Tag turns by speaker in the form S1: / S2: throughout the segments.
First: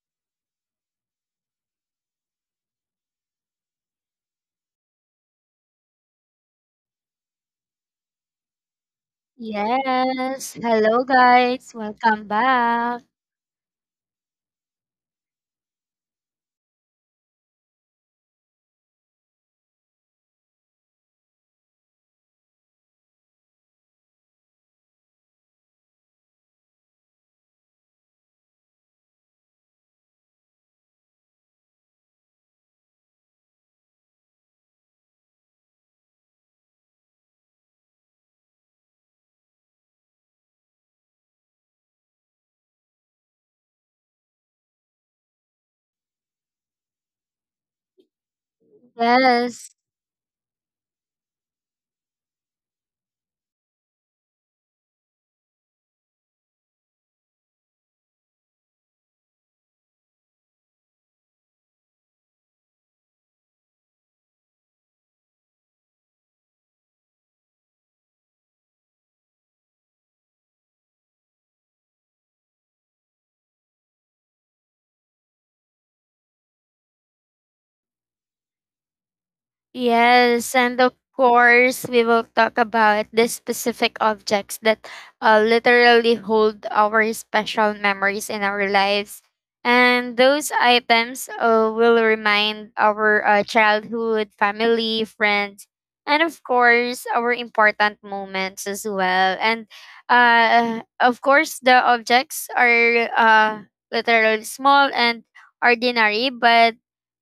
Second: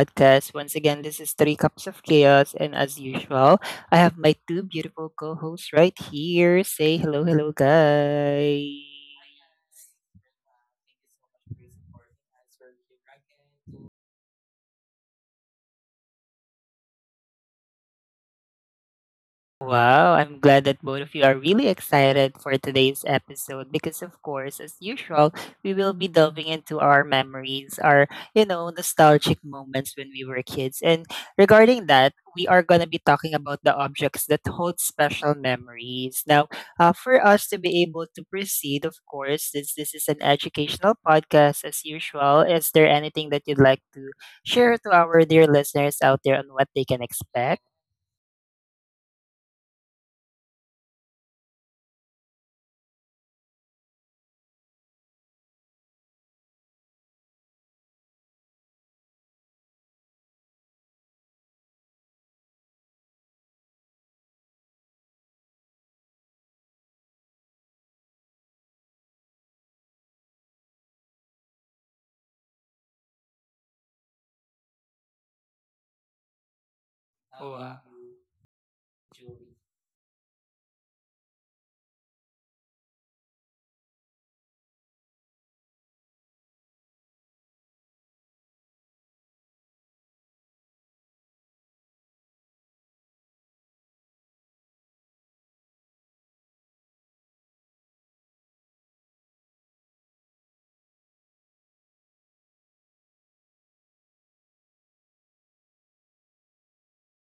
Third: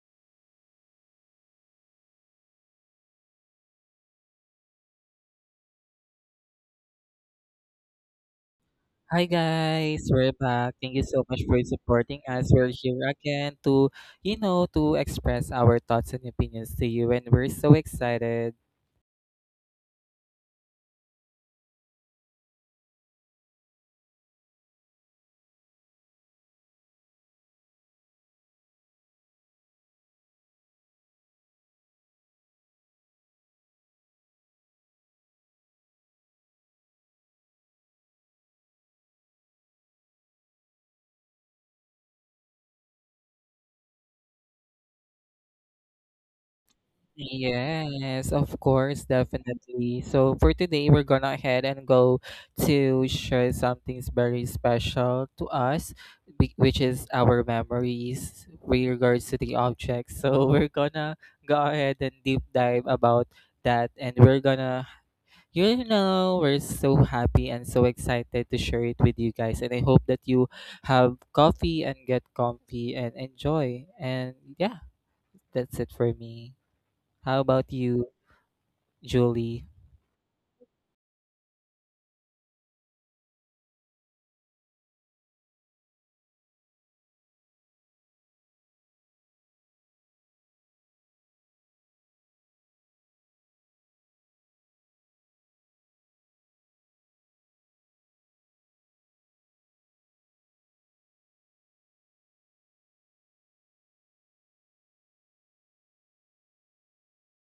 S1: podcast. Once again, this is Three Cups of Chaos, and as usual, I have my two beautiful co hosts right here. Say hello, hello, guys.
S2: Hi guys, we're
S3: Yes.
S2: back. Thank
S3: Hello,
S2: you so much for
S3: guys.
S2: supporting
S3: Welcome
S2: us. We're here
S3: back.
S2: again to express our thoughts and opinions to you, and we're so excited.
S1: Wow, I'm glad that both of you are really excited for today's episode because of course, as usual, we will be delving into our memories, our nostalgic moments when we were kids. And regarding that, we are going to be talking about the objects that hold special memories. Now, for us to be able to proceed, of course, since this is an educational podcast as usual, is there anything that you'd like to share to our dear listeners out there on what they can expect?
S2: Yes, of course,
S3: Yes.
S2: definitely. So for today, we're gonna ahead and go to share something very special to us, which is our memories with regards to the objects. So we're gonna go ahead and deep dive about that, and we're gonna You know, we're so happy and so excited to share it with you guys. And I hope that you have coffee and get comfy and enjoy. And yeah, that's it for me. How
S1: Oh,
S2: about
S1: uh,
S2: you, Julie?
S3: Yes, and of course, we will talk about the specific objects that literally hold our special memories in our lives. And those items will remind our childhood, family, friends, and of course, our important moments as well. And of course, the objects are literally small and ordinary, but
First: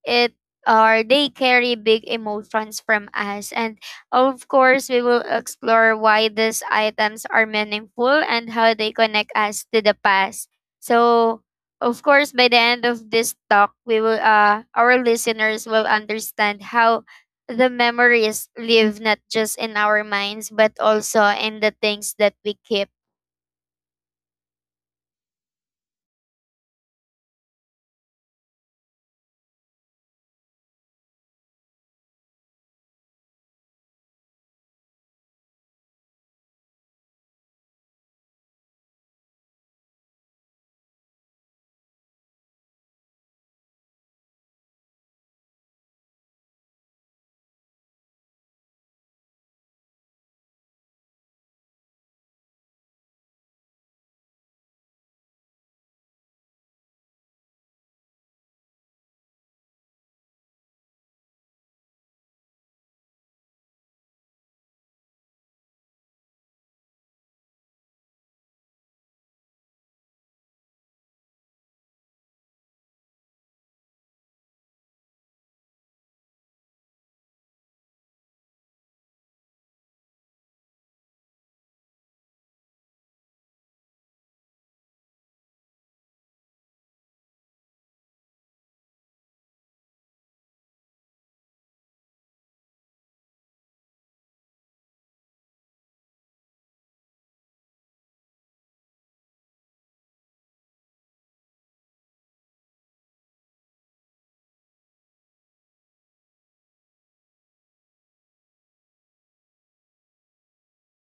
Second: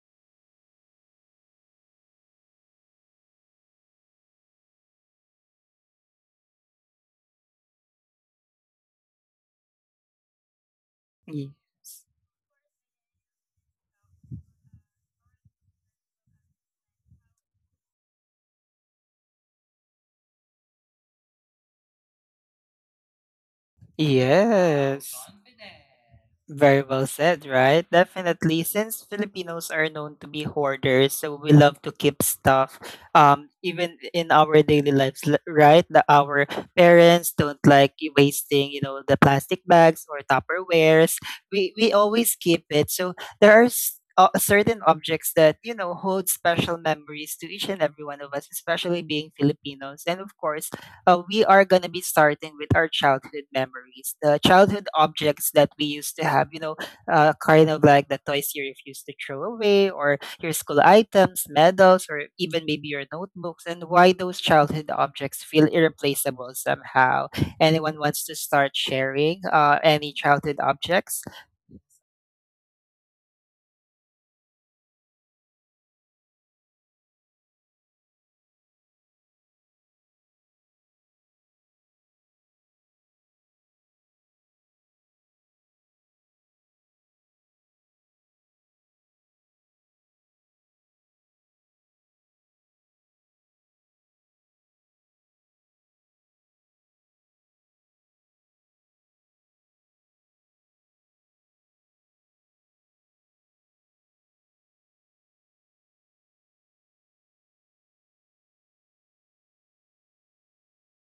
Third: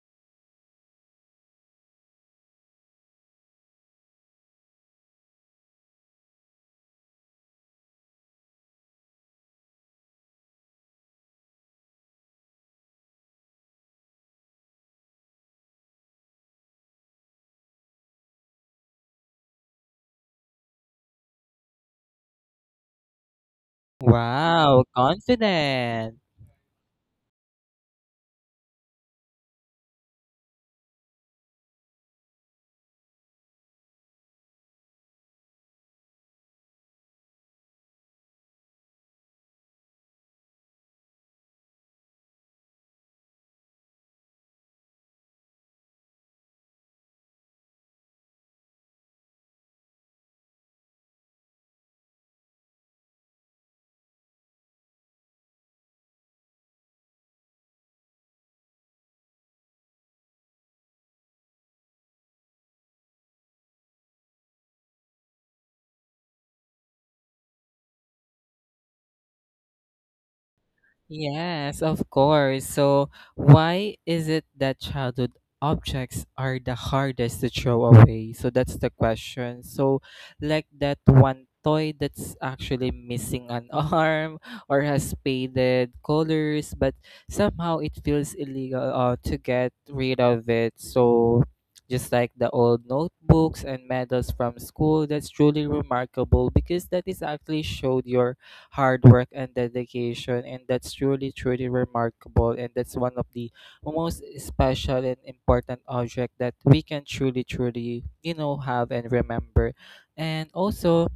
S3: it or they carry big emotions from us. And of course, we will explore why these items are meaningful and how they connect us to the past. So,
S1: Y-
S3: of course, by the end of this talk, we will our listeners will understand how the memories live not just in our minds but also in the things that we keep.
S2: Wow,
S1: Yes.
S2: confident.
S1: Very well said, right? Definitely. Since Filipinos are known to be hoarders, so we love to keep stuff. Even in our daily lives, right? Our parents don't like you wasting, you know, the plastic bags or Tupperwares. We always keep it. So there are certain objects that you know hold special memories to each and every one of us, especially being Filipinos. And of course, we are going to be starting with our childhood memories, the childhood objects that we used to have, you know, kind of like the toys you refuse to throw away, or your school items, medals, or even maybe your notebooks, and why those childhood objects feel irreplaceable somehow. Anyone wants to start sharing any childhood objects?
S2: Yes, of course. So, why is it that childhood objects are the hardest to throw away? So, that's the question. So, like that one toy that's actually missing an arm or has faded colors, but somehow it feels illegal to get rid of it. So, just like the old notebooks and medals from school, that's truly remarkable because that is actually showed your hard work and dedication, and that's truly truly remarkable, and that's one of the most special and important object that we can truly truly, you know, have and remember. And also,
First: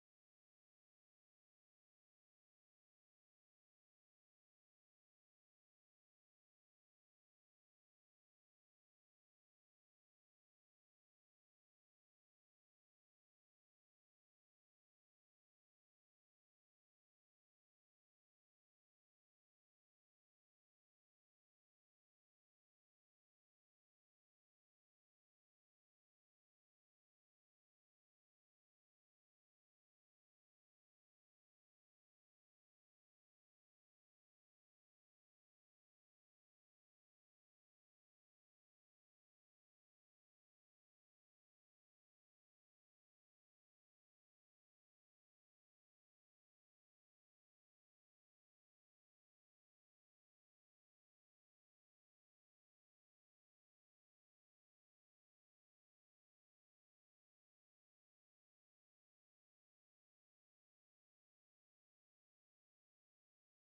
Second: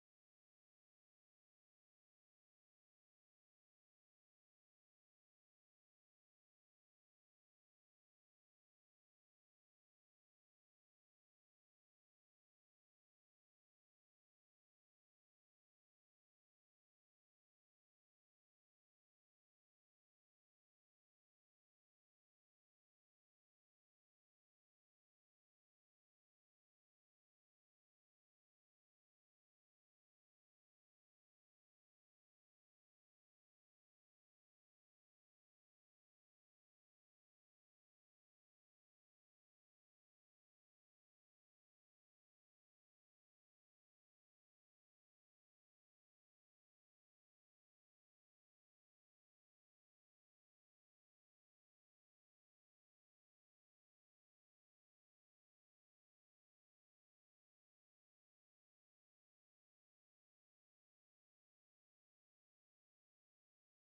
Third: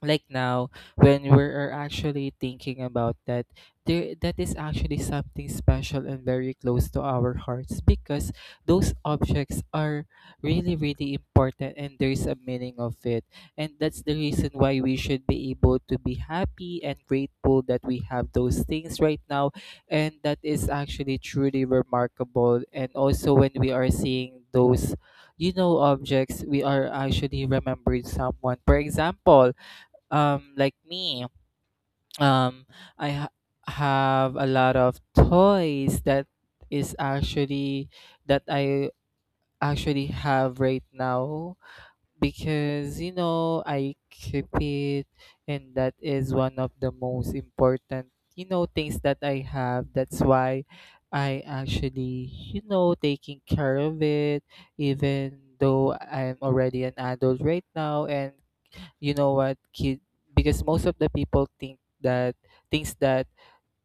S2: like now, when we're actually thinking about that, there that is actually something special and very close to our hearts because those objects are really really important, and there's a meaning of it, and that's the reason why we should be able to be happy and grateful that we have those things right now, and that is actually truly remarkable. And also, when we are seeing those, you know, objects, we are actually remembering someone. For example, like me, um I have a lot of toys that is actually that I actually have right now because, you know, I keep it, and that is one of the most important, you know, things that I have. That's why I actually, you know, taking care of it, even though I'm already an adult right now. And you know what, kid, because most of the people think that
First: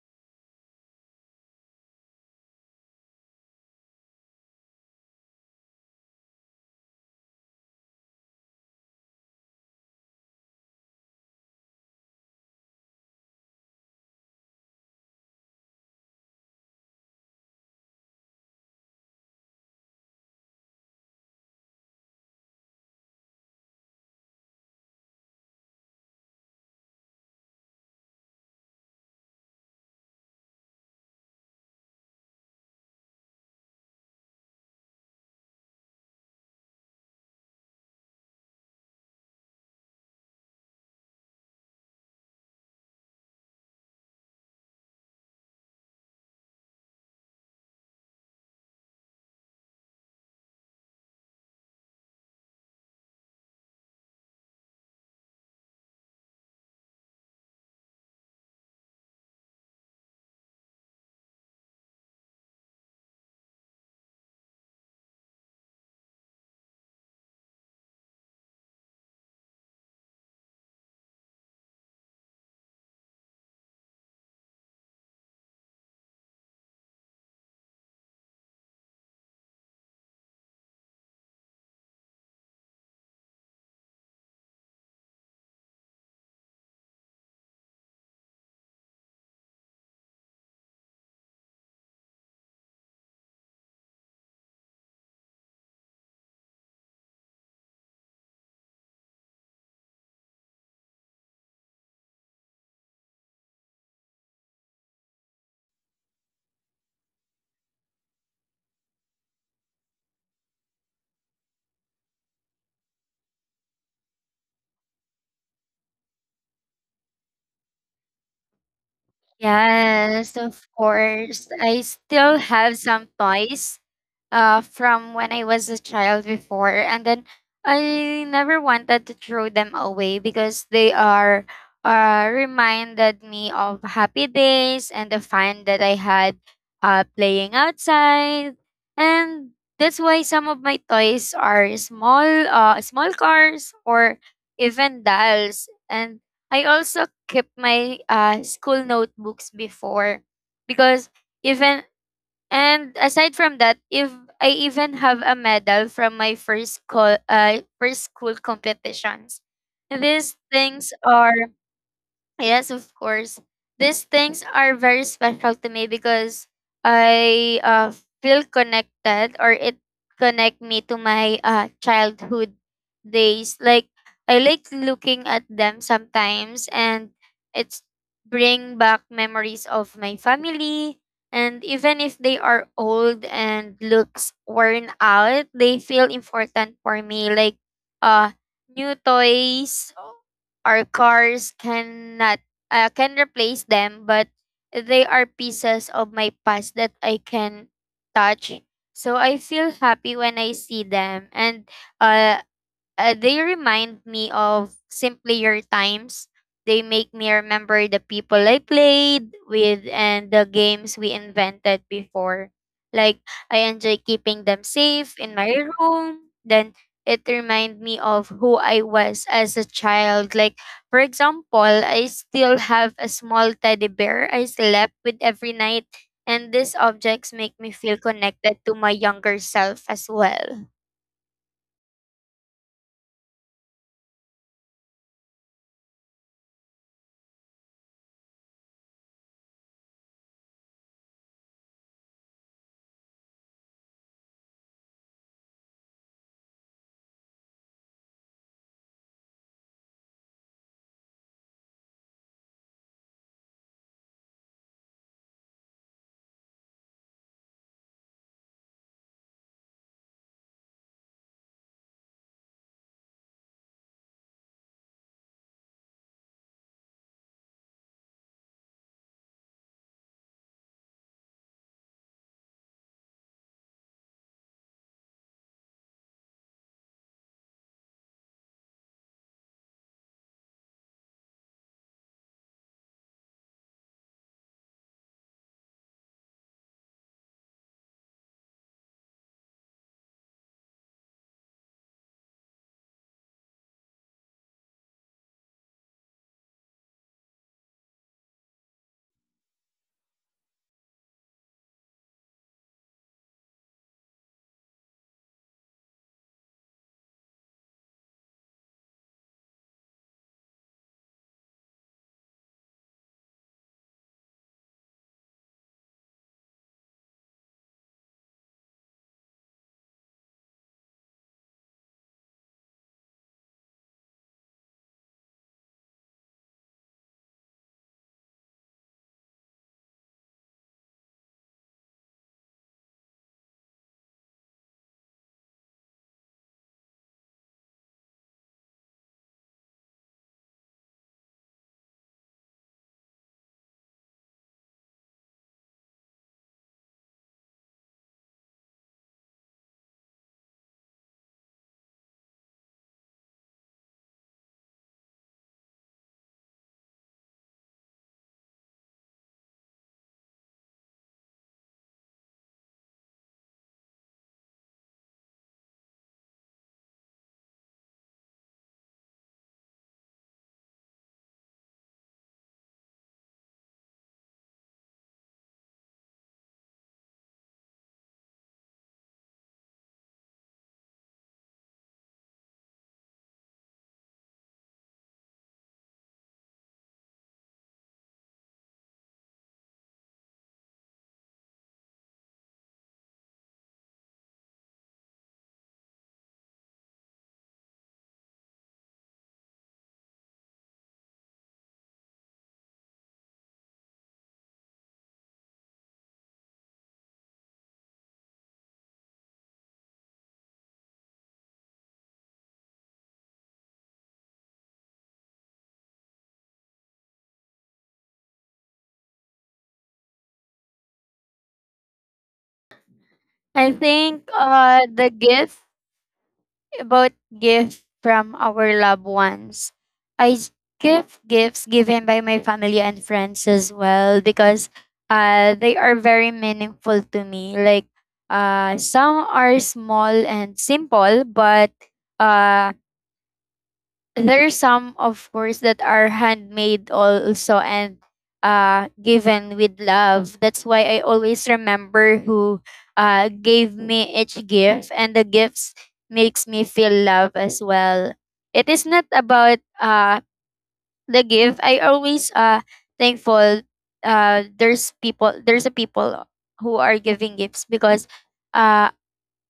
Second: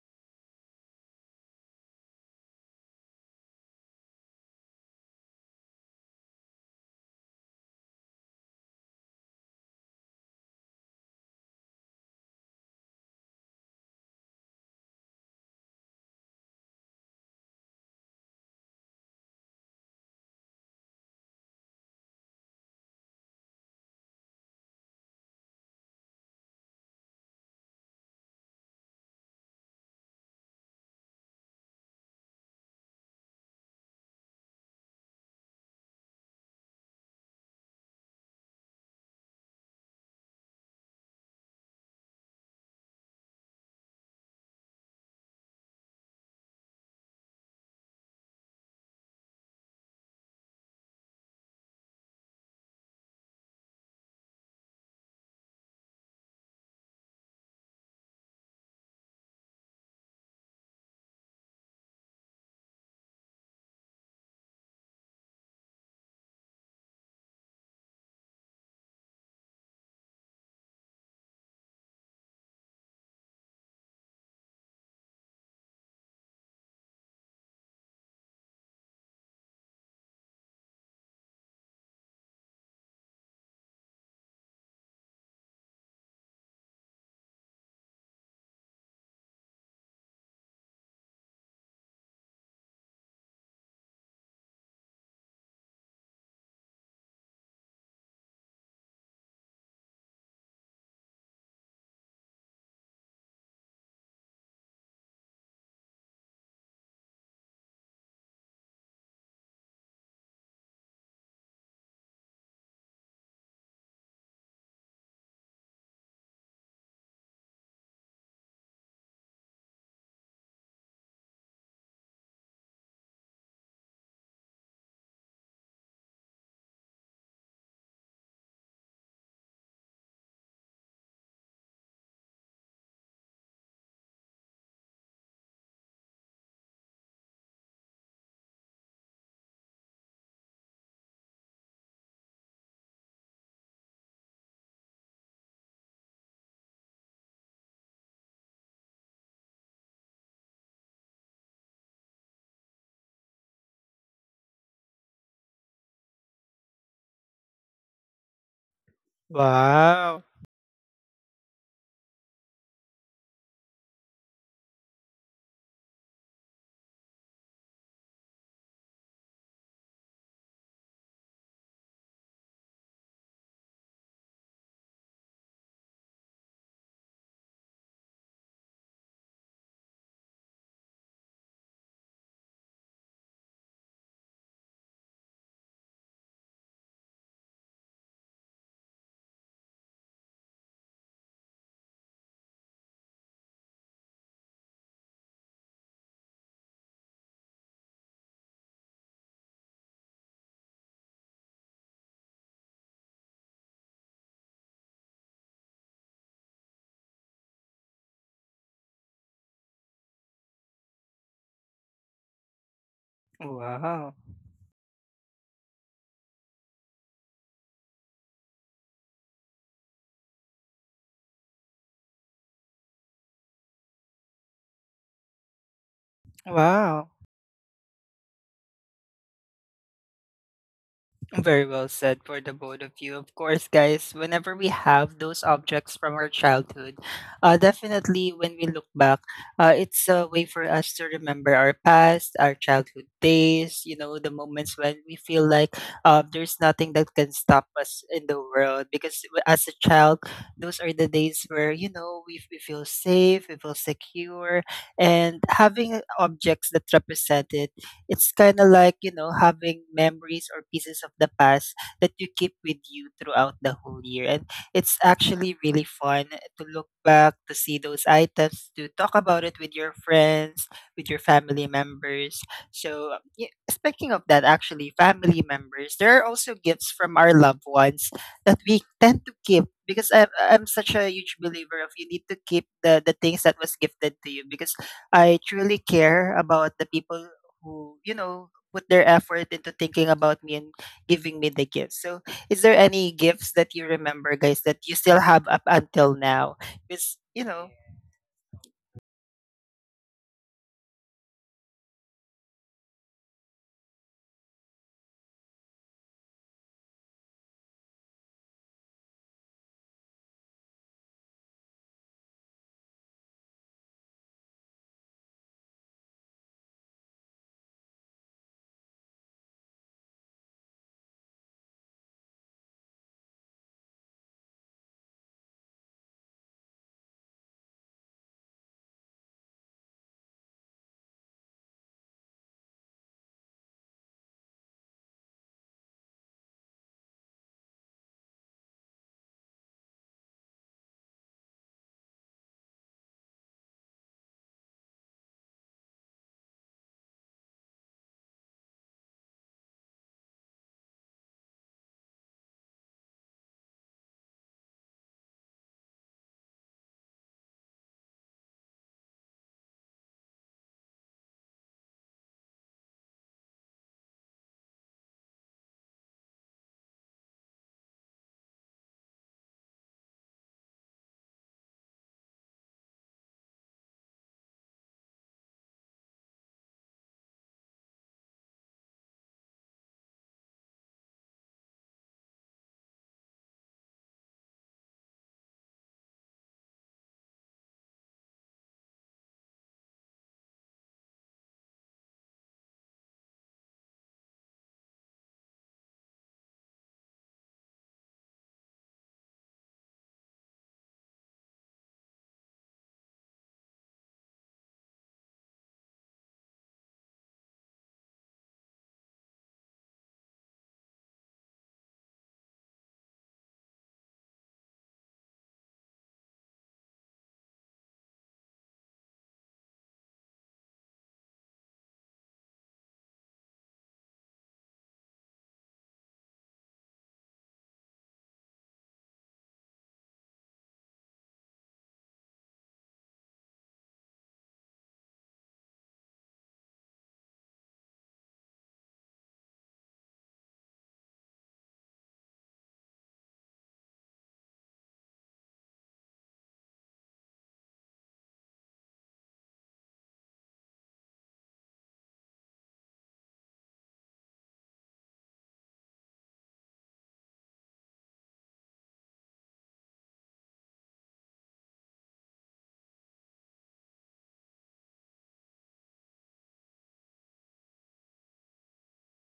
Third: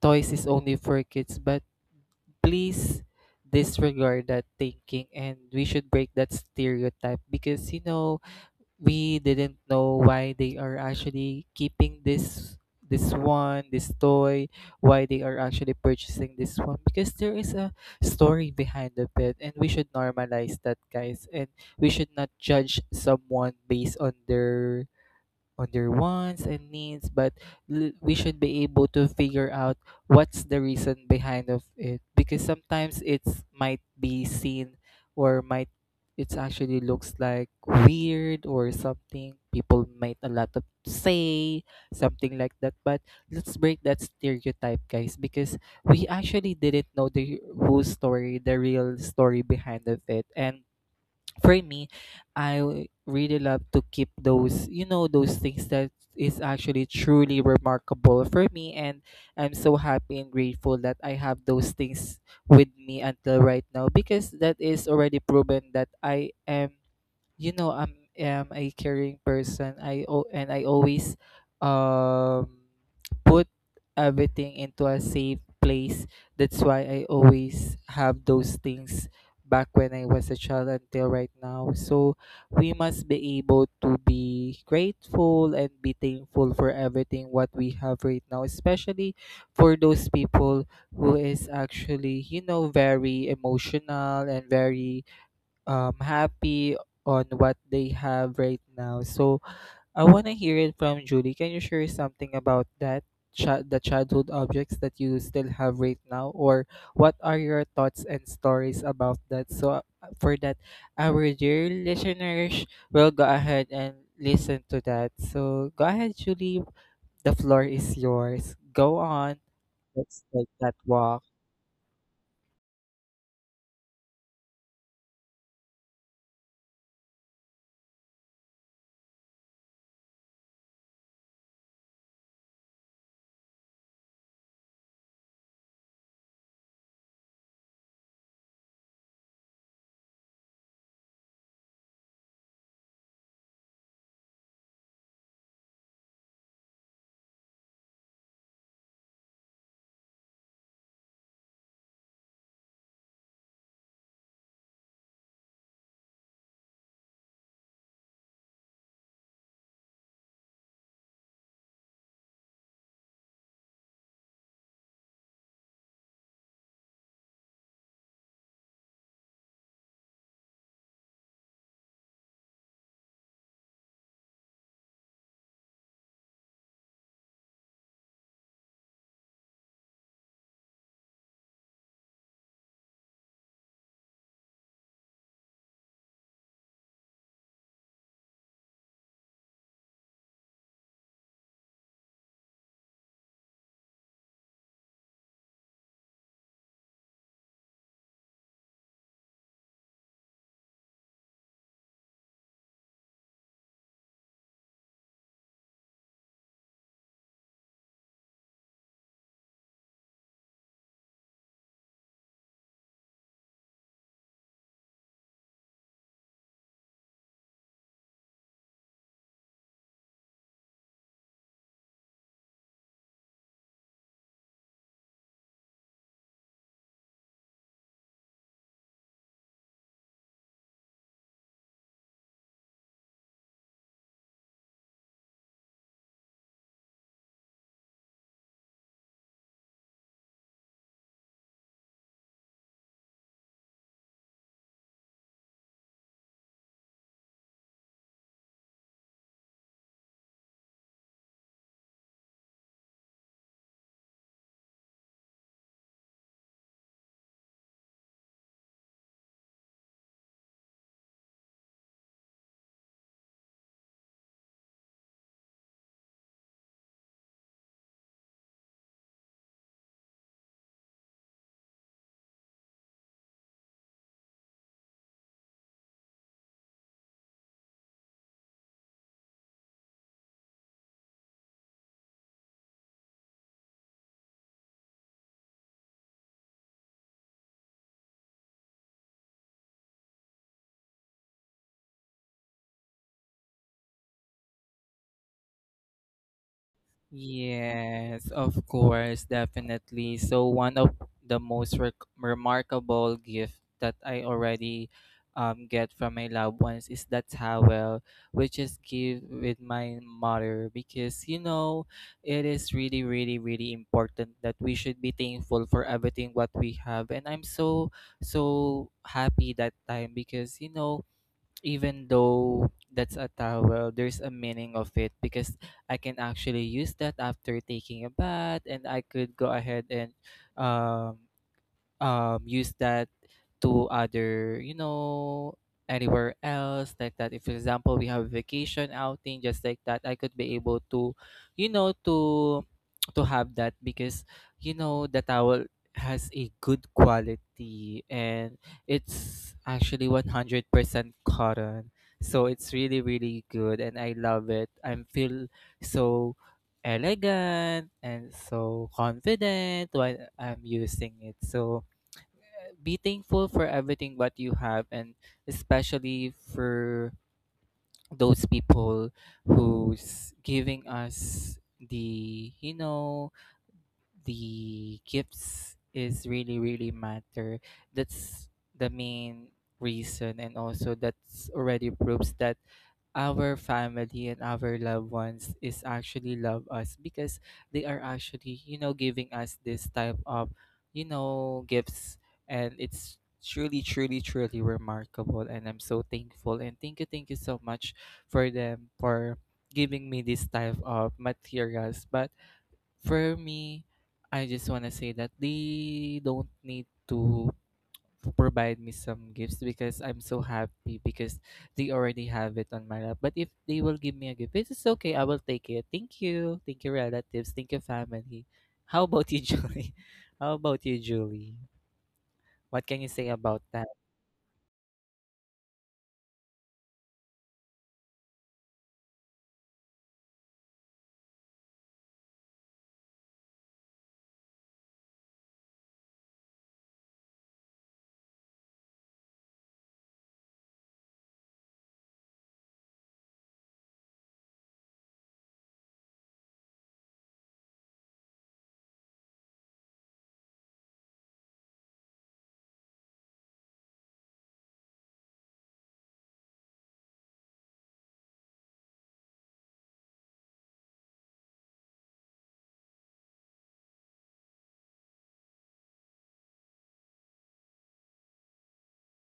S2: toys is only for kids, but please disregard that thinking, and we should break that stereotype because, you know, we didn't know why they are actually keeping this this one this toy, why they are actually purchasing this one because there is a story behind the it. And we should normalize that, guys, and we should not judge someone based on their wants and needs, but we should be able to figure out what's the reason behind of it because sometimes it's might be seen, or might, it's actually looks like weird or something, people might a lot of say something like that. But let's break that stereotype, guys, because we actually didn't know the whole story, the real story behind of it. And for me, I really love to keep those, you know, those things that is actually truly remarkable for me. And I'm so happy and grateful that I have those things with me until right now because that is already proven that I am you know I'm am a caring person. I al- and i always um put everything into a safe place. That's why I always have those things back when I was a child until right now. So we must be able to be grateful and be thankful for everything what we have right now, especially for those people who is actually, you know, very emotional and very happy on what they have right now. So I want to hear it from Julie. Can you share something about that? The childhood objects that you still have right now, or what are your thoughts and stories about that? So for that, our dear listeners will go ahead and listen to that. So go ahead, Julie, the floor is yours, go on. Let's
S3: Yes,
S2: take
S3: of
S2: that walk.
S3: course. I still have some toys from when I was a child before, and then I never wanted to throw them away because they are reminded me of happy days and the fun that I had playing outside. And that's why some of my toys are small small cars or even dolls. And I also kept my school notebooks before because even, and aside from that, if I even have a medal from my first school competitions.
S1: Wow.
S3: These things are, yes, of course. These things are very special to me because I feel connected, or it connect me to my childhood days. Like, I like looking at them sometimes, and it's bring back memories of my family. And even if they are old and looks worn out, they feel important for me like uh new toys. Our cars cannot can replace them, but they are pieces of my past that I can touch. So I feel happy when I see them, and uh, they remind me of simpler times. They make me remember the people I played with and the games we invented before. Like, I enjoy
S1: Wow.
S3: keeping them safe in my room. Then, it reminds me of who I was as a child. Like, for example, I still have a small teddy bear I slept with every night. And these
S1: Wow.
S3: objects make me feel connected to my younger self as well.
S1: Very well said for the both of you. Of course, guys, whenever we have those objects from our childhood, definitely when we look back, it's a way for us to remember our past, our childhood days, you know, the moments when we feel like there's nothing that can stop us in the world. Because as a child, those are the days where, you know, we feel safe, we feel secure, and having objects that represent it it's kind of like, you know, having memories or pieces of the past that you keep with you throughout the whole year. And it's actually really fun to look back, to see those items, to talk about it with your friends, with your family members. So, yeah, speaking of that, actually, family members, there are also gifts from our loved ones that we tend to keep because I'm such a huge believer of you need to keep the things that was gifted to you because I truly care about the people who, you know, put their effort into thinking about me and giving me the gifts. So, is there any gifts that you remember, guys, that you still have up until now? Because, you know,
S2: Yes, of course, definitely. So one of the most remarkable gift that I already get from my loved ones is that towel, which is give with my mother because, you know, it is really, really, really important that we should be thankful for everything what we have. And I'm so so happy that time because, you know, even though that's a towel, well, there's a meaning of it because I can actually use that after taking a bath, and I could go ahead and um use that to other, you know, anywhere else like that. If, for example, we have vacation outing just like that, I could be able to, you know, to have that because, you know, the towel has a good quality, and it's actually 100% cotton. So it's really really good, and I love it. I feel so elegant and so confident when I'm using it. So be thankful for everything what you have, and especially for those people who's giving us the, you know, the gifts is really really matter. That's the main reason. And also, that's already proves that our family and our loved ones is actually love us because they are actually, you know, giving us this type of, you know, gifts. And it's truly truly truly remarkable, and I'm so thankful. And thank you so much for them, for giving me this type of materials. But for me, I just want to say that they don't need to provide me some gifts because I'm so happy because they already have it on my lap. But if they will give me a gift, it's okay. I will take it. Thank you. Thank you, relatives. Thank you, family. How about you, Julie? How about you, Julie? What can you say
S3: I
S2: about that?
S3: think the gift, about gift from our loved ones. I s- give gifts given by my family and friends as well because they are very meaningful to me. Like, some are small and simple, but uh There are some, of course, that are handmade also and given with love. That's why I always remember who gave me each gift, and the gifts makes me feel love as well. It is not about the gift. I always thankful. There's people. There's a people who are giving gifts because uh,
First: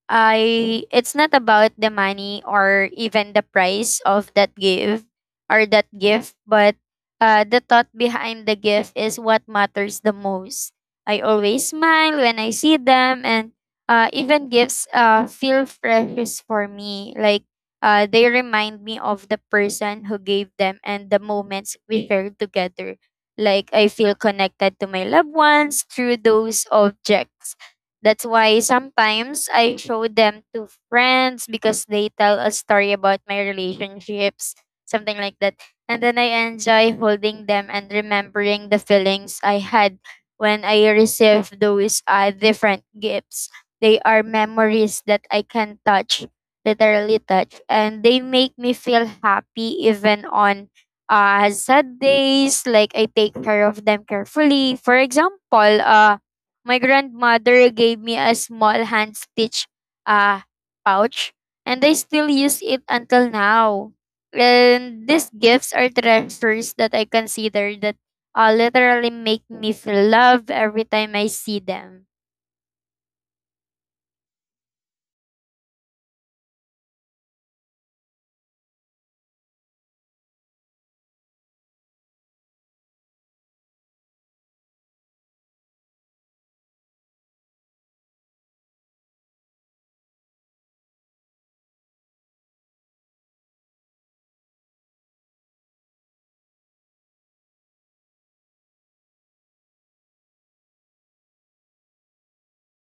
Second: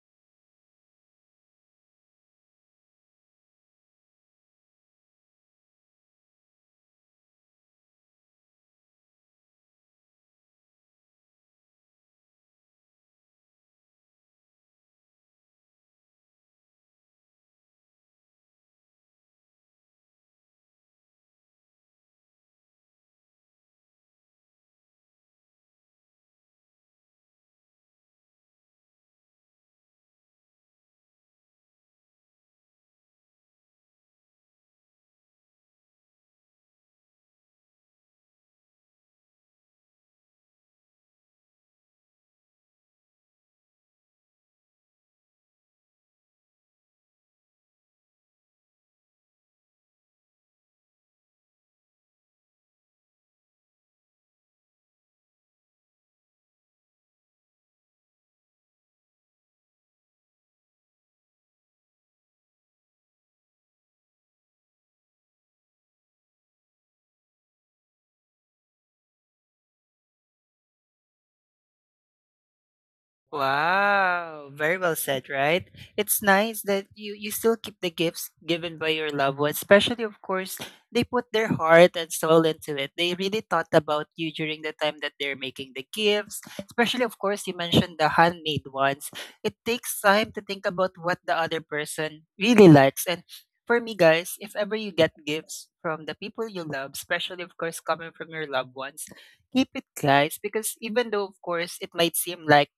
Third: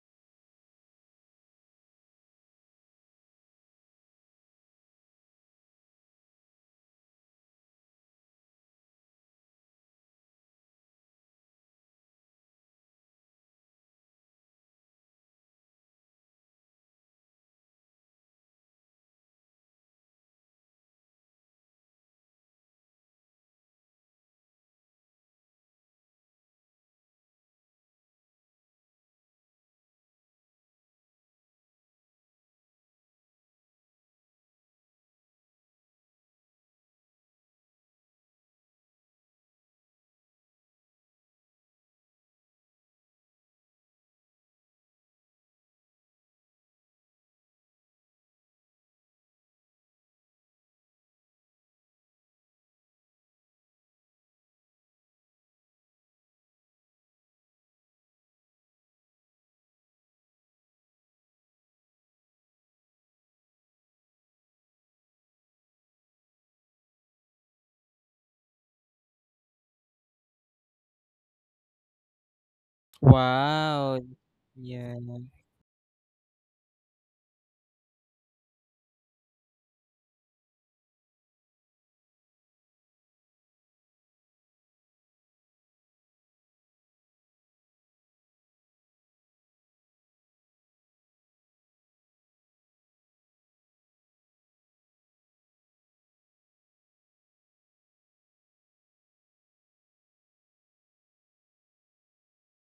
S3: I it's not about the money or even the price of that gift or that gift, but the thought behind the gift is what matters the most. I always smile when I see them, and even gifts feel precious for me. Like, they remind me of the person who gave them and the moments we shared together. Like, I feel connected to my loved ones through those objects. That's why sometimes I show them to friends because they tell a story about my relationships, something like that. And then I enjoy holding them and remembering the feelings I had when I received those different gifts. They are memories that I can touch, literally touch, and they make me feel happy even on sad days. Like, I take care of them carefully. For example, my grandmother gave me a small hand stitched uh, pouch, and I still use it until now. And these gifts are treasures that I consider that literally make me feel love every time I see them.
S2: Wow.
S1: Wow, very well
S2: Yeah.
S1: said, right? It's nice that you still keep the gifts given by your loved ones, especially of course they put their heart and soul into it. They really thought about you during the time that they're making the gifts, especially of course you mentioned the handmade ones. It takes time to think about what the other person really likes and for me guys, if ever you get gifts from the people you love, especially of course coming from your loved ones, keep it guys because even though of course it might seem like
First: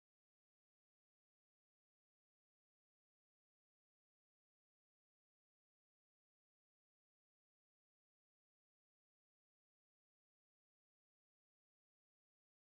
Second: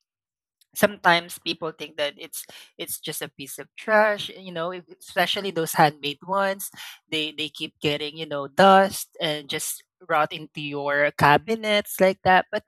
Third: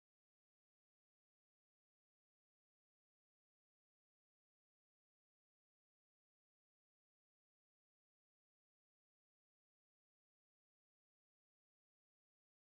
S1: sometimes people think that it's just a piece of trash you know especially those handmade ones they keep getting you know dust and just rot into your cabinets like that but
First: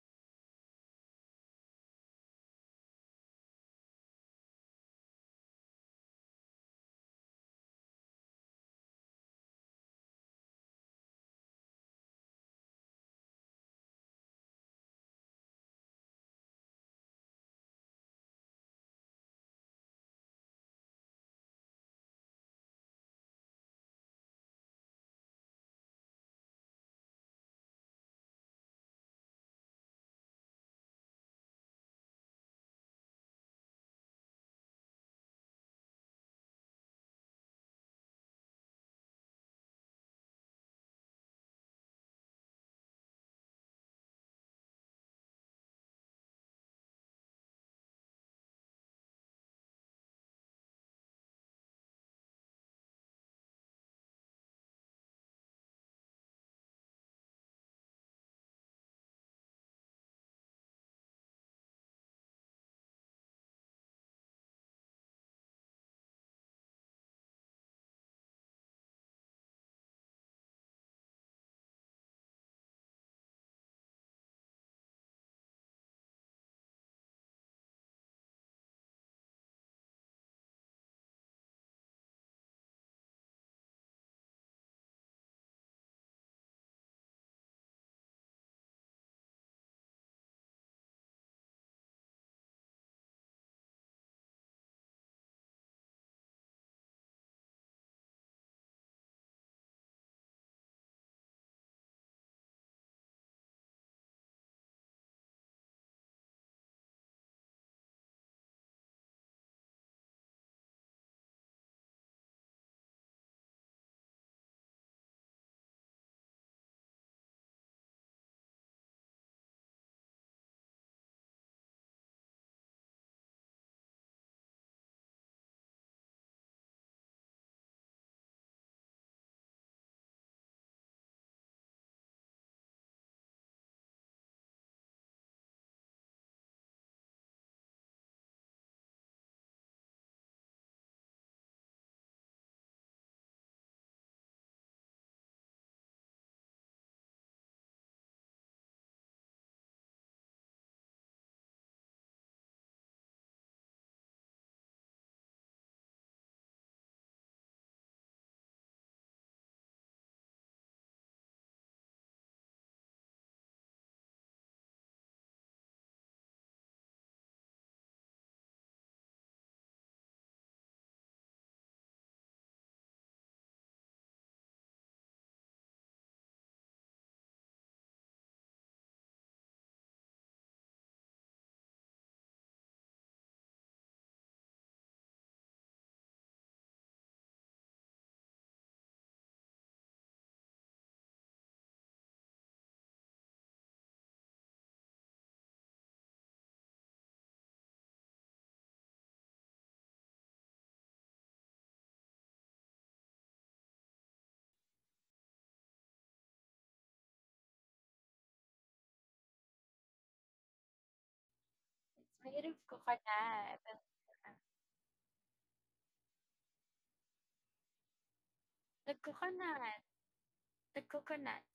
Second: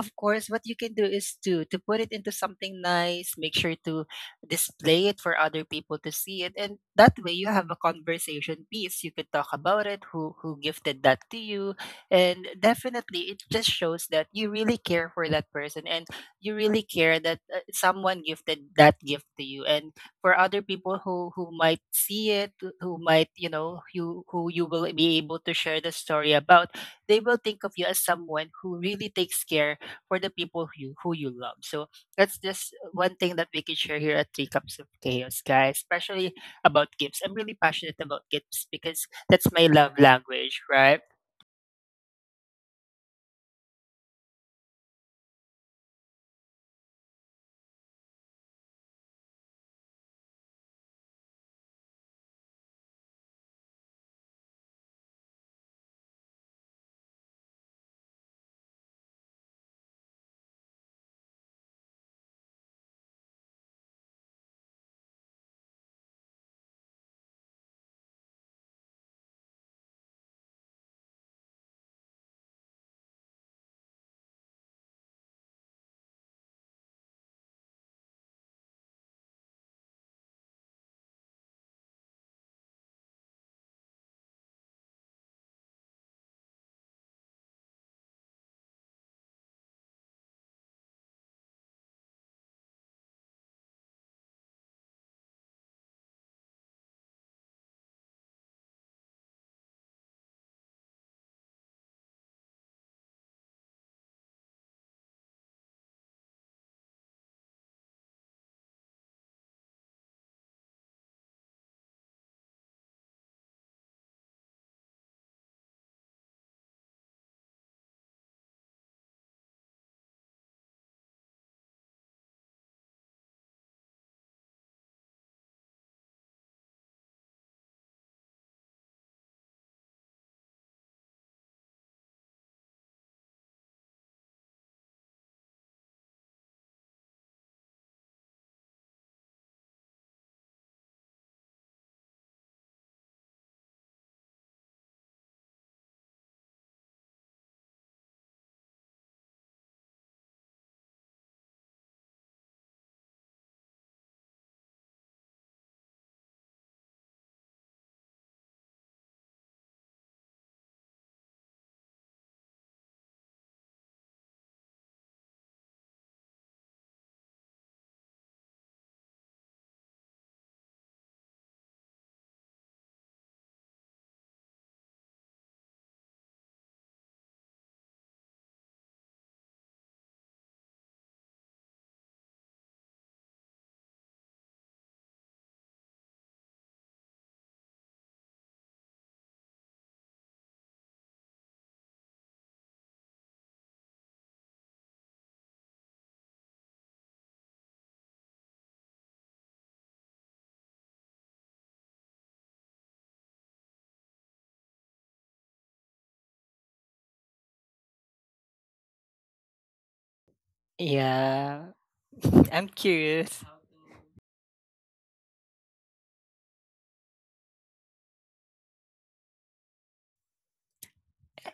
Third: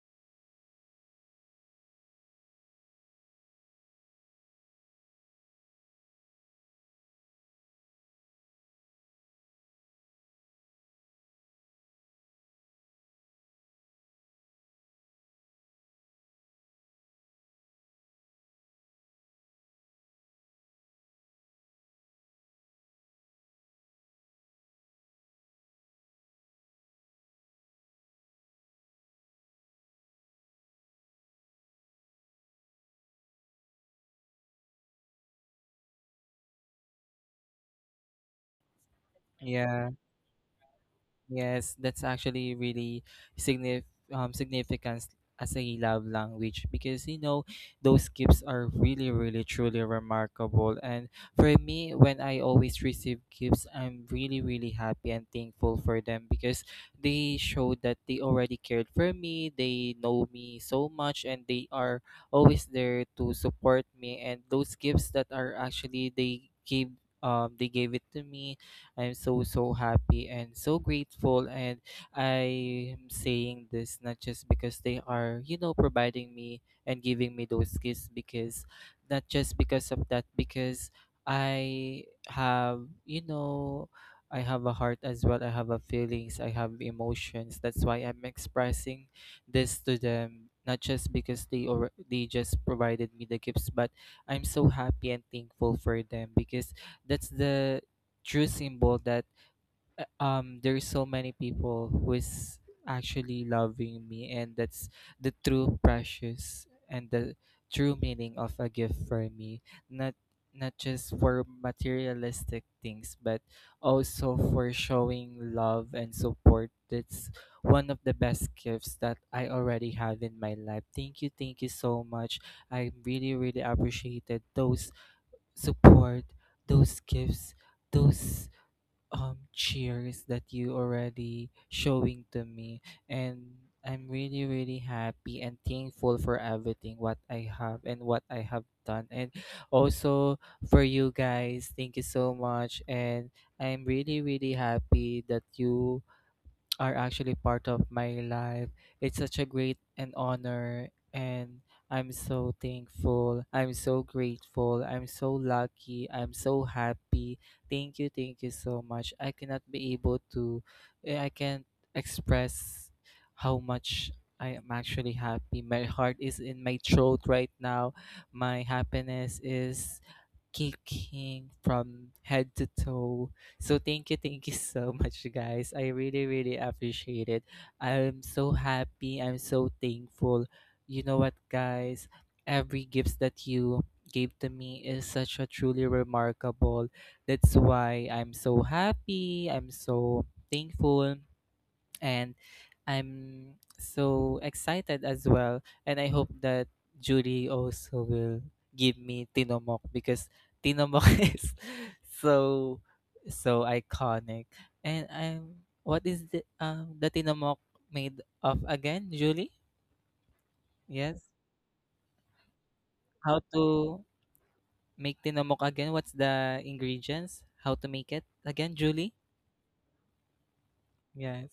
S1: of course, what you can do is to put it into something nice, make sure to display it for other people to see it, and that way you have a conversation piece. You could talk about it, who gifted that to you, and definitely it just shows that you really care for that person and you really care that someone gifted that gift to you. And for other people who might see it, who might, you know, you who you will be able to share the story about, they will think of you as someone who really takes care for the people who who you love. So that's just one thing that we can share here at Three Cups of Chaos, guys, especially about gifts. I'm really passionate about gifts because that's my
S2: Yeah.
S1: love language, right?
S2: Yes, that's actually really signif significant as a love language because, you know, those gifts are really, really, truly remarkable. And for me, when I always receive gifts, I'm really, really happy and thankful for them because they show that they already cared for me, they know me so much, and they are always there to support me. And those gifts that are actually they gave it to me, I'm so, so happy and so grateful. And I'm saying this not just because they are, you know, providing me and giving me those gifts, because not just because of that, because I have, you know, I have a heart as well. I have a feelings. I have emotions. That's why I'm expressing this to them. Not just because they or they just provided me the gifts, but I'm so happy and thankful for them because that's the true symbol that there's so many people who is actually loving me. And that's the true precious and the true meaning of a gift for me, not not just for materialistic things but also for showing love and support. That's one of the best gifts that I already have in my life. Thank you, thank you so much. I really really appreciated those support, those gifts, those cheers that you already showing to me. And I'm really really happy and thankful for everything what I have and what I have done. And also, for you guys, thank you so much. And I'm really really happy that you are actually part of my life. It's such a great an honor, and I'm so thankful. I'm so grateful. I'm so lucky. I'm so happy. Thank you. Thank you so much. I cannot be able to eh, I can't express how much I am actually happy. My heart is in my throat right now. My happiness is kicking from head to toe. So thank you so much, guys. I really, really appreciate it. I'm so happy. I'm so thankful. You know what, guys? Every gift that you gave to me is such a truly remarkable. That's why I'm so happy. I'm so thankful, and I'm so excited as well. And I hope that Judy also will give me Tinomok because Tinomok is so so iconic. And I'm what is the Tinomok made of again, Julie? Yes.
S1: Yeah. I'm
S3: The
S2: How
S1: curious.
S2: to make Tinomok again? What's the ingredients? How to make it again,
S3: the
S2: Julie?
S3: coconut, coconut, coconut.
S2: Yes.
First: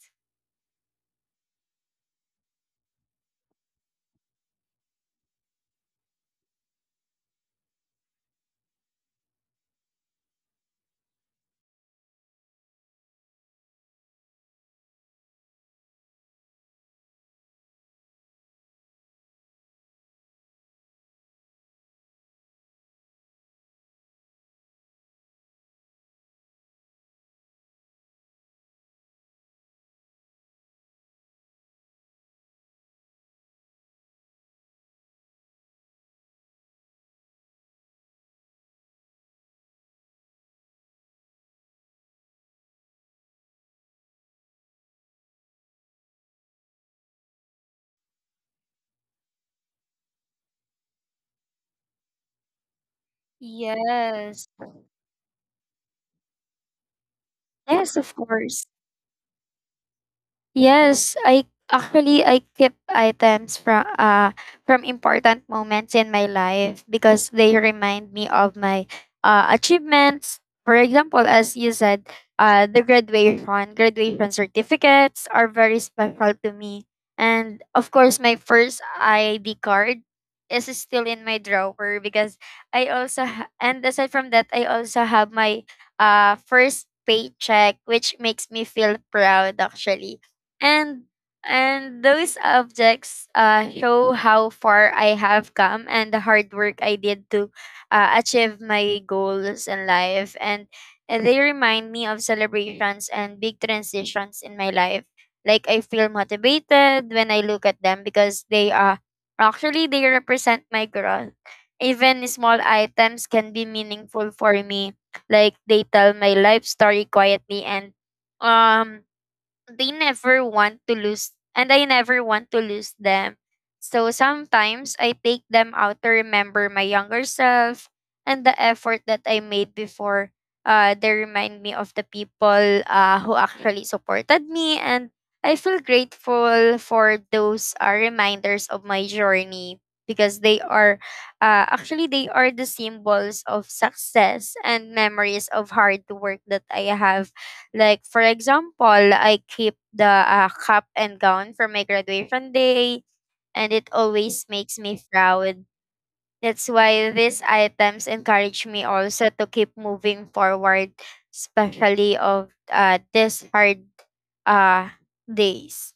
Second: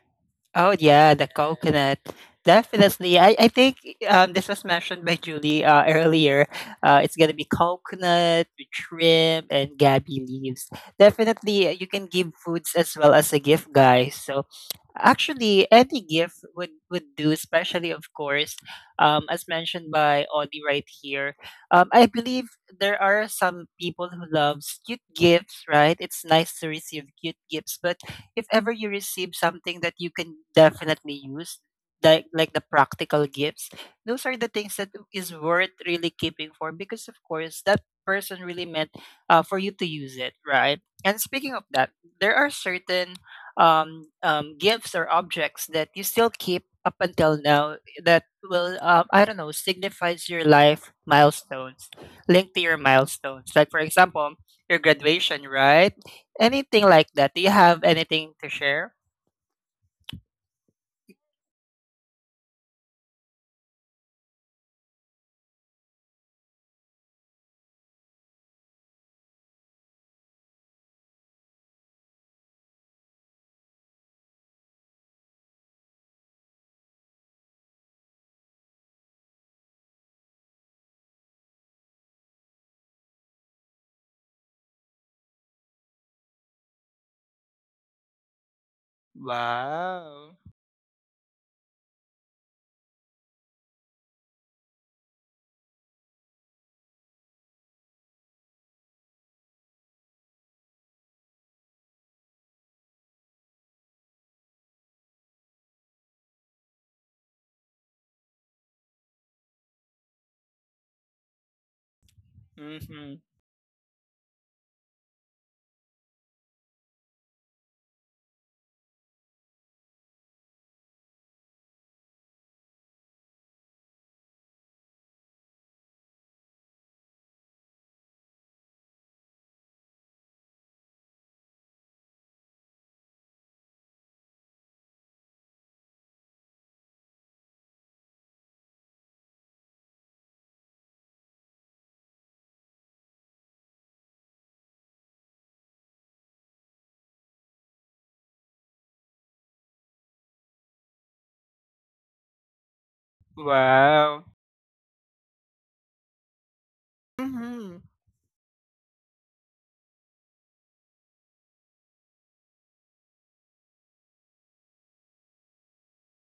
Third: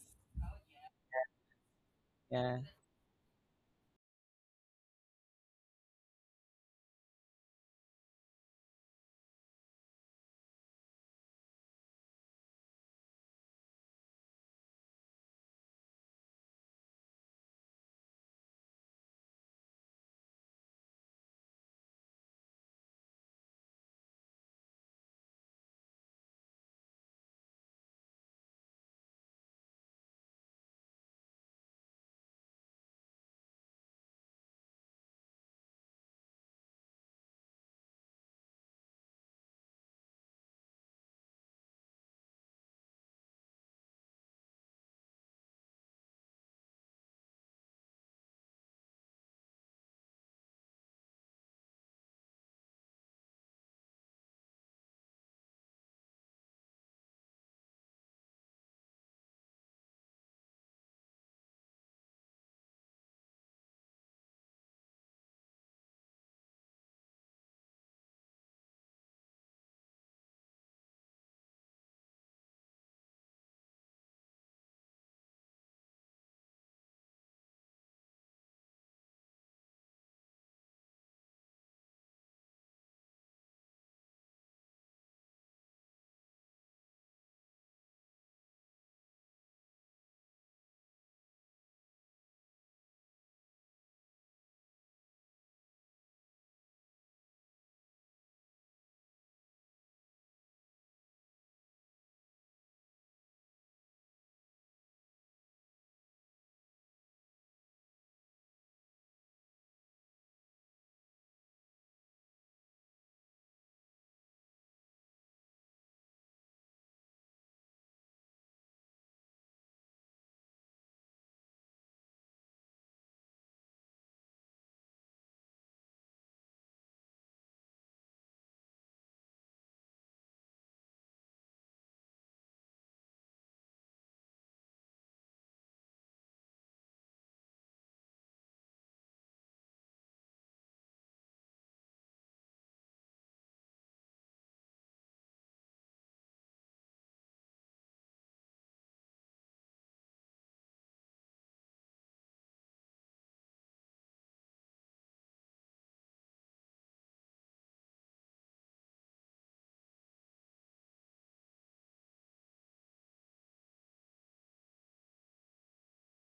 S1: Oh yeah, the coconut.
S2: Yeah.
S1: Definitely. I think this was mentioned by Julie earlier. It's gonna be coconut, with shrimp, and gabi leaves. Definitely, you can give foods as well as a gift, guys. So actually, any gift would do, especially of course, as mentioned by Audie right here. I believe there are some people who loves cute gifts, right? It's nice to receive cute gifts, but if ever you receive something that you can definitely use, like the practical gifts, those are the things that is worth really keeping for because of course that person really meant for you to use it, right? And speaking of that, there are certain gifts or objects that you still keep up until now that will I don't know signifies your life milestones linked to your milestones like for example
S3: Yes.
S1: your graduation right anything like that do you have
S3: Yes, of
S1: anything to
S3: course.
S1: share.
S3: Yes, I actually I keep items from important moments in my life because they remind me of my achievements. For example, as you said, graduation certificates are very special to me. And of course, my first ID card is still in my drawer because I also ha- and aside from that, I also have my first paycheck, which makes me feel proud actually.
S1: Wow.
S3: And and those objects show how far I have come and the hard work I did to achieve my goals in life. And they remind me of celebrations and big transitions in my life. Like, I feel motivated when I look at them because they are actually they represent my growth. Even small items
S1: Mhm.
S3: can be meaningful for me. Like, they tell my life story quietly, and um they never want to lose, and I never want to lose them. So sometimes I take them out to remember my younger self and the effort that I made before. They remind me of the people who actually supported me, and I feel grateful for those reminders of my journey because they are actually they are the symbols of success and memories of hard work that I have. Like, for example, I keep the cap and gown for my graduation day, and it
S1: Wow.
S3: always makes me proud. That's why these
S1: Mhm.
S3: items encourage me also to keep moving forward, especially of these hard uh, days.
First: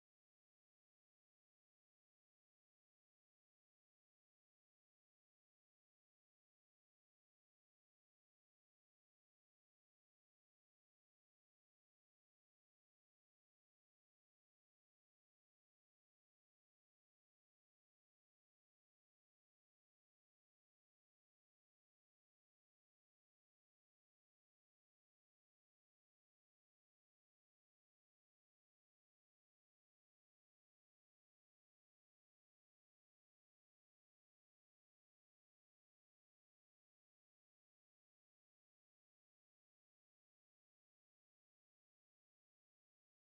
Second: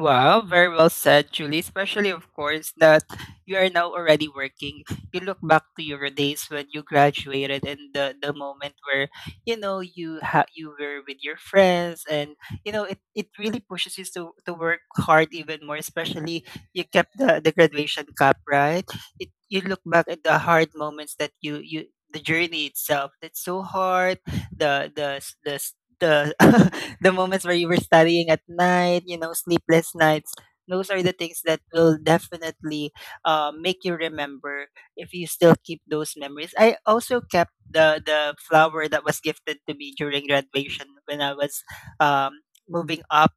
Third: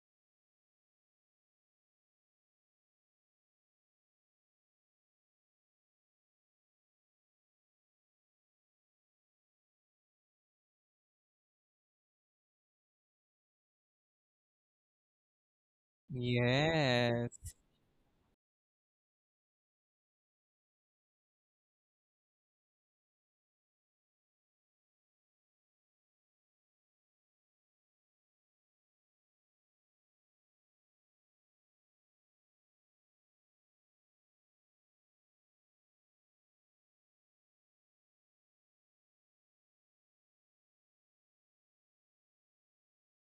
S1: Wow, very well said, Julie. Especially, of course, that you are now already working. You look back to your days when you graduated and the moment where you know you were with your friends, and you know it really pushes you to work hard even more. Especially, you kept the
S2: Yes.
S1: graduation cup, right? It you look back at the hard moments that you the journey itself that's so hard the the s- the the the moments where you were studying at night, you know, sleepless nights. Those are the things that will definitely make you remember if you still keep those memories. I also kept the flower that was gifted to me during graduation when I was um, moving up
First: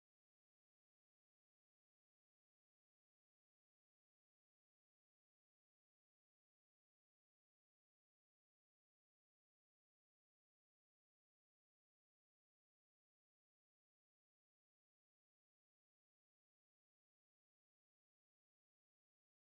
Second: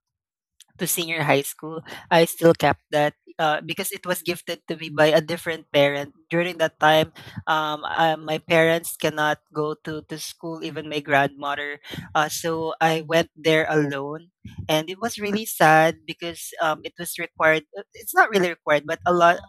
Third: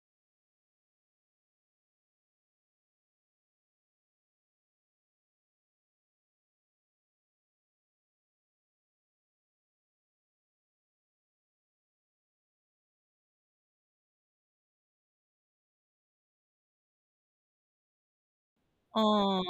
S1: to senior high school, I still kept that because it was gifted to me by a different parent. During that time, my parents cannot go to school, even my grandmother. So I went there alone. And it was really sad because it was required. It's not really required, but a lot.
S2: Oh.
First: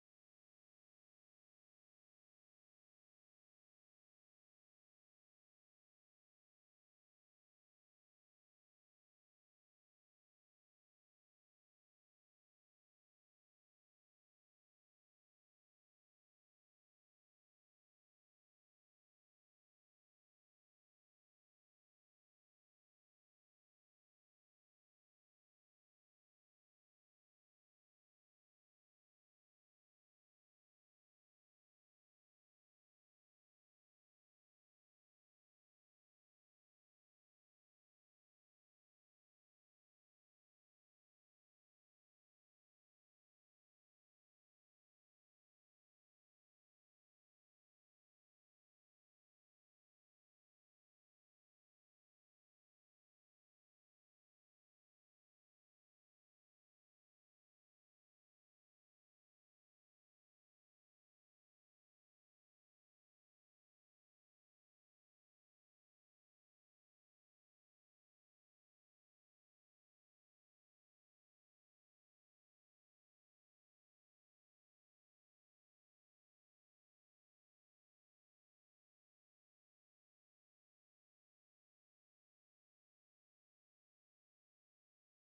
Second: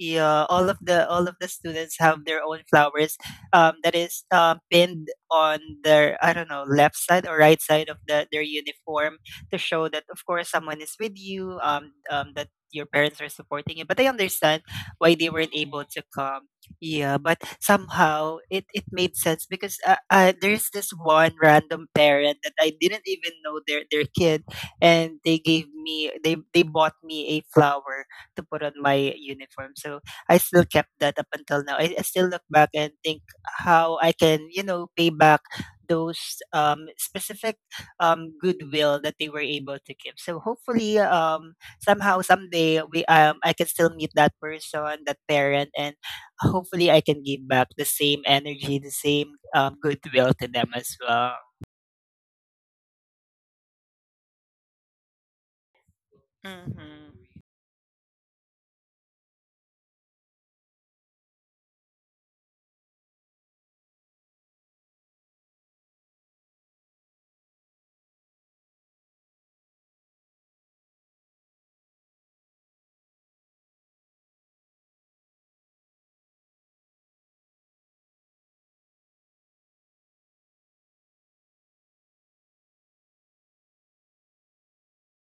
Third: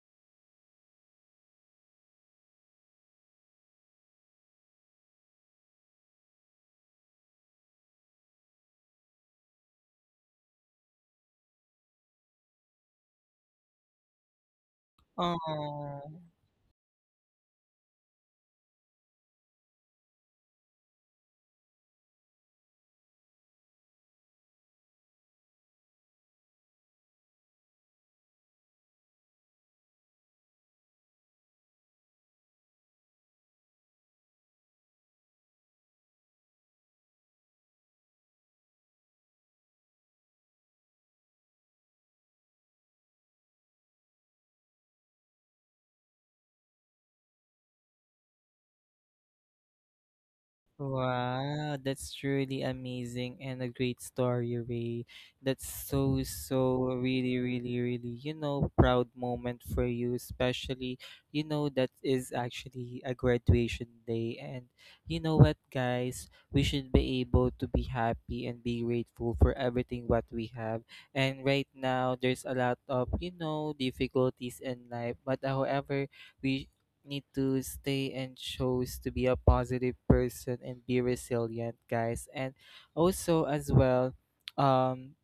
S1: Yeah, all of the students have their own flowers that is pinned on their I don't know left side or right side of their uniform to show that of course someone is with you that your parents are supporting you but I understand why they weren't able to
S2: Oh.
S1: come. Yeah, but somehow it made sense because there's this one random parent that I didn't even know their kid and they gave me they bought me a flower to put on my uniform so I still kept that up until now I still look back and think how I can you know pay back those specific goodwill that they were able to give. So hopefully, somehow someday we I can still meet that person, that parent, and hopefully I can give back the same energy, the same goodwill to them as well.
S2: Wow, that's truly amazing and a great story, Ray. That's so, so
S1: Mm-hmm.
S2: really, really, really, you know, proud moment for you, especially, you know, that is actually a graduation day. And you know what, guys, we should be able to be happy and be grateful for everything what we have. And right now, there's a lot of, difficulties in life, but however, we need to stay and chose to be a positive person and be resilient guys and also as well um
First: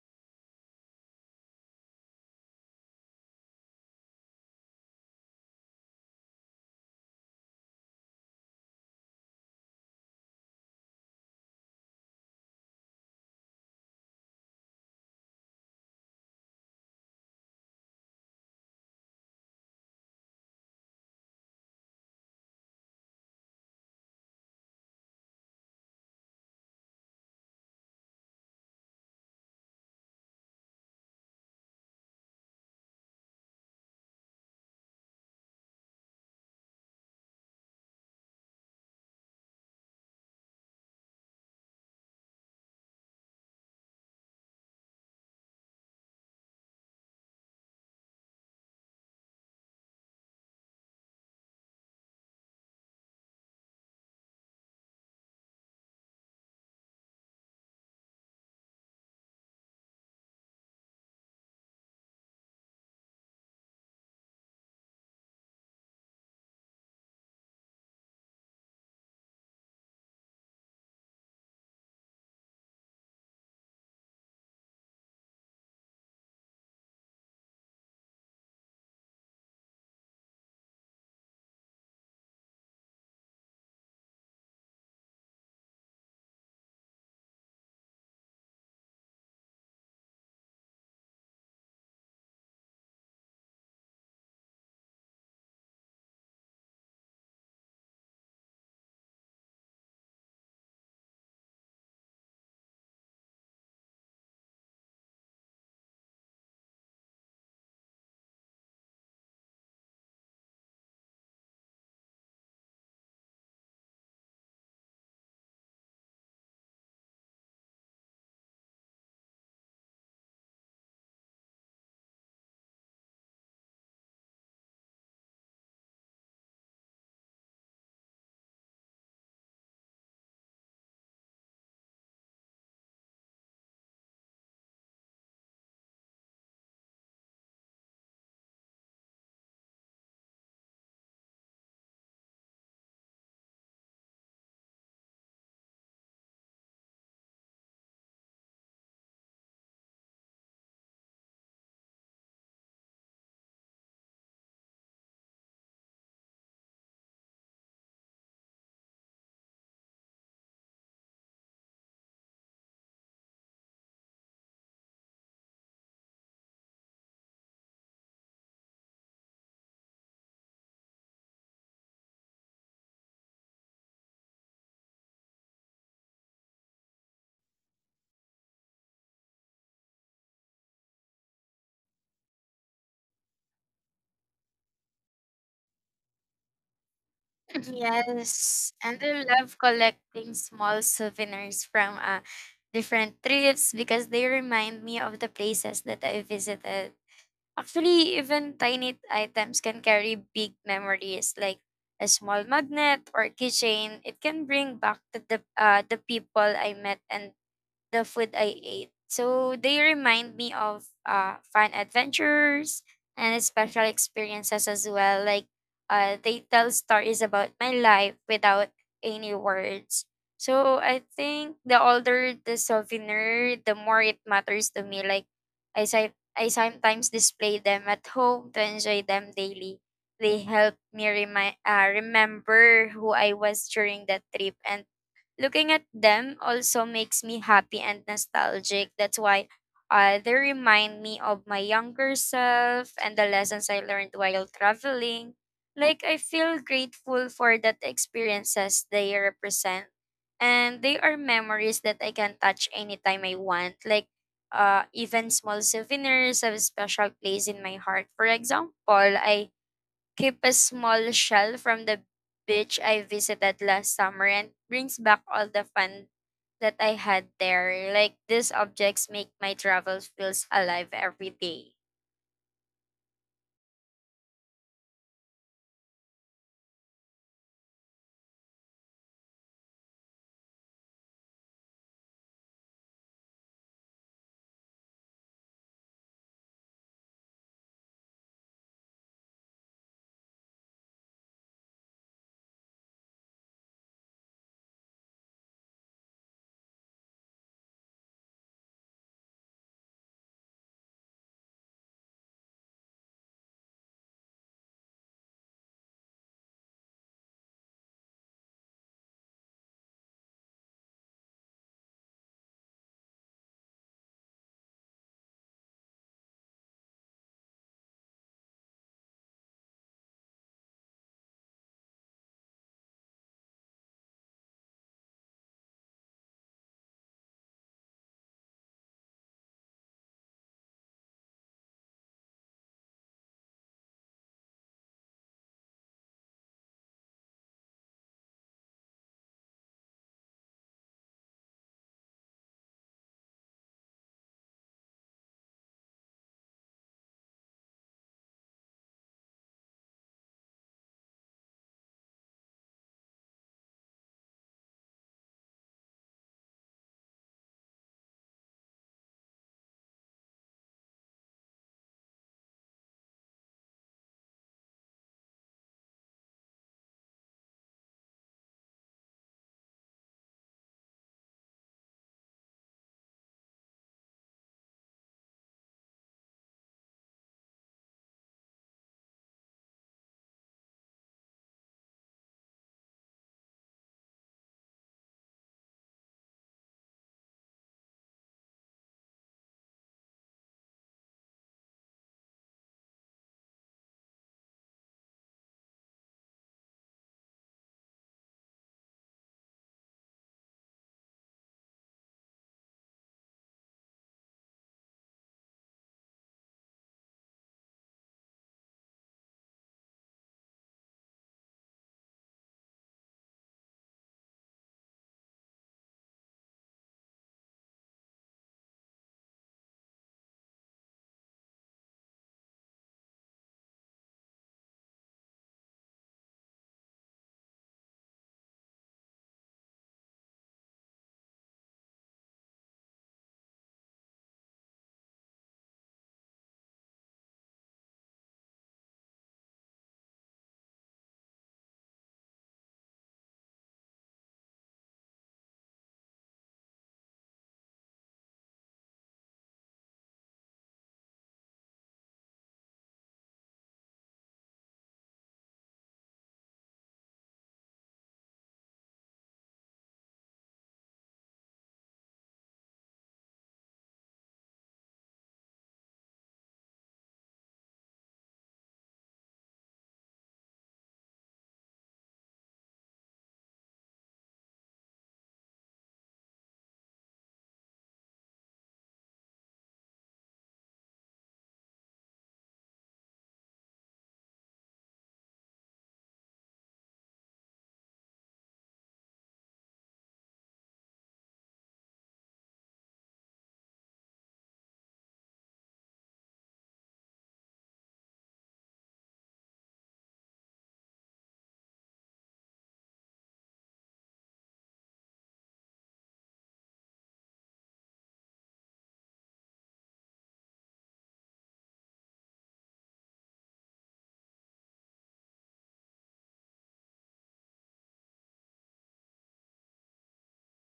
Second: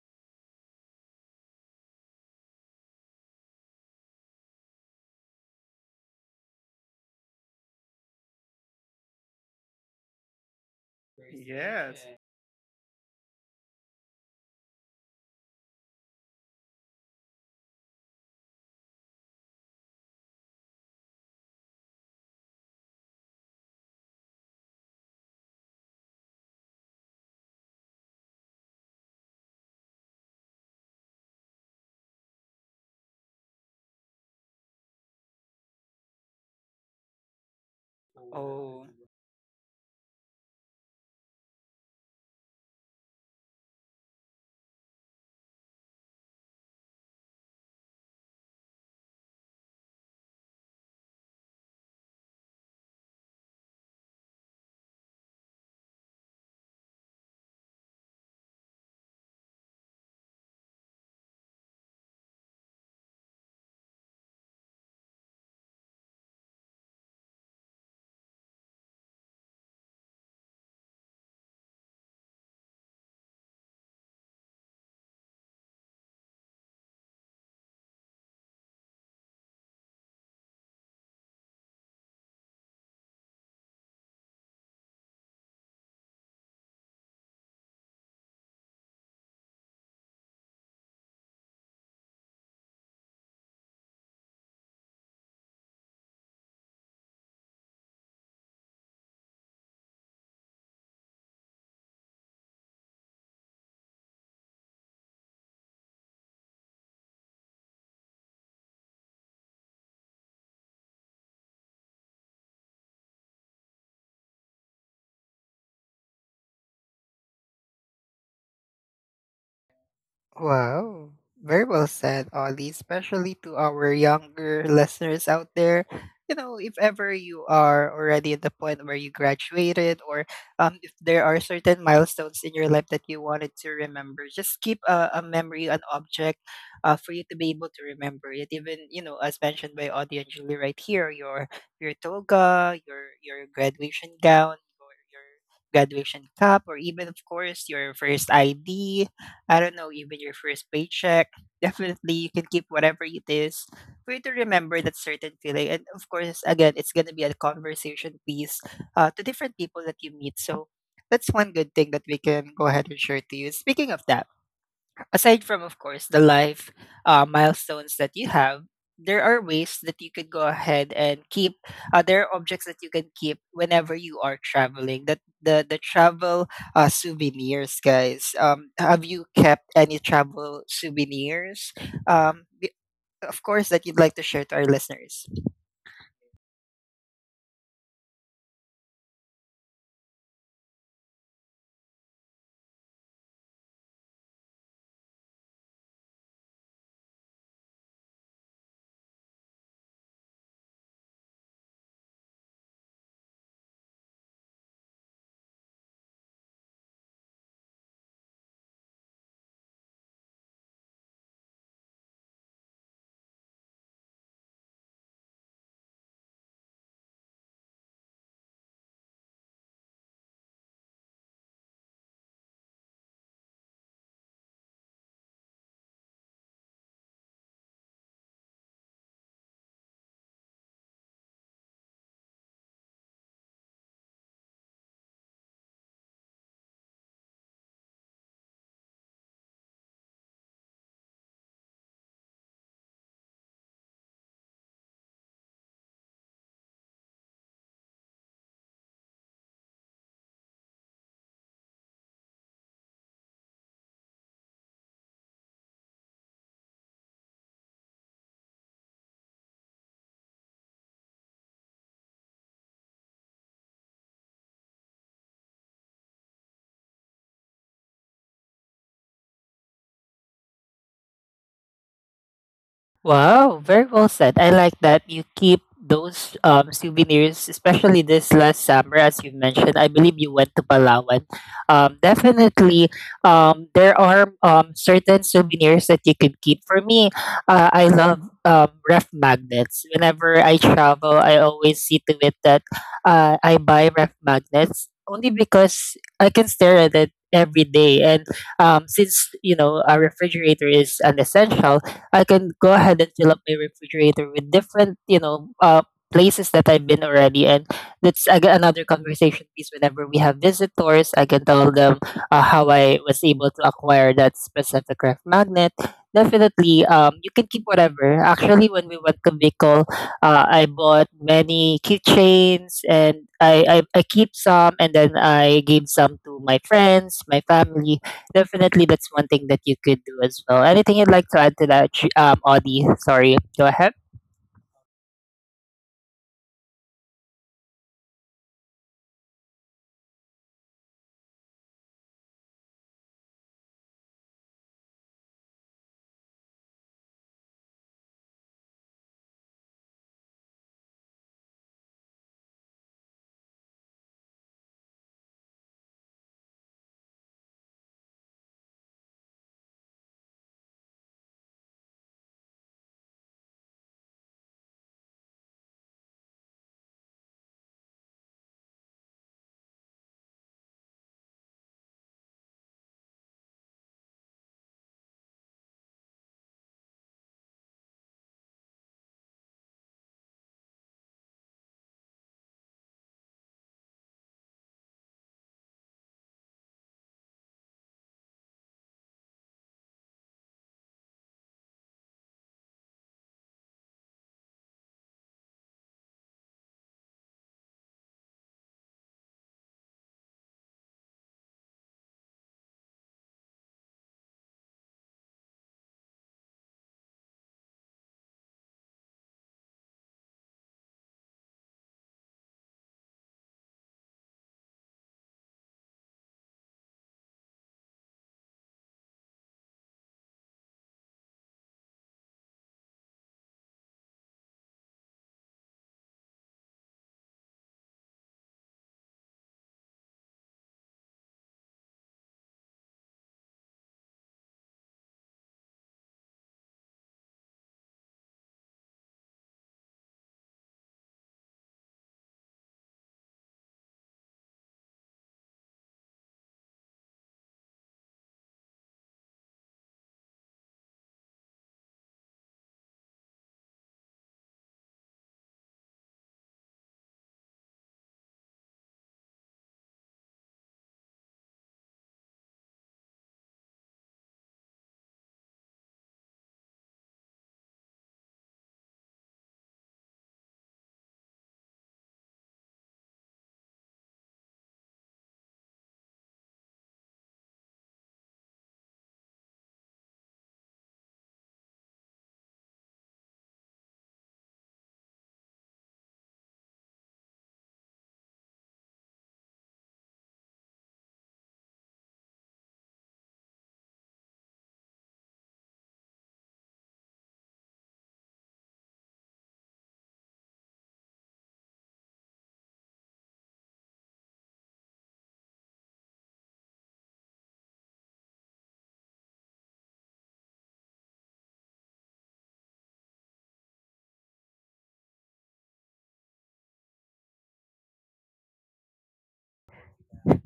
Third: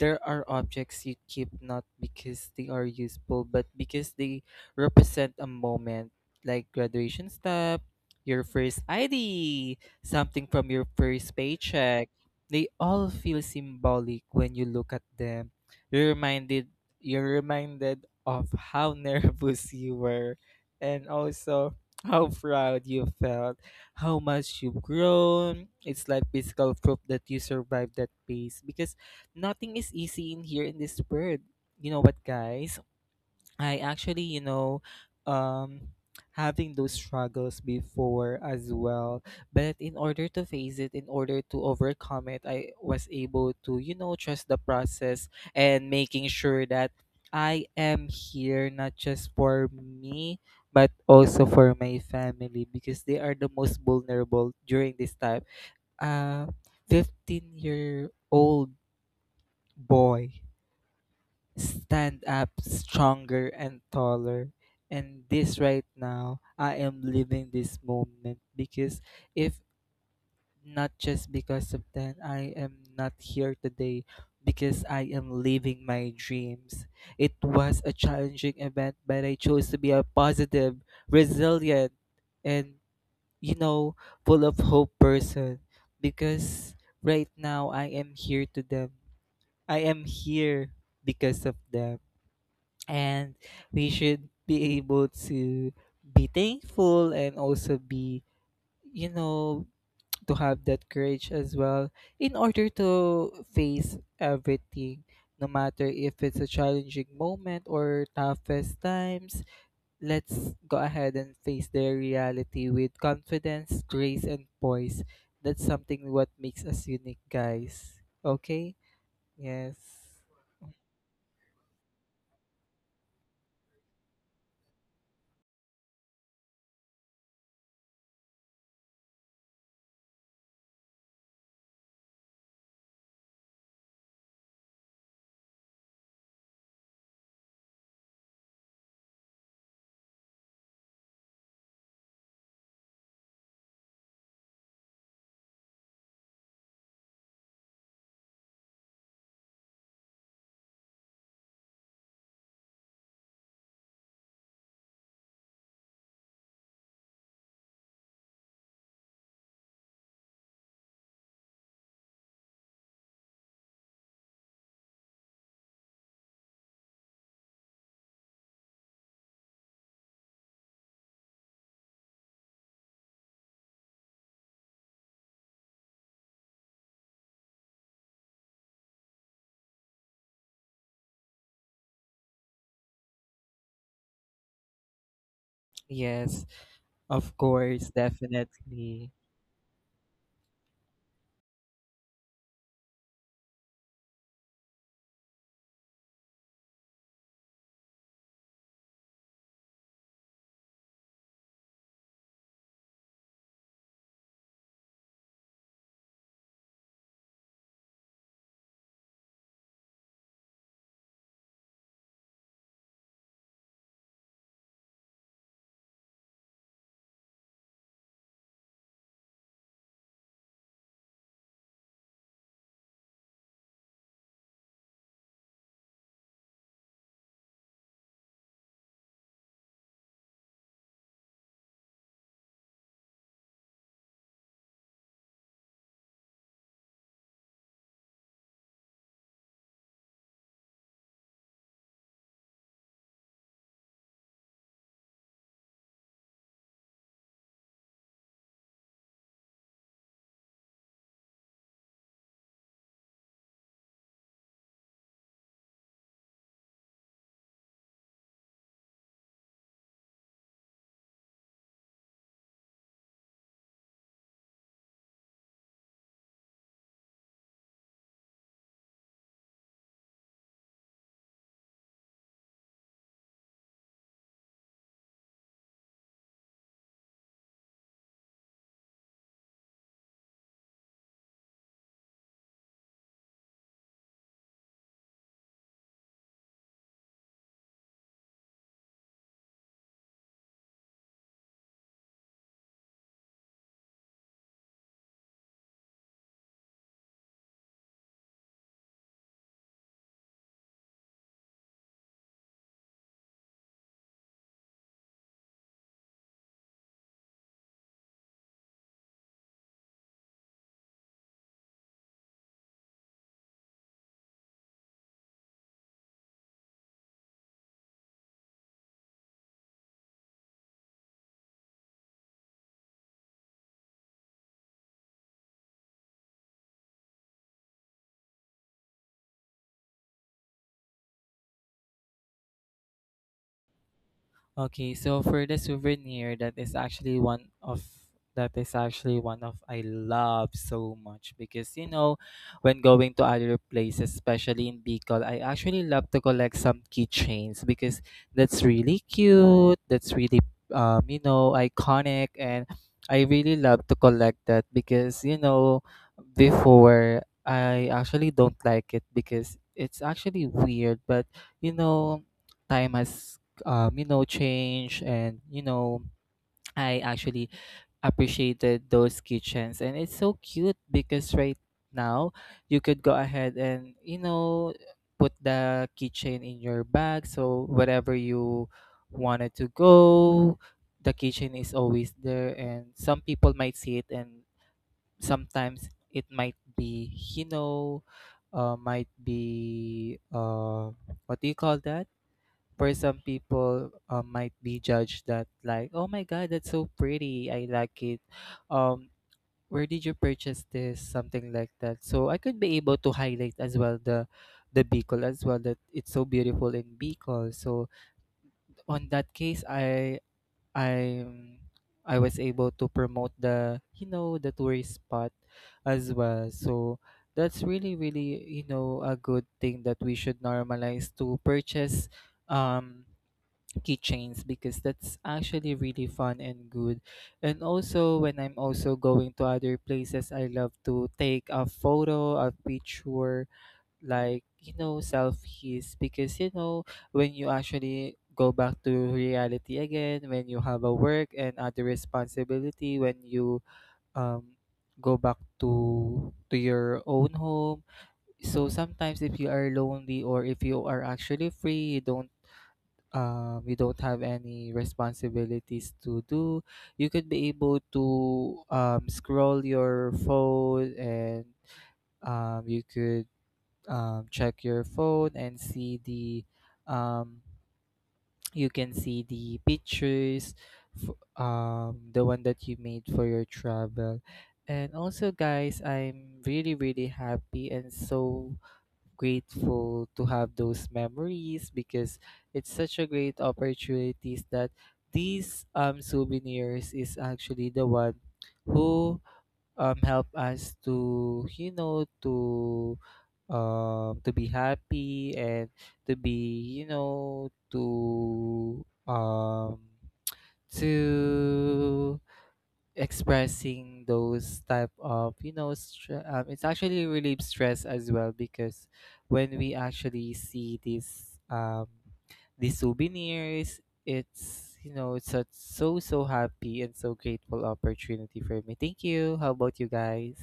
S2: there are objects you keep not because they are useful but because they represent a moment, like graduation stuff, your first id, something from your first
S1: Yes.
S2: paycheck. They all feel symbolic when you look at them. You're reminded, you're reminded of how nervous you were, and also how proud you felt, how much you've grown. It's like physical proof that you survived that phase because nothing is easy in here in this world. You know what, guys? I actually, um, having those struggles before as
S1: Oh.
S2: well. But in order to face it, in order to overcome it, I was able to, trust the process and making sure that I am here not just for me, but also for my family because they are the most vulnerable during this time. A 15-year-old boy stand up stronger and taller. And this right now, I am living this moment because if not just because of that, I am not here today because I am living my dreams. It was a challenging event, but I chose to be a positive, resilient, and you know, full of hope person because right now I am here to them. I am here because of them and we should be able to be thankful and also be you know to have that courage as well, in order to face everything, no matter if it's a challenging moment or toughest times. Let's go ahead and face their reality with confidence, grace, and poise. That's something what makes us unique, guys. Okay, yes.
S1: Wow. Very well said, Ollie, especially to our younger listeners out there. You know, if ever you are already at the point where you graduated or if there are certain milestones in your life that you wanted to remember, just keep a memory, an object for you to be able to remember it. Even, you know, as mentioned by Audie and Julie right here, your toga, your graduation gown, your graduation cap, or even, of course, your first ID. I don't know, even your first paycheck. Definitely, you can keep whatever it is for you to remember that certain feeling. And of course, again, it's going to be a conversation piece to different people that you meet. So that's one good thing that we can go ahead and share to you. Speaking of that, aside from of course the life milestones that you have there are ways that you could go ahead and keep there are objects that you can keep whenever you are traveling that the travel souvenirs guys have you kept any travel souvenirs um of course, that you'd like to share to our listeners?
S2: Yes, of course,
S3: Yes, and
S2: definitely.
S3: I love collecting small souvenirs from different trips because they remind me of the places that I visited. Actually, even tiny items can carry big memories, like a small magnet or keychain. It can bring back to the people I met and the food I ate. So they remind me of fun adventures and special experiences as well. Like, they tell stories about my life without any words. So I think the older the souvenir, the more it matters to me. Like, I sometimes display them at home to enjoy them daily. They help me remember who I was during that trip. And looking at them also makes me happy and nostalgic. That's why they remind me of my younger self and the lessons I learned while traveling. Like, I feel grateful for that experiences they represent. And they are memories that I can touch anytime I want. Like, even small souvenirs have a special place in my heart. For example, I keep a small shell from the beach I visited last summer, and brings back all the fun that I had there. Like, these objects make my travels feels alive every day.
S1: Wow, very well said. I like that you keep those souvenirs, especially this last summer, as you mentioned. I believe you went to Palawan. Definitely, there are certain souvenirs that you can keep. For me, I love ref magnets. Whenever I travel, I always see to it that I buy ref magnets only because I can stare at it every day. And since, you know, a refrigerator is an essential, I can go ahead and fill up my refrigerator with different, you know, places that I've been already. And that's aga another conversation piece whenever we have visitors. I can tell them how I was able to acquire that specific ref magnet. Definitely, you can keep whatever. Actually, when we went to Bicol, I bought many keychains and I keep some and then I gave some to my friends, my family. Definitely, that's one thing that you could do as well. Anything you'd like to add to that, Audie? Sorry, go ahead.
S2: Okay, so for the souvenir, that is actually one of that is actually one of I love so much because you know, when going to other places, especially in Bicol, I actually love to collect some keychains because that's really cute. That's really you know iconic, and I really love to collect that because you know before I actually don't like it because it's actually weird, but you know time has you know, change. And, you know, I actually appreciated those kitchens. And it's so cute because right now you could go ahead and, you know, put the kitchen in your bag. So wherever you wanted to go, the kitchen is always there. And some people might see it and sometimes it might be, you know, might be what do you call that? For some people might be judged that, like, oh my god, that's so pretty, I like it. um where did you purchase this, something like that, so I could be able to highlight as well the Bicol as well, that it's so beautiful in Bicol. So on that case, i I was able to promote the, you know, the tourist spot as well. So that's really, really, you know, a good thing that we should normalize to purchase um keychains, because that's actually really fun and good. And also when I'm also going to other places, I love to take a photo, a picture, like, you know, selfies because you know when you actually go back to reality again, when you have a work and other responsibility, when you um go back to your own home. So sometimes if you are lonely or if you are actually free, you don't have any responsibilities to do, you could be able to scroll your phone and you could check your phone and see the um, you can see the pictures f- the one that you made for your travel. And also guys, I'm really, really happy and so grateful to have those memories because it's such a great opportunities that these souvenirs is actually the one who help us to, you know, to be happy and to be, you know, to to expressing those type of, you know, it's actually really stress as well, because when we actually see these these souvenirs, it's, you know, it's a so, so happy and so grateful opportunity for me. Thank you. How about you guys?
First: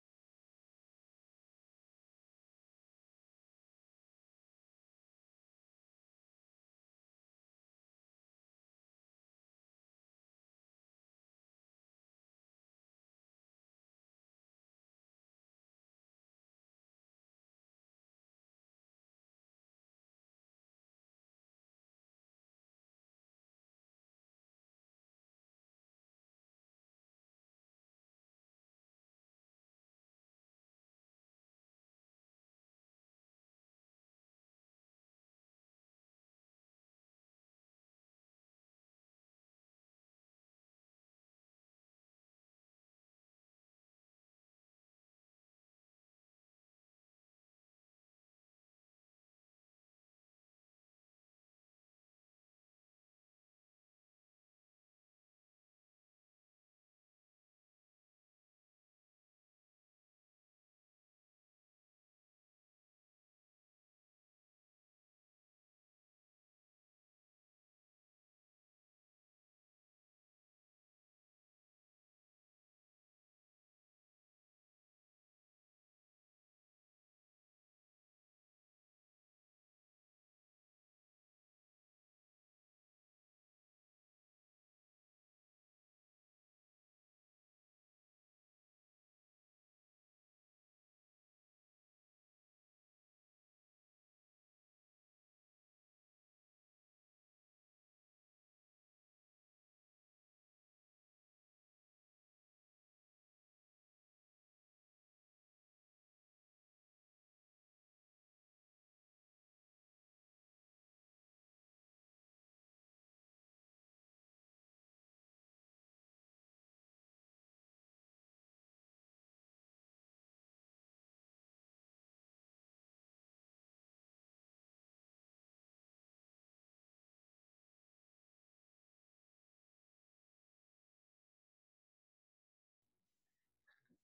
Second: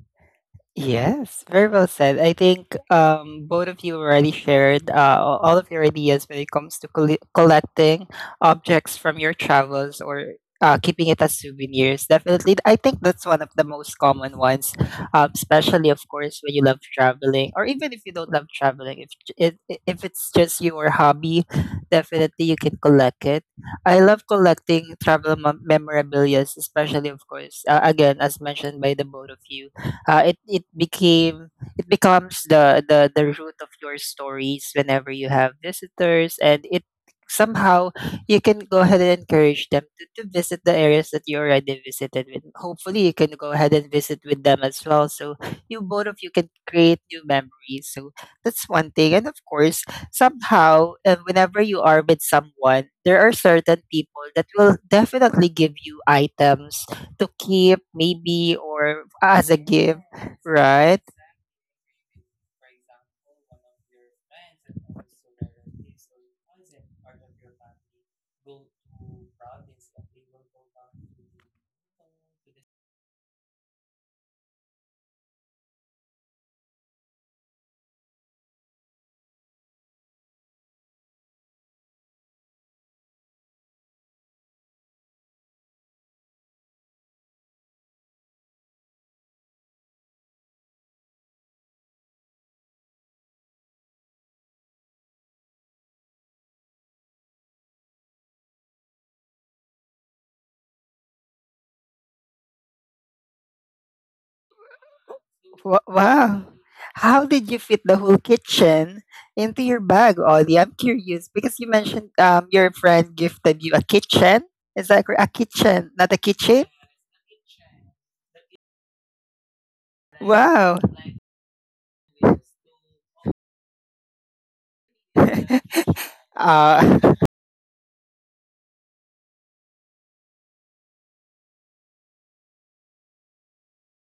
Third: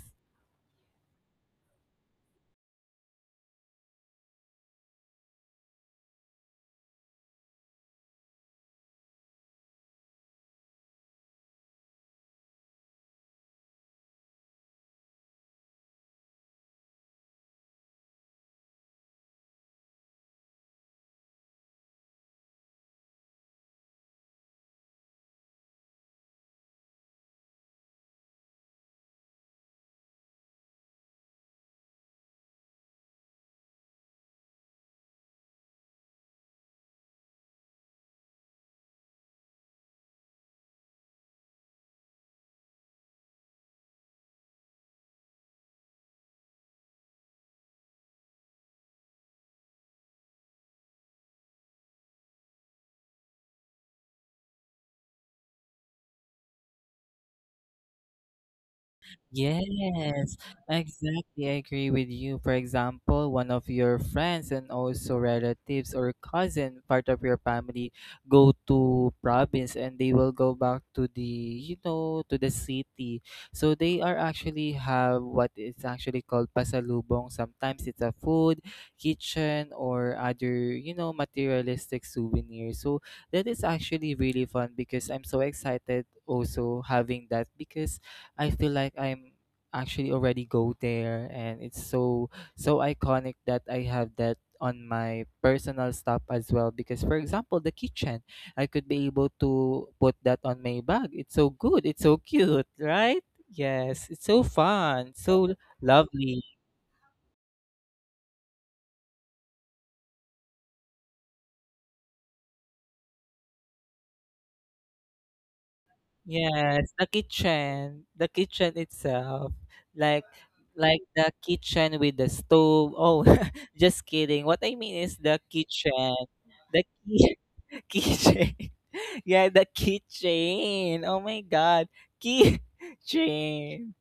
S1: Yes, very well said. I think both of you already shared all of your ideas when it comes to collecting objects from your travels or keeping it as souvenirs. Definitely, I think that's one of the most common ones, especially, of course, when you love traveling or even if you don't love traveling. If it's just your hobby, definitely you can collect it. I love collecting travel memorabilia, especially, of course, again, as mentioned by the both of you, it became, it becomes the root of your stories whenever you have visitors, and it somehow, you can go ahead and encourage them to visit the areas that you already visited, with hopefully you can go ahead and visit with them as well, so you both of you can create new memories. So that's one thing, and of course, somehow, whenever you are with someone, there are certain people that will definitely give you items to keep maybe, or as a gift,
S2: Yes,
S1: right?
S2: exactly. I agree with you. For example, one of your friends and also relatives or cousin, part of your family, go to province and they will go back to the, you know, to the city. So they are actually have what is actually called pasalubong. Sometimes it's a food, kitchen, or other, you know, materialistic souvenir. So that is actually really fun because I'm so excited also having that because I feel like I'm actually already go there and it's so so iconic that I have that on my personal stuff as well, because for example the kitchen, I could be able to put that on my bag. It's so good, it's so cute, right? Yes, it's so fun, so
S1: Wow.
S2: lovely.
S1: How did you fit the whole kitchen into your bag, Ollie? I'm curious because you mentioned your friend gifted you a kitchen. Is that correct? A kitchen, not a kitchen?
S2: Yes, the kitchen, the kitchen itself, like
S1: Wow.
S2: like the kitchen with the stove. Oh, just kidding, what I mean is the kitchen, the
S1: uh,
S2: ki- keychain. Yeah, the keychain. Oh my god. Keychain.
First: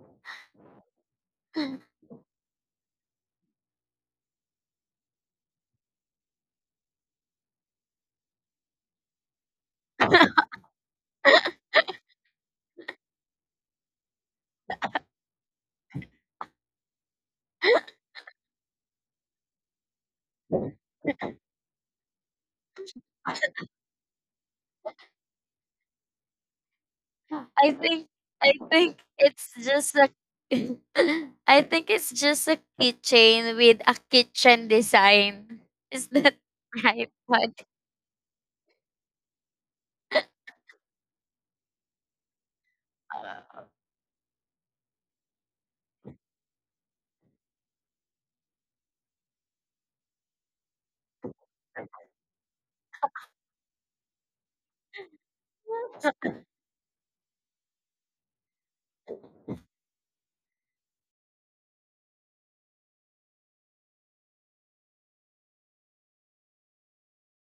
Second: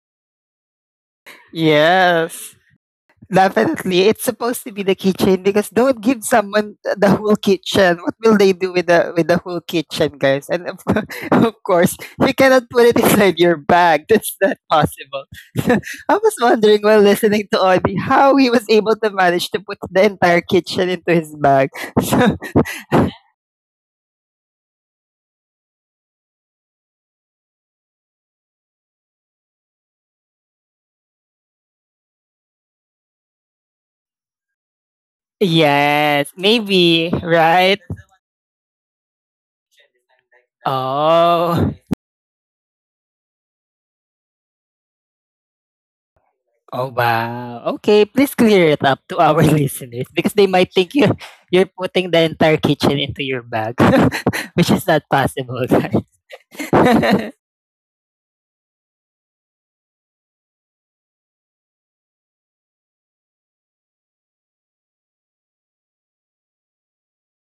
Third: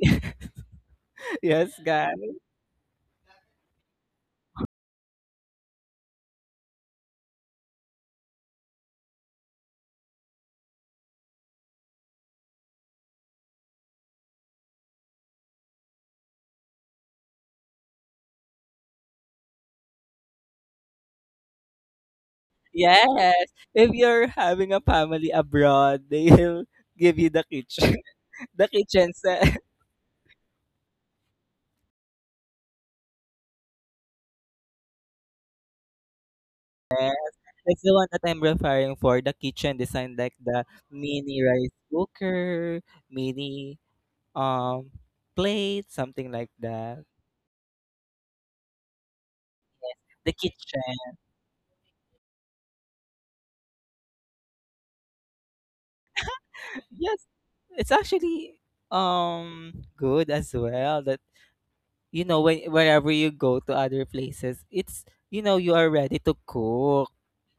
S2: Yes, guys.
S1: yes. Definitely, it's supposed to be the kitchen, because don't give someone the whole kitchen. What will they do with the whole kitchen, guys? Of course, you cannot put it inside your bag. That's not possible. I was wondering while listening to Audie how he was able to manage to put the entire kitchen into his bag. So,
S2: Yes. If you're having a family abroad, they'll give you the
S3: I
S2: kitchen.
S3: think I
S2: The
S3: think
S2: kitchen
S3: it's
S2: set.
S3: just a, I think it's just a keychain with a kitchen design. Is
S1: yes,
S3: that right?
S1: maybe
S2: Yeah.
S3: Pod?
S2: That's
S1: right.
S2: the one that I'm referring for. The kitchen design, like the mini
S1: Oh.
S2: rice cooker, mini um plate, something like
S1: Oh
S2: that.
S1: wow. Okay, please clear it up to our listeners
S2: The
S1: because they might think
S2: kitchen.
S1: you're putting the entire kitchen into your bag, which is not possible, guys.
S2: Yes. It's actually um good as well that you know when wherever you go to other places, it's, you know, you are ready to cook,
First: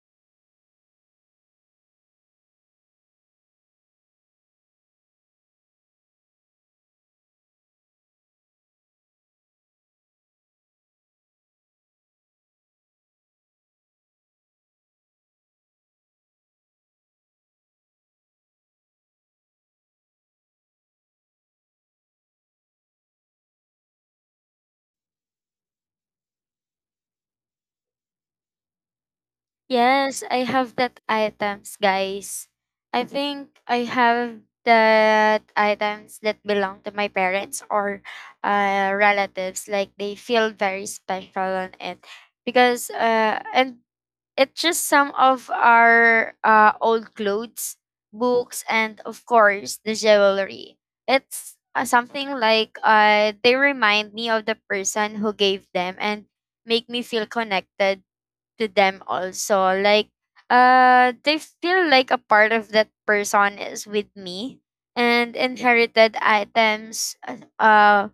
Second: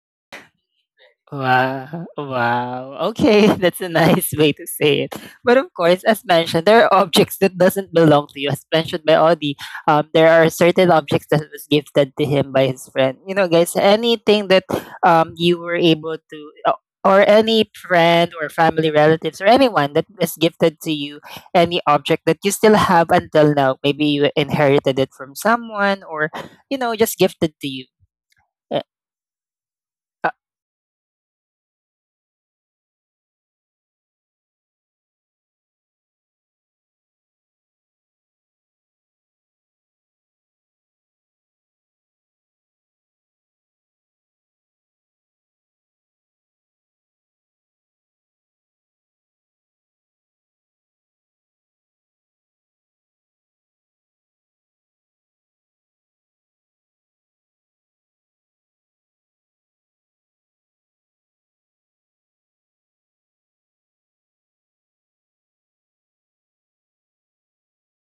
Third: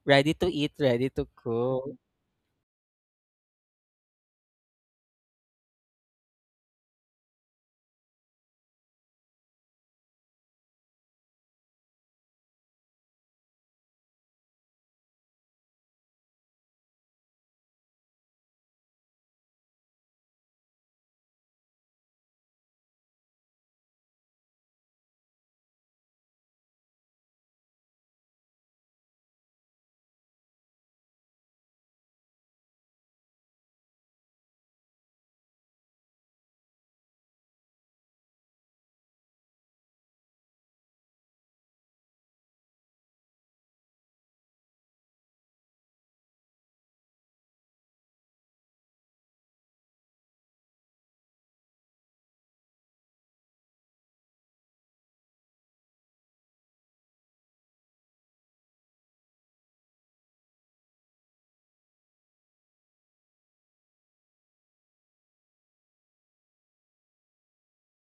S2: ready to eat, ready to cook.
S1: Wow, wow. Okay, that's a nice way to say it. But of course, as mentioned, there are objects that doesn't belong to you. As mentioned by Audi, there are certain objects that was gifted to him by his friend. You know, guys, anything that you were able to, uh, or any friend or family relatives or anyone that is gifted to you, any object that you still have until now, maybe you inherited it from someone or you know just gifted to you. Uh,
S3: Yes,
S1: uh,
S3: I have that items, guys. I think I have that items that belong to my parents or relatives. Like, they feel very special on it because and it's just some of our old clothes, books, and of course the jewelry. It's something like they remind me of the person who gave them and make me feel connected to them also. Like, they feel like a part of that person is with me. And inherited items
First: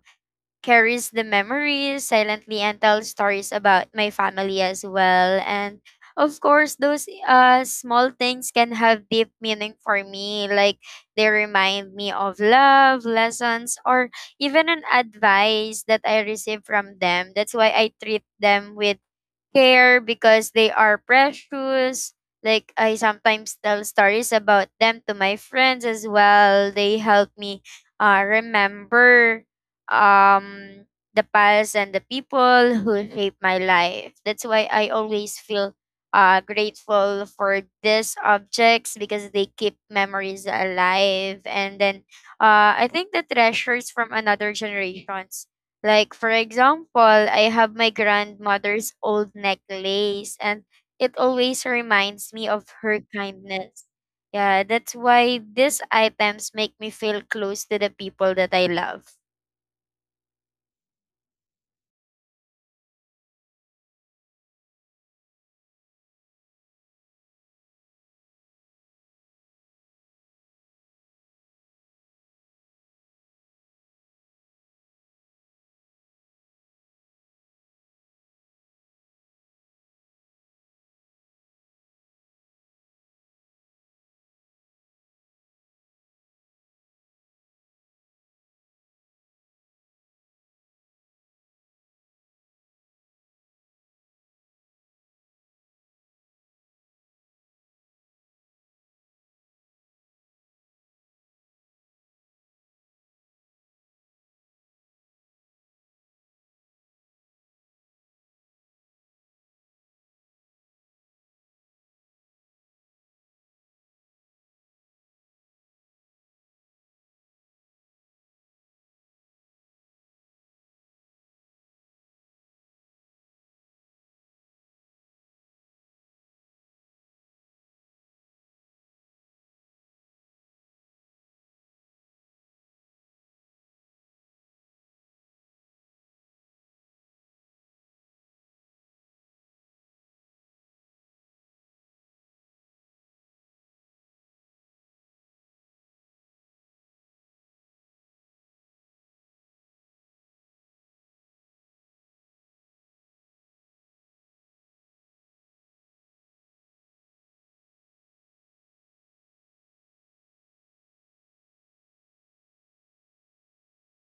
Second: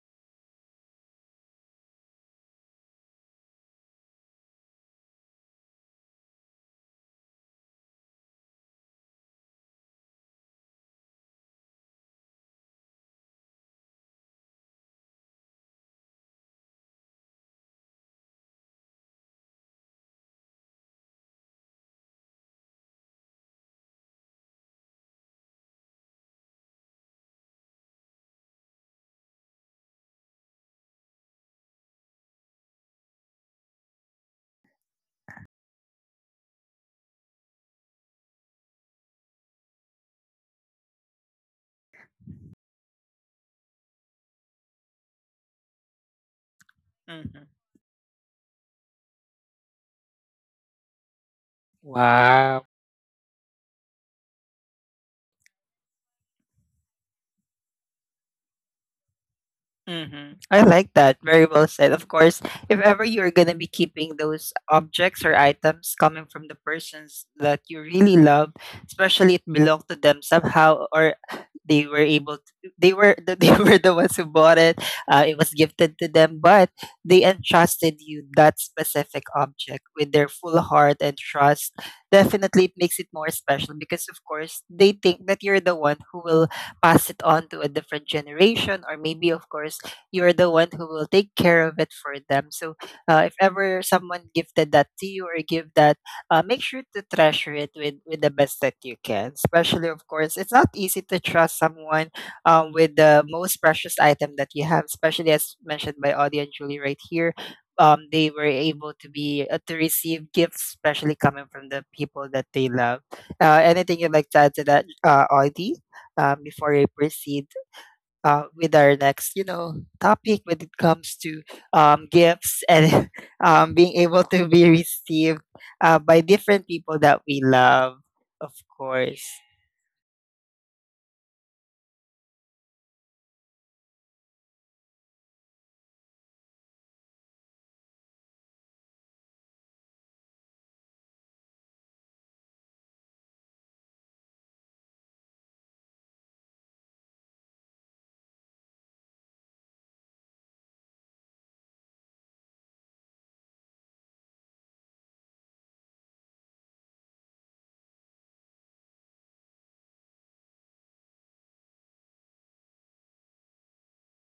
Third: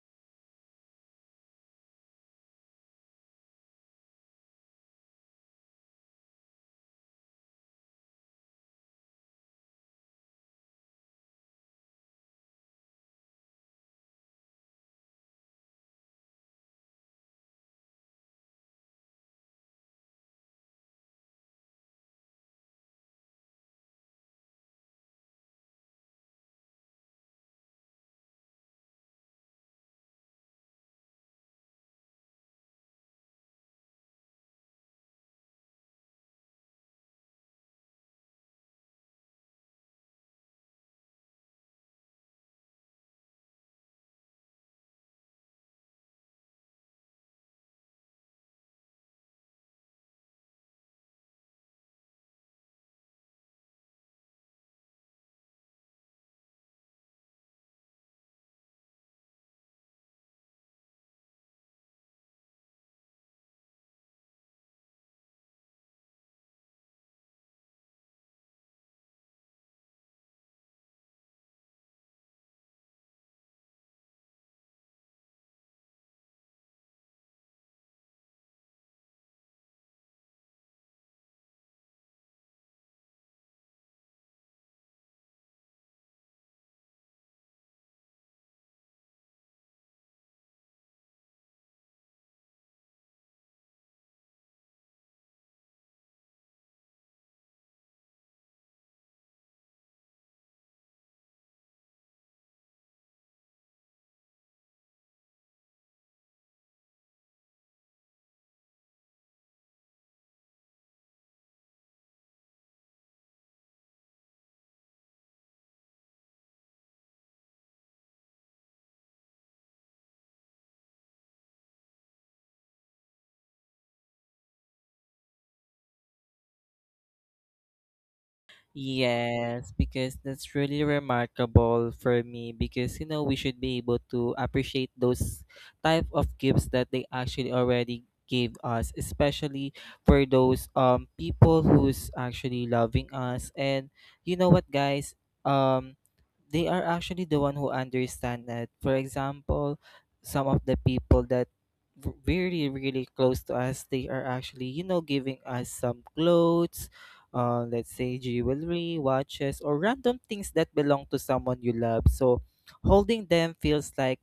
S3: carries the memories silently and tells stories about my family as well. And of course, those small things can have deep meaning for me. Like, they remind me of love, lessons, or even an advice that I receive from them. That's why I treat them with care because they are precious. Like, I sometimes tell stories about them to my friends as well. They help me remember um the past and the people who shaped my life. That's why I always feel grateful for these objects because they keep memories alive. And then, I think the treasures from another generations, like, for example,
S1: mhm.
S3: I have my grandmother's old necklace, and it always reminds me of her kindness. Yeah, that's why these items make me feel close to the people that I love.
S1: Hmm, I like that. Very well said. Of course, if ever you're going to be keeping those objects or items coming from the persons that you really love, especially it belonged to them somehow, or they were able to, they were they were the ones who bought it. It was gifted to them, but they entrusted you that specific object with their full heart and trust. Definitely, it makes it more special because, of course, they think that you're the one who will pass it on to a different generation, or maybe of course you're the one who will take care of it for them. So if ever someone gifted that to you or give that, make sure to treasure it with the best that you can. Especially, of course, it's not easy to trust someone with the most precious item that you have, especially as mentioned by Audie and Julie right here. They were able to be to receive gifts, especially coming from the people that they love. Anything you'd like to add to that, Audie, before we proceed? With our next, you know, topic when it comes to gifts and being able to be received by different people that we love, of course.
S2: Yes, because that's really remarkable for me because you know we should be able to appreciate those type of gifts that they actually already gave us, especially for those people who's actually loving us. And you know what guys? They are actually the one who understand that. For example, some of the people that really really close to us, they are actually, you know, giving us some clothes, let's say jewelry, watches, or random things that belong to someone you love. So holding them feels like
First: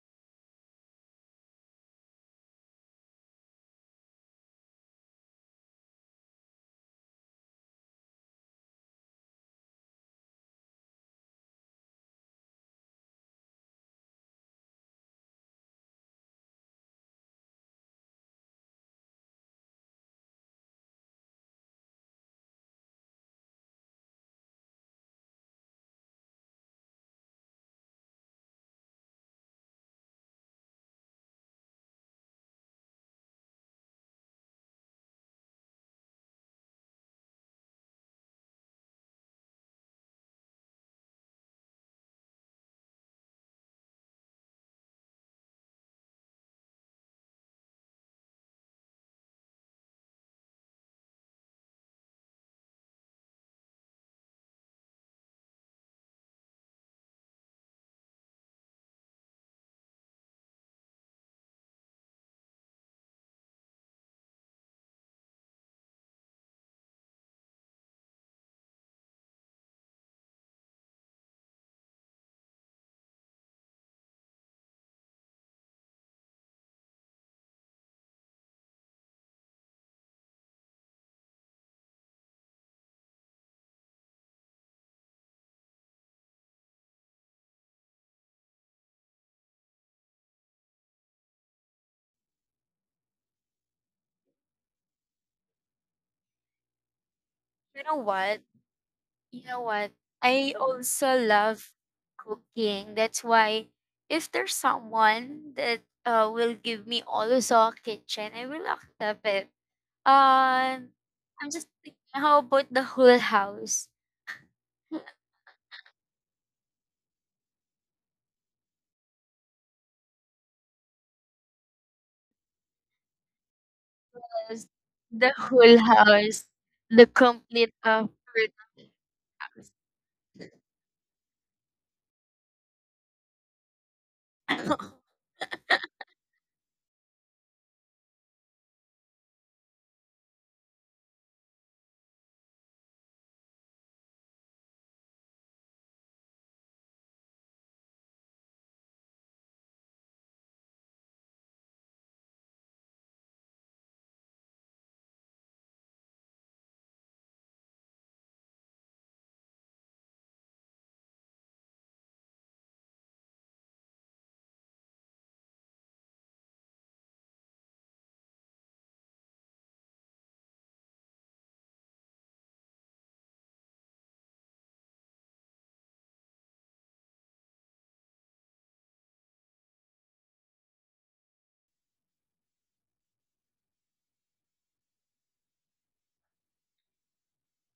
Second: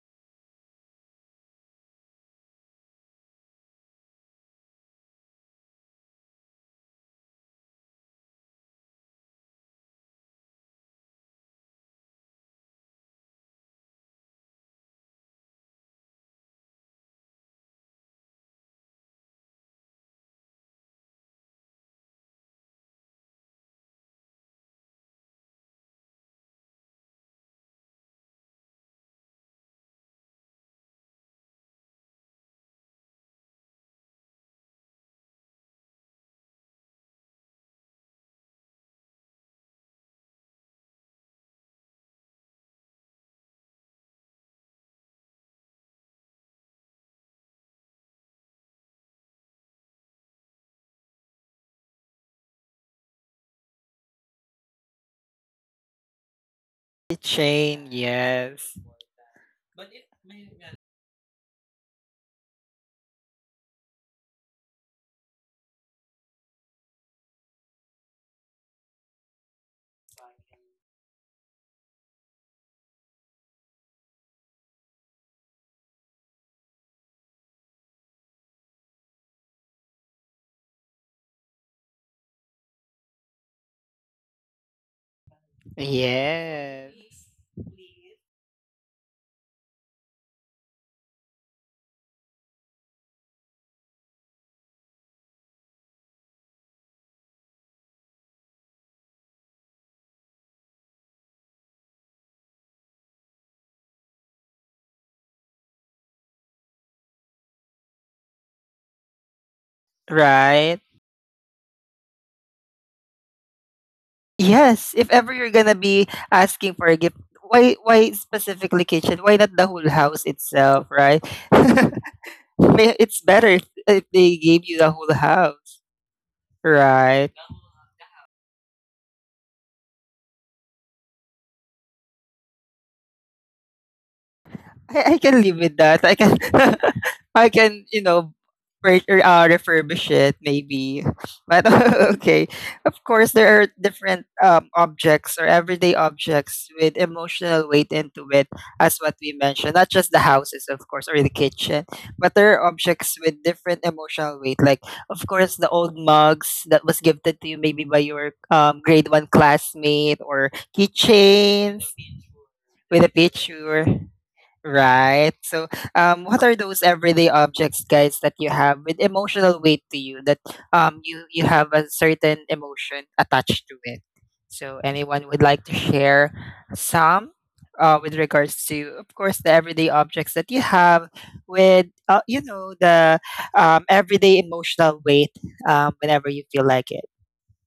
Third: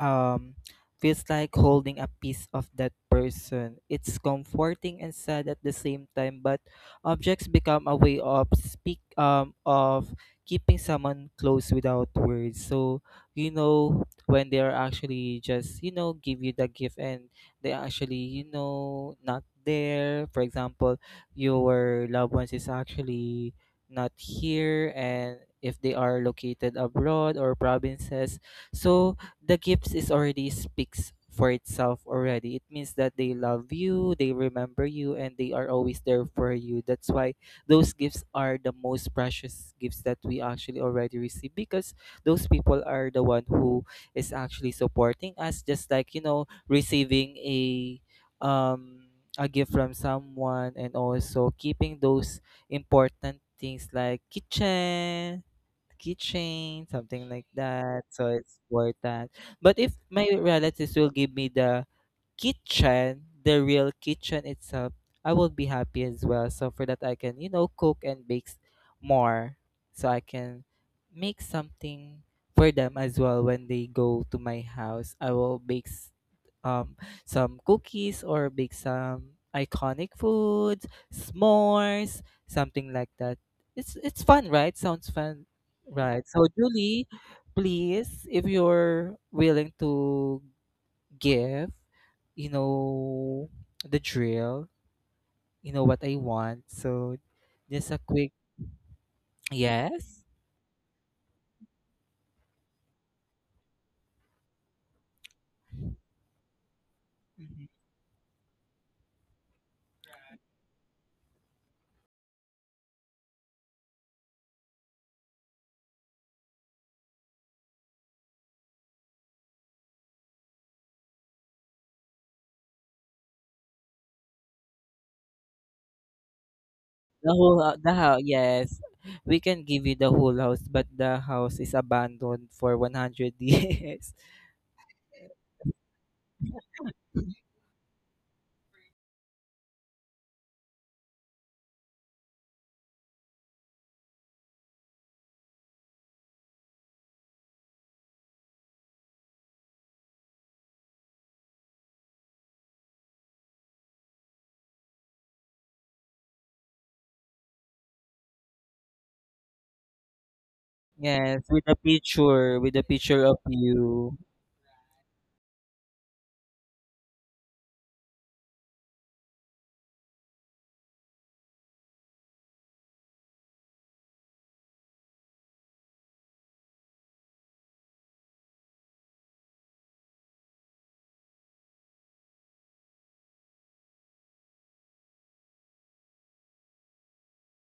S2: um feels like holding a piece of that person. It's comforting and sad at the same time, but objects become a way of speak of keeping someone close without words. So you know when they are actually just, you know, give you the gift and they actually, you know, not there. For example, your loved ones is actually not here, and if they are located abroad or provinces, so the gifts is already speaks for itself already. It means that they love you, they remember you, and they are always there for you. That's why those gifts are the most precious gifts that we actually already receive, because those people are the one who is actually supporting us, just like, you know, receiving um, a gift from someone and also keeping those important things, like kitchen,
S1: The
S2: something like
S1: Chain,
S2: that, so it's
S1: yes,
S2: worth that. But if my relatives will give me the kitchen, the real kitchen itself, I will be happy as well, so for that I can, you know, cook and bake more, so I can make something for them as well. When they go to my house, I will bake um, some cookies or bake some iconic foods, s'mores, something like that. It's fun, right? Sounds fun, right? So
S1: yes,
S2: Julie, please, if you're willing to give, you know, the drill, you know what I want. So
S3: You
S2: just
S3: know
S2: a quick
S3: what? You know what?
S2: yes.
S3: I also love cooking. That's why if there's someone that will give me also
S2: Mhm.
S3: a kitchen, I will accept it.
S1: right.
S3: Um, I'm just thinking, how about the whole house?
S1: Yes, if ever you're gonna be asking for a gift, why specifically kitchen? Why not the whole house itself, right? It's better if they
S3: House,
S1: gave you the whole
S3: the whole
S1: house,
S3: house, the
S2: The
S1: right?
S3: complete
S2: the house, yes. We
S3: apartment.
S2: can give you the whole house, but the house is abandoned for 100 years.
S1: I can live with that. I can I can, you know, refurbish it maybe. But okay. Of course there are different objects, or everyday objects with emotional weight into it, as what we mentioned. Not just the houses of course, or the kitchen, but there are objects with different emotional weight, like of course the old mugs that was gifted to you maybe by your grade 1 classmate, or
S2: Yes,
S1: keychains
S2: with a
S1: with a
S2: picture of
S1: picture.
S2: you.
S1: Right. So, what are those everyday objects, guys, that you have with emotional weight to you that you have a certain emotion attached to it? So, anyone would like to share some with regards to, of course, the everyday objects that you have with you know the everyday emotional weight, whenever you feel like it.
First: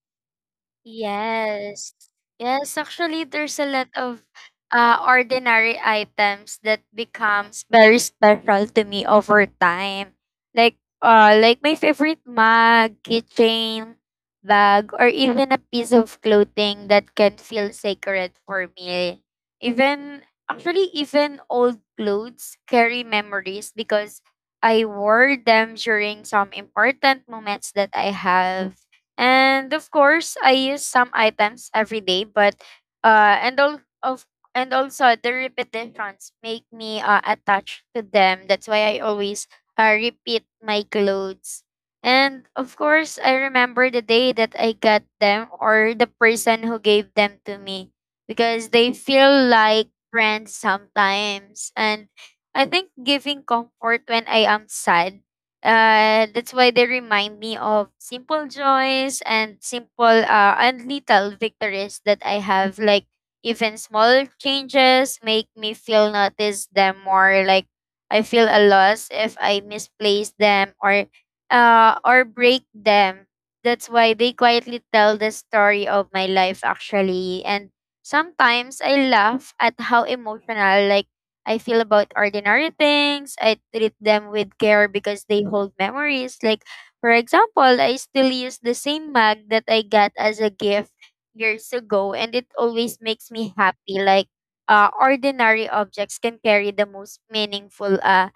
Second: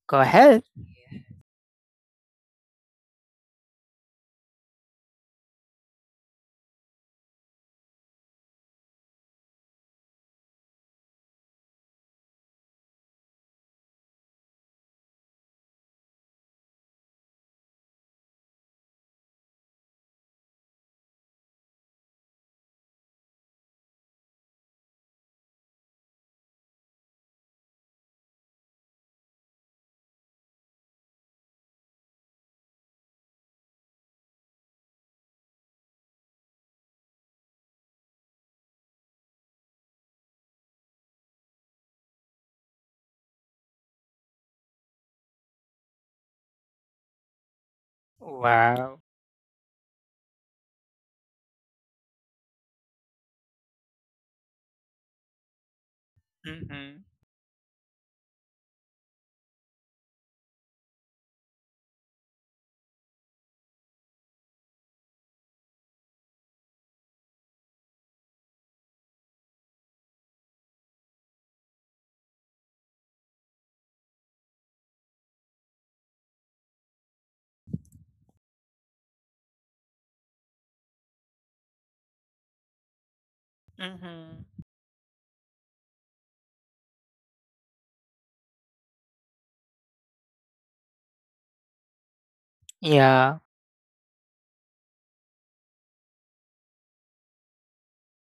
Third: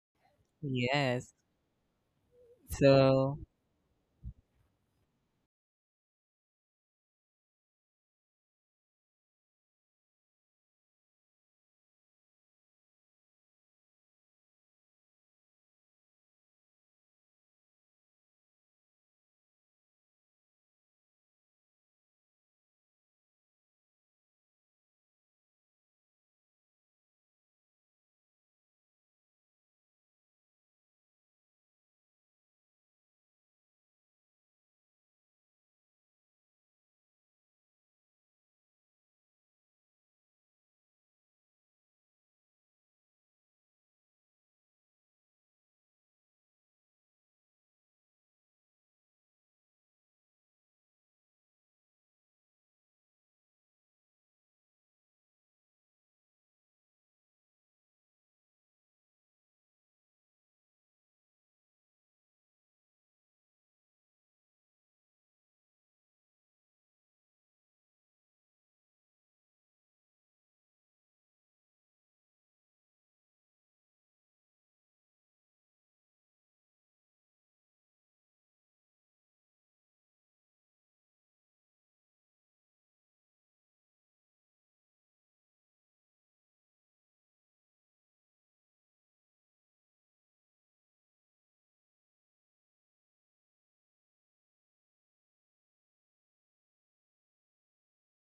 S1: Go ahead.
S2: Yes.
S3: Yes. Yes, actually
S2: So,
S3: there's a lot of ordinary items that becomes very special to me over time. Like, like my favorite mug, keychain, bag, or even a piece of clothing that can feel sacred for me. Even, actually even old clothes carry memories because I wore them during some important moments that I have. And of course, I use some items every day, but and all of and also the repetitions make me attached to them. That's why I always repeat my clothes. And of course, I remember the day that I got them or the person who gave them to me because they
S1: Wow.
S3: feel like friends sometimes. And I think giving comfort when I am sad, that's why they
S1: Mm-hmm.
S3: remind me of simple joys and simple and little victories that I have. Like even small changes make me feel notice them more. Like I feel a loss if I misplace them or break them. That's why they quietly tell the story of my life actually. And sometimes I laugh at how emotional, I feel about ordinary things. I treat them with
S1: Mm-hmm.
S3: care because they hold memories. Like, for example, I still use the same mug that I got as a gift years ago, and it always makes
S1: Yeah.
S3: me happy. Like, ordinary objects can carry the most meaningful uh,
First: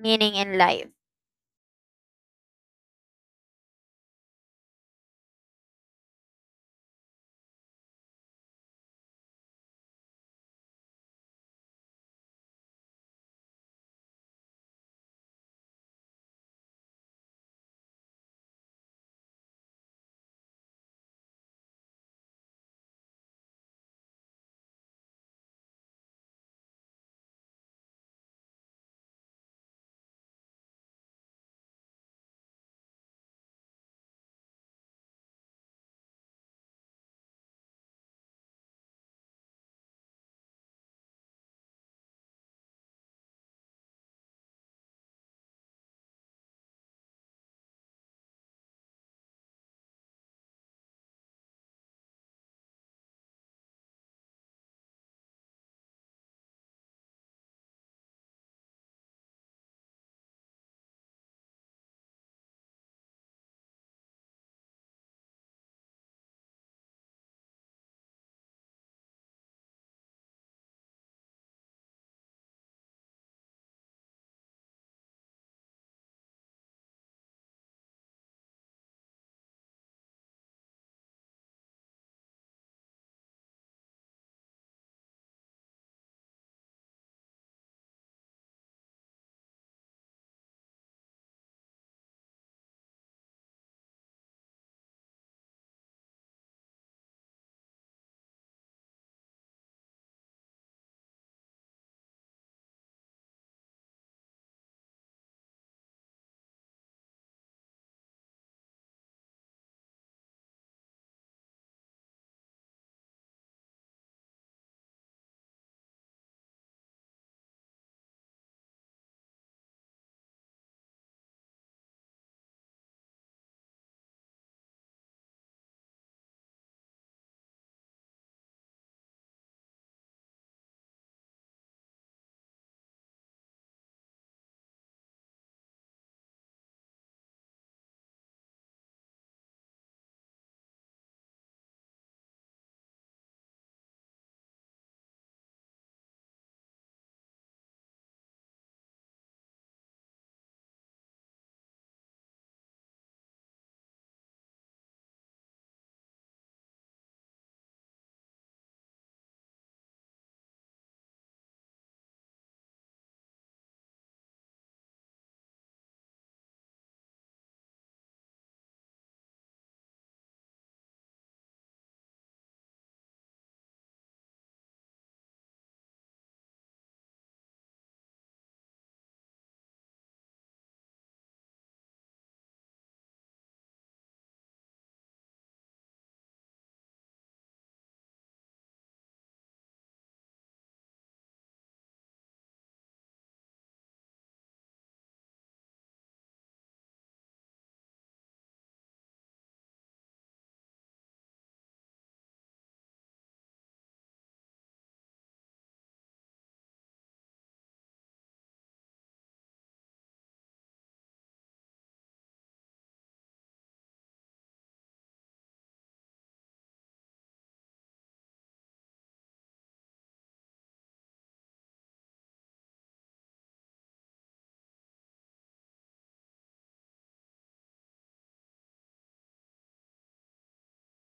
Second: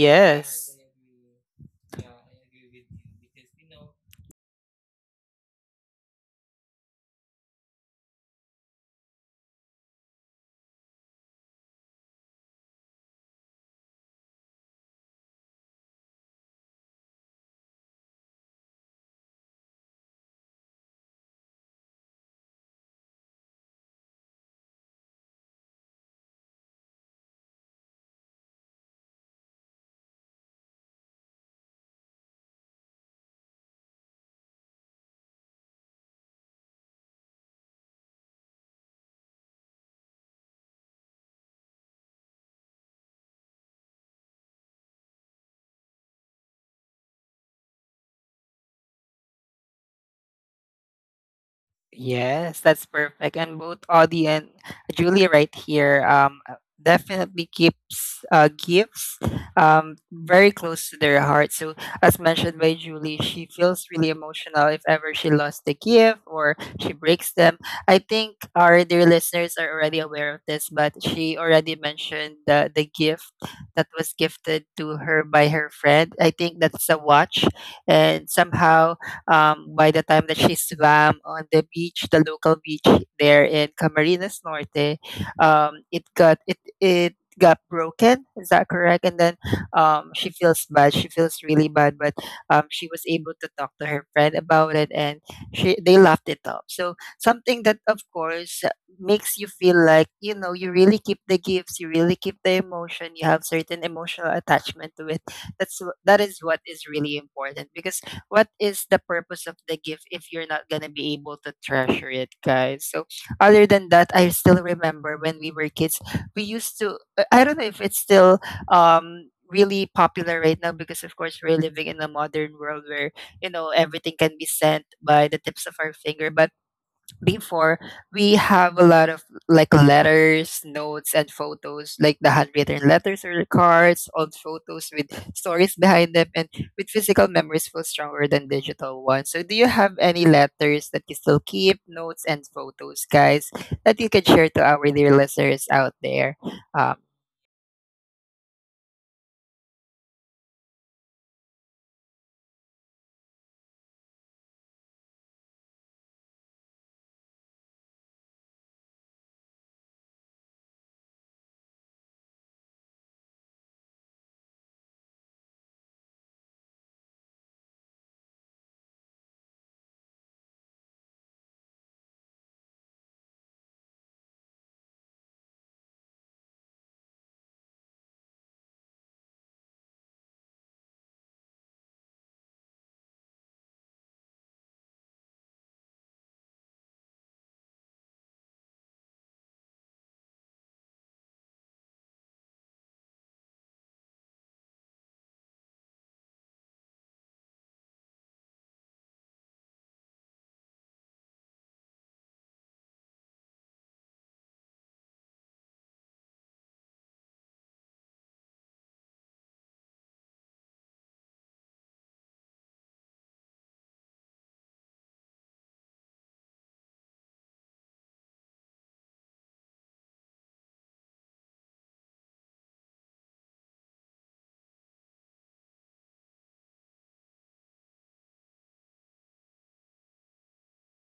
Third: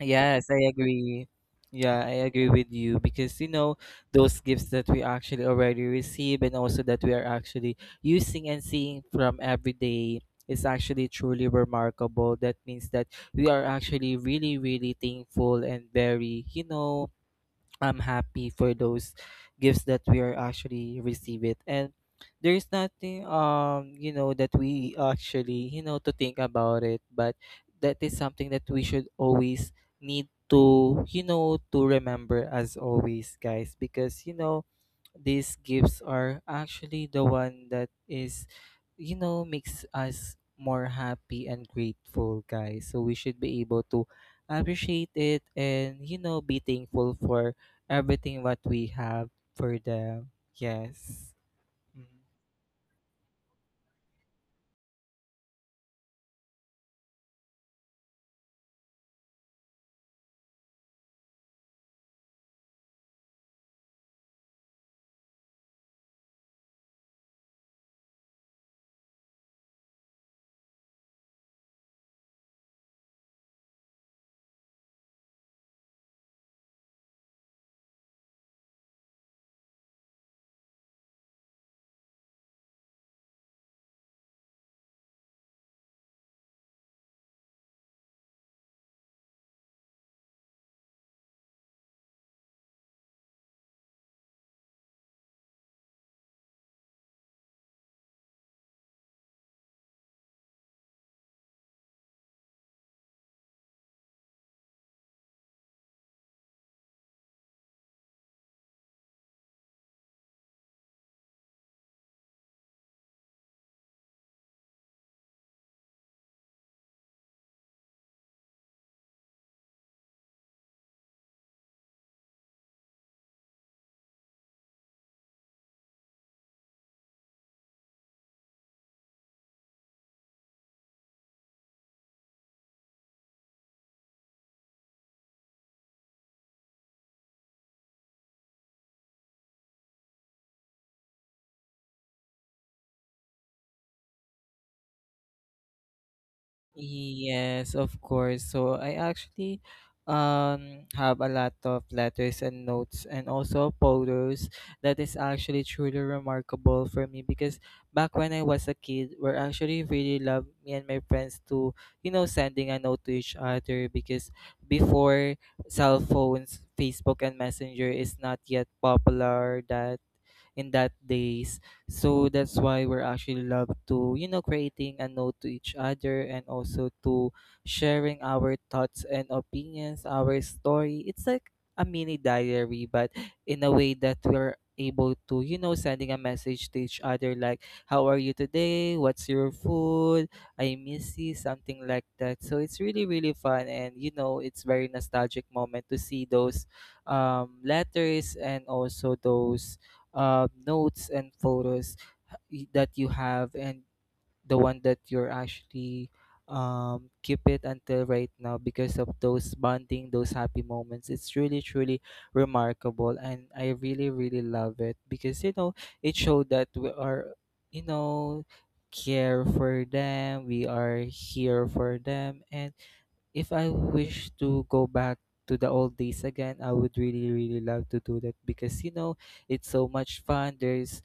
S3: meaning in
S2: I
S3: life.
S2: agree. Yeah, I agree with you because you know those gifts that we actually already receive and also that we are actually using and seeing from every day is actually truly remarkable. That means that we are actually really, really thankful and very, you know, I'm happy for those gifts that we are actually receive. And there is nothing you know that we actually, you know, to think about it, but that is something that we should always need to, you know, to remember as always, guys, because you know these gifts are actually the one that is, you know, makes us more happy and grateful, guys, so we should be able to appreciate it and, you know, be thankful for everything what we have for them. Yes. Mm-hmm.
S1: Yes, that's perfect. And both Audie and Julie right here definitely keeps gifts very close to their heart. So, as mentioned by Julie, she feels really emotional if ever she lost a gift or she breaks them. I think our dear listeners are already aware of this, but she already mentioned the gift that was gifted to her by her friend. I think that's a watch. And somehow, by the time that she swam on the beach, the local beach there in Camarines Norte, it it got broken. Is that correct? And then she feels bad. She feels really bad, but she was able to talk to her friend about it, and she they laughed it off. So something that, of course, makes you feel like you know you really keep the gifts, you really keep the emotion, you have certain emotional attachment to it. That is what is really important, because what is the purpose of the gift if you're not gonna be able to treasure it, guys? So other than that, I still remember when we were kids, we used to. I don't know if it's still really popular right now, because of course we're living in a modern world where you know everything can be sent by the tips of our finger. But before, we have a lot of like letters, notes and photos, like the handwritten letters or cards, old photos with stories behind them, and with physical memories feel stronger than digital ones. So do you have any letters that you still keep, notes and photos, guys, that you can share to our dear listeners out there? um
S2: Yes, of course. So I actually have a lot of letters and notes and also photos. That is actually truly remarkable for me because back when I was a kid, we actually really love, me and my friends, to, you know, sending a note to each other because before, cell phones, Facebook, and Messenger is not yet popular that in that days. So that's why we're actually love to, you know, creating a note to each other and also to sharing our thoughts and opinions, our story. It's like a mini diary, but in a way that we're able to, you know, sending a message to each other like, how are you today? What's your food? I miss you, something like that. So it's really, really fun. And, you know, it's very nostalgic moment to see those letters and also those notes and photos that you have and the one that you're actually keep it until right now because of those bonding, those happy moments. It's really, truly remarkable. And I really, really love it because, you know, it showed that we are, you know, care for them, we are here for them. And if I wish to go back to the old days again, I would really, really love to do that because you know it's so much fun. There's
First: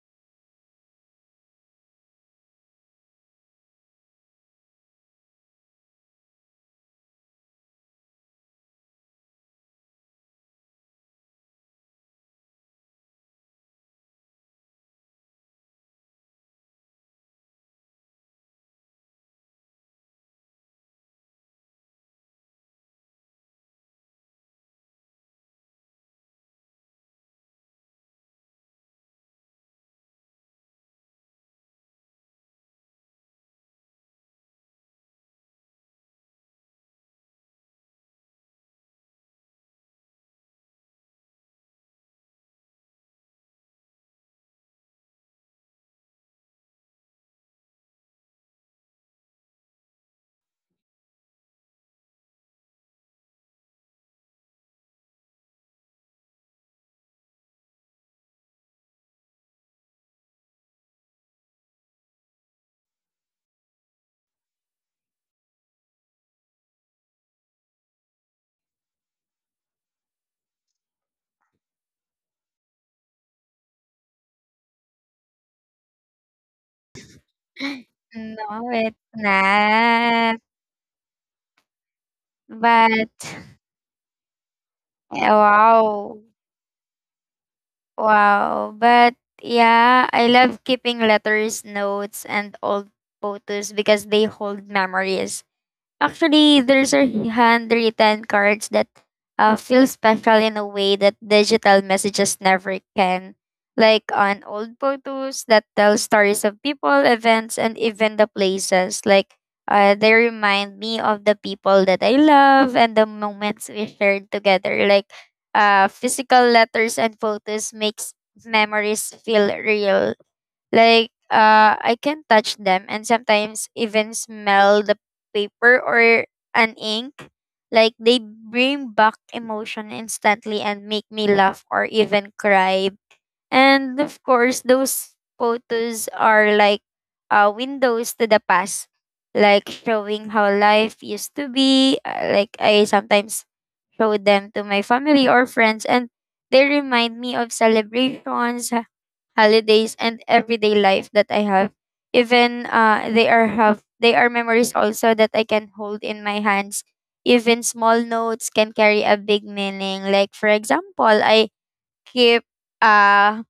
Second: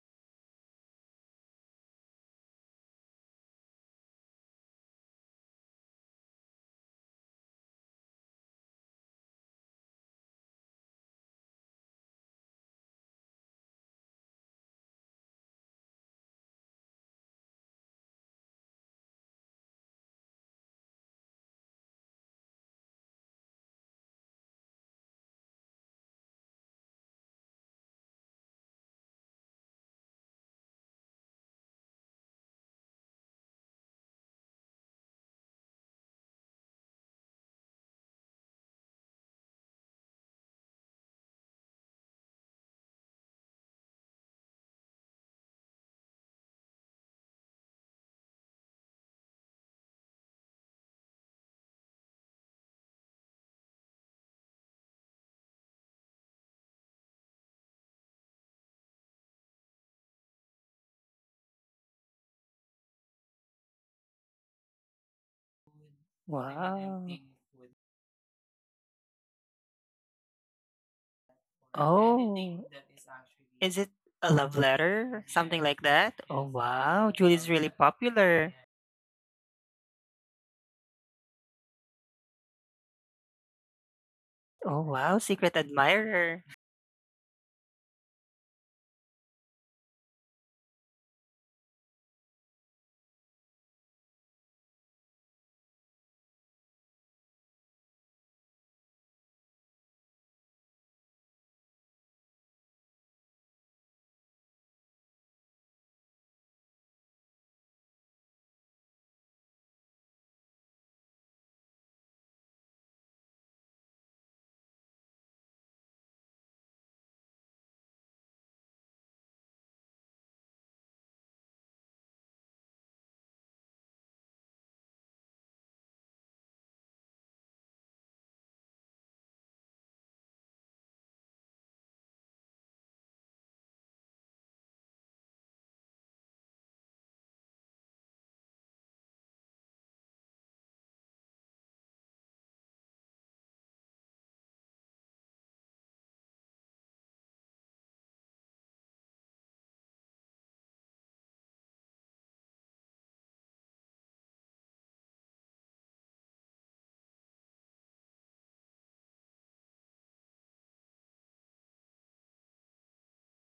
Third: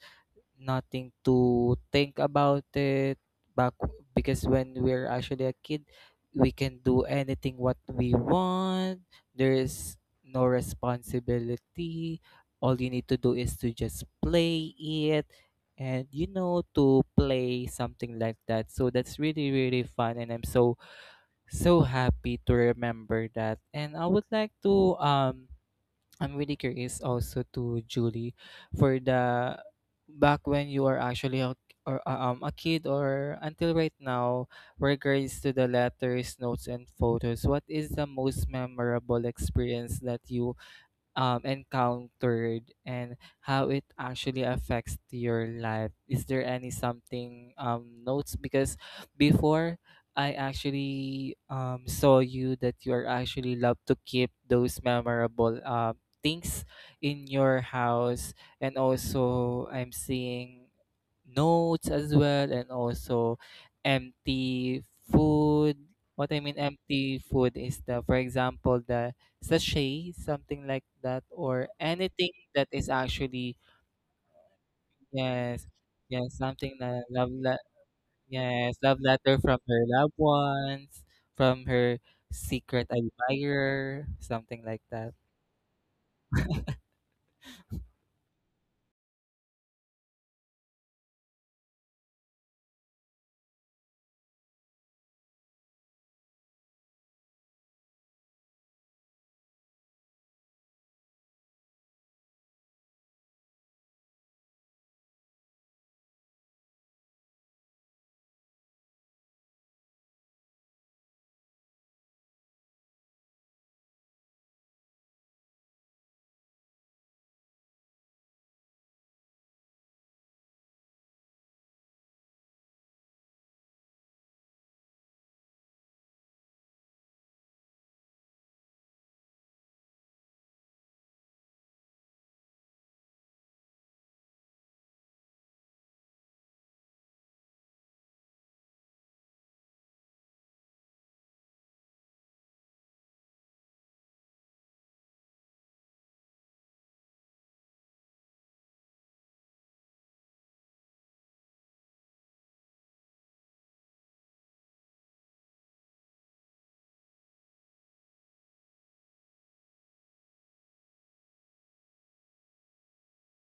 S2: nothing to think about it back because when we're actually a kid, we can do anything what we want. There's no responsibility. All you need to do is to just play it and you know to play something like that. So that's really, really fun and I'm so happy to remember that. And I would like to I'm really curious also to Julie for the back when you are actually a, or a kid or until right now regards to the letters, notes and photos. What is the most memorable experience that you encountered and how it actually affects to your life. Is there any something notes? Because before I actually saw you that you are actually love to keep those memorable things in your house, and also I'm seeing notes as well, and also empty food. What I mean
S1: Wow.
S2: empty food is the, for example, the sachet, something like that, or anything
S1: Oh,
S2: that is actually
S1: is it a love letter? Something
S2: yes,
S1: like that?
S2: yes,
S1: Oh,
S2: something na
S1: wow. Julie's really popular.
S3: No,
S2: yes,
S3: it's
S2: love letter from her loved
S3: not.
S2: ones, from her secret
S3: But
S2: admirer, something like
S1: Oh,
S2: that.
S1: wow. Secret
S3: wow.
S1: admirer.
S3: Wow. But yeah, I love keeping letters, notes, and old photos because they hold memories. Actually, there's a handwritten cards that feel special in a way that digital messages never can. Like on old photos that tell stories of people, events, and even the places. Like they remind me of the people that I love and the moments we shared together. Like physical letters and photos makes memories feel real. Like I can touch them and sometimes even smell the paper or an ink. Like they bring back emotion instantly and make me laugh or even cry. And of course, those photos are like windows to the past, like showing how life used to be. Like I sometimes show them to my family or friends, and they remind me of celebrations, holidays, and everyday life that I have. Even they are memories also that I can hold in my hands. Even small notes can carry a big meaning. Like for example, I keep uh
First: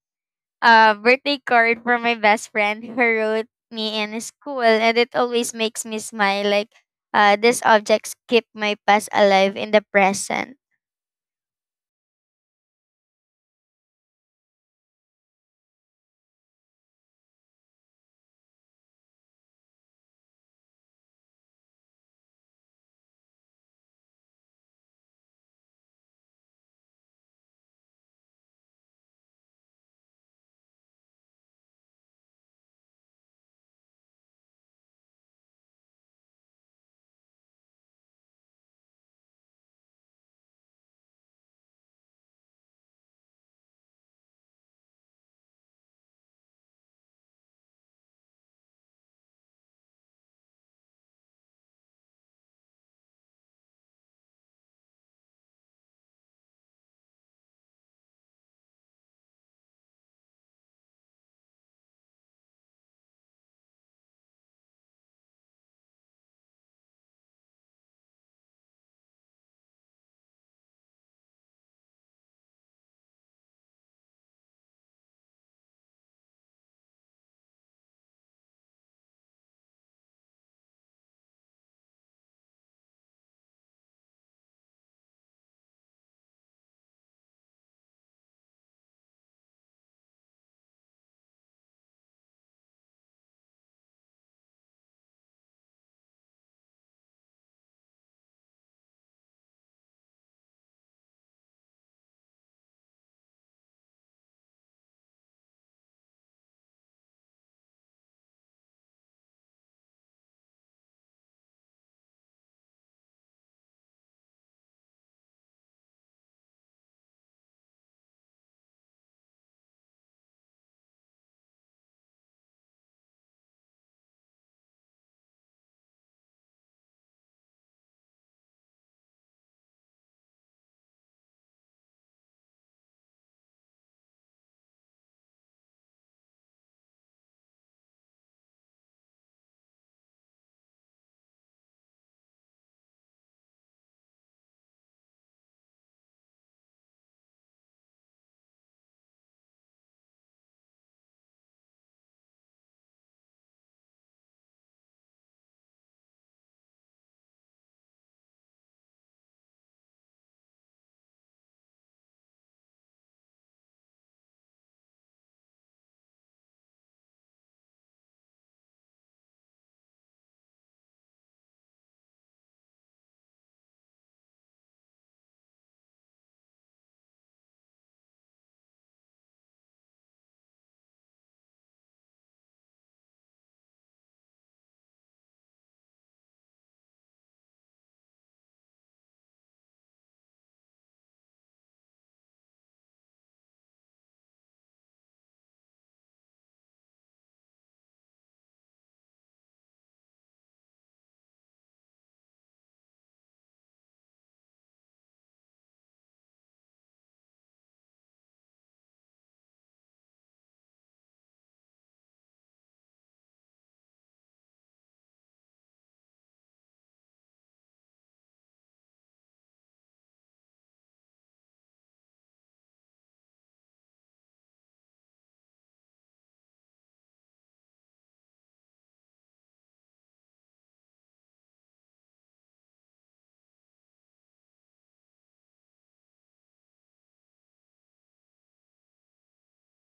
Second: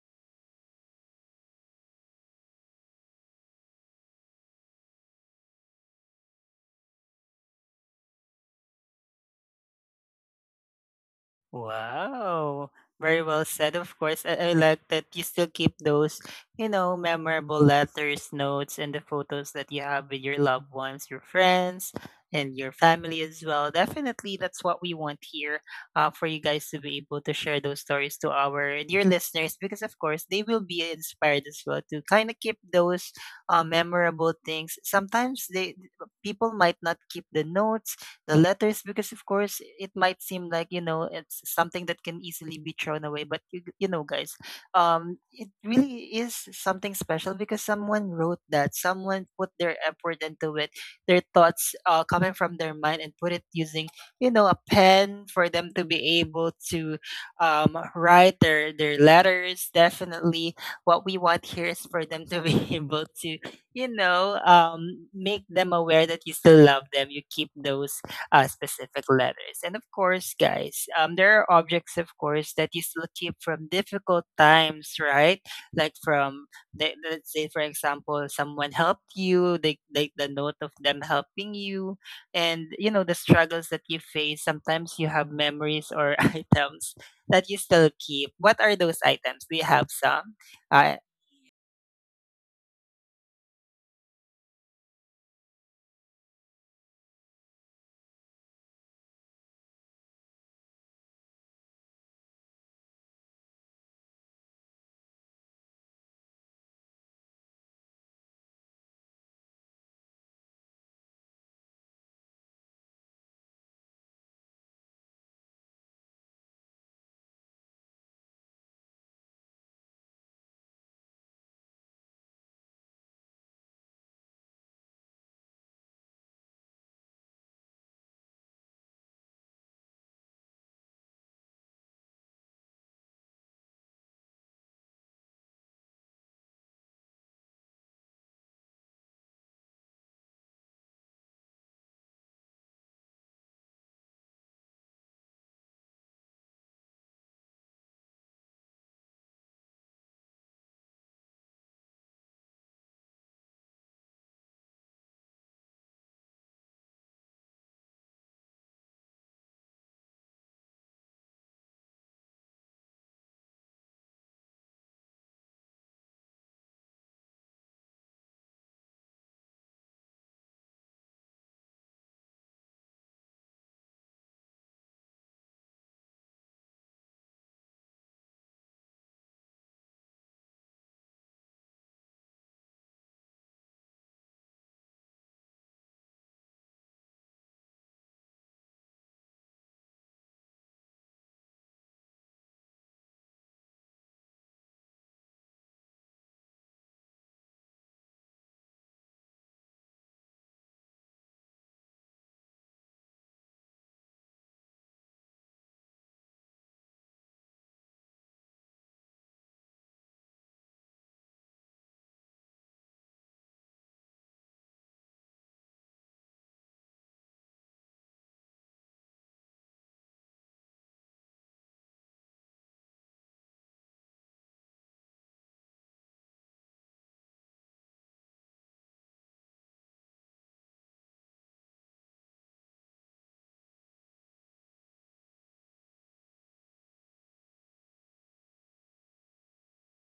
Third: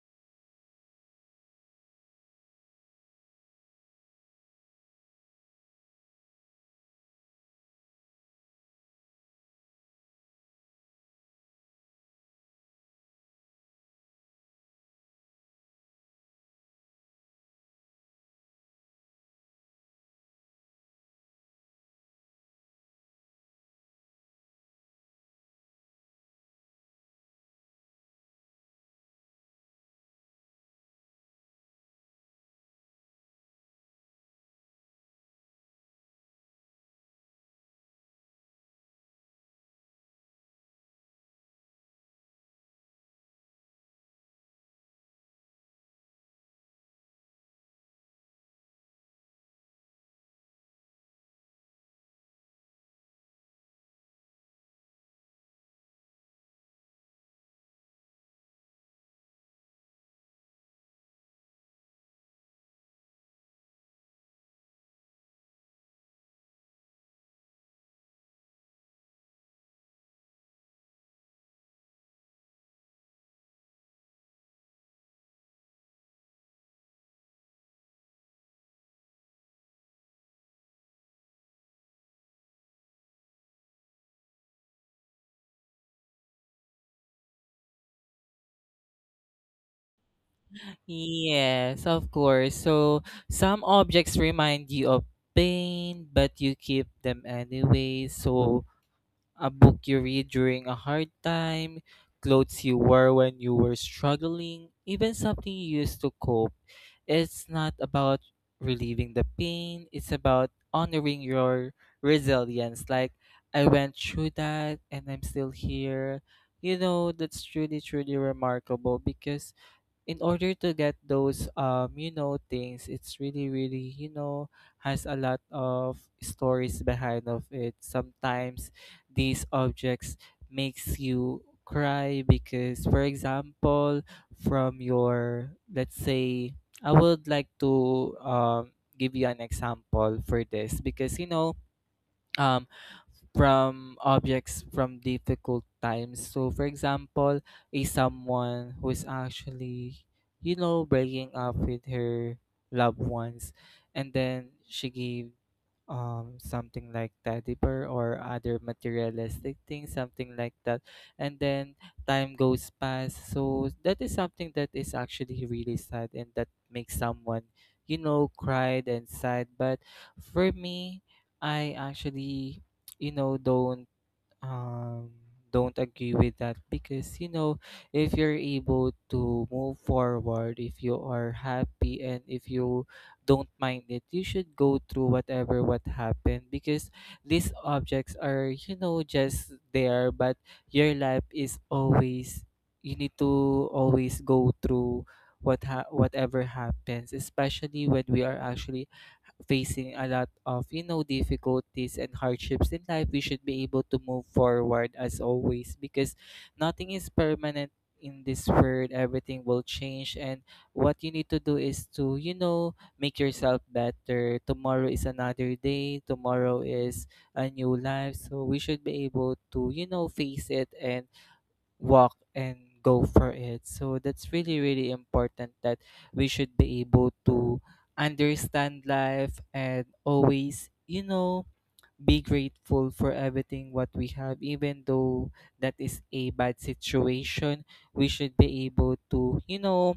S3: a birthday card from my best friend who wrote me in school, and it always makes me smile. Like, these objects keep my past alive in the present.
S1: Wow. Very well said, of course. I like that you still keep those, you know, memorable letters, notes, and the photos that you have with your loved ones, your friends, and your family as well. Definitely, that's what we want here, for you guys to be able to share those stories to our dear listeners, because, of course, they will be inspired as well to kind of keep those memorable things. Sometimes they, people might not keep the notes, the letters, because of course it might seem like you know it's something that can easily be thrown away, but you know guys, it really is something special because someone wrote that, someone put their effort into it, their thoughts, coming from their mind and put it using you know a pen for them to be able to write their letters. Definitely what we want here is for them to be able to you know make them aware that you still love them, you keep those specific letters. And of course, guys, there are objects, of course, that you still keep from difficult times, right? Like from, the, let's say, for example, someone helped you, the note of them helping you, and, you know, the struggles that you face. Sometimes you have memories or items that you still keep. What are those items? Do you have some? Uh,
S2: Yes, of course. So some objects remind you of pain, but you keep them anyway. So a book you read during a hard time, clothes you wore when you were struggling, even something you used to cope. It's not about relieving the pain, it's about honoring your resilience. Like, I went through that and I'm still here. You know, that's truly, truly remarkable because in order to get those you know things it's really really you know has a lot of stories behind of it sometimes these objects makes you cry because for example from your let's say I would like to give you an example for this because you know um, from objects from difficult times. So, for example, a someone who is actually, you know, breaking up with her loved ones, and then she gave something like teddy bear or other materialistic things, something like that, and then time goes past. So that is something that is actually really sad and that makes someone you know cried and sad but for me I actually, you know, um don't agree with that because you know if you're able to move forward if you are happy and if you don't mind it you should go through whatever what happened because these objects are you know just there but your life is always you need to always go through whatever happens especially when we are actually facing a lot of you know difficulties and hardships in life we should be able to move forward as always because nothing is permanent in this world everything will change and what you need to do is to you know make yourself better tomorrow is another day tomorrow is a new life so we should be able to you know face it and walk and go for it. So that's really, really important that we should be able to understand life and always, you know, be grateful for everything what we have, even though that is a bad situation. We should be able to, you know,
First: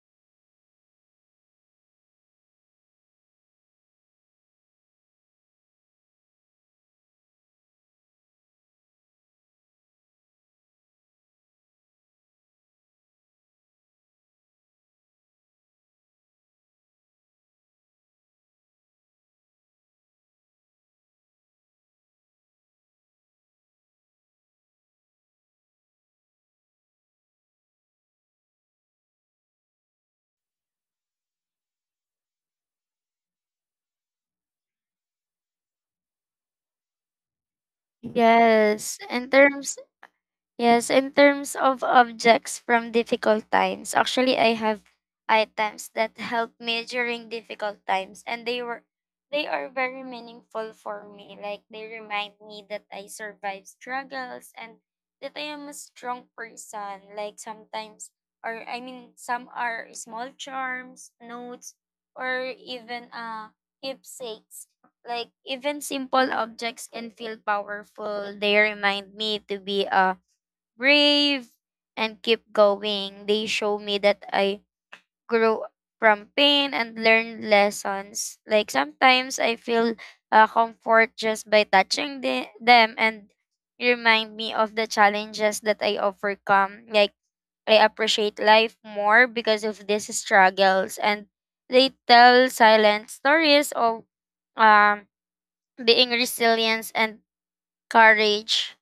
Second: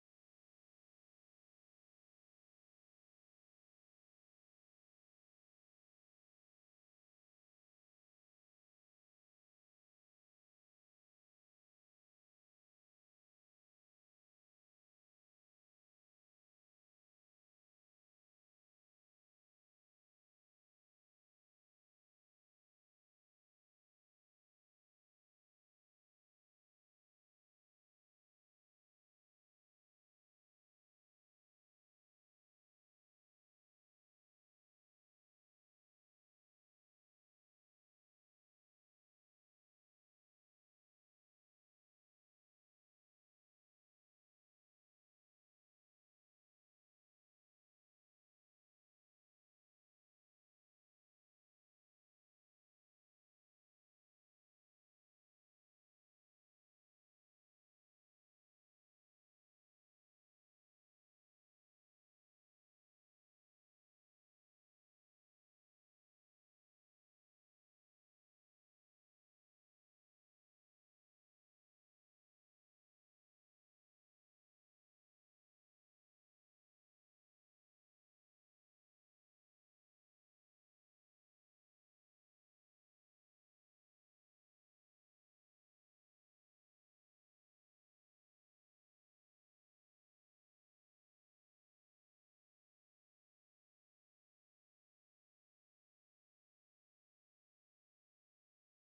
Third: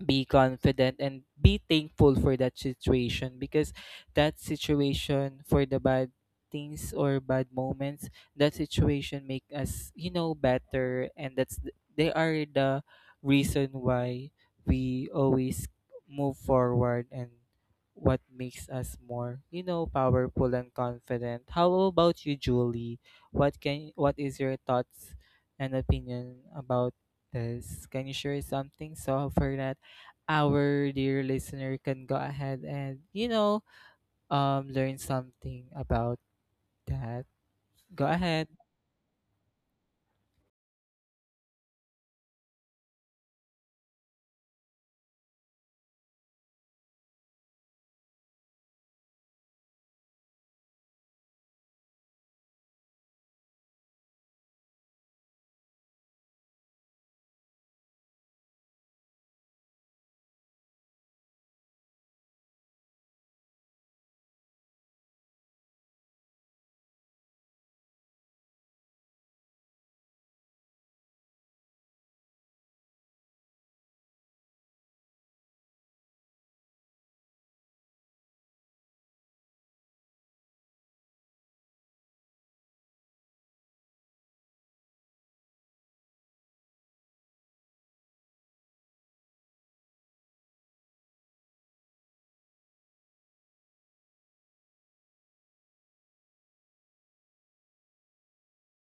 S2: be confident and be thankful for that situation because that situation for the bad things or bad moments that situation make us you know better and they are the reason why we always move forward and what makes us more you know powerful and confident how about you julie what can what is your thoughts and opinion about this can you share something so for that our dear listener can go ahead and, you know, learn something about that. Go ahead.
S3: Yes, in terms Yes, in terms of objects from difficult times, actually I have items that help me during difficult times and they are very meaningful for me. Like they remind me that I survived struggles and that I am a strong person. Like sometimes or I mean some are small charms, notes, or even keepsakes. Like even simple objects can feel powerful. They remind me to be a brave and keep going. They show me that I grew from pain and learned lessons. Like sometimes I feel comfort just by touching them and remind me of the challenges that I overcome. Like I appreciate life more because of these struggles and they tell silent stories of um being resilience and courage.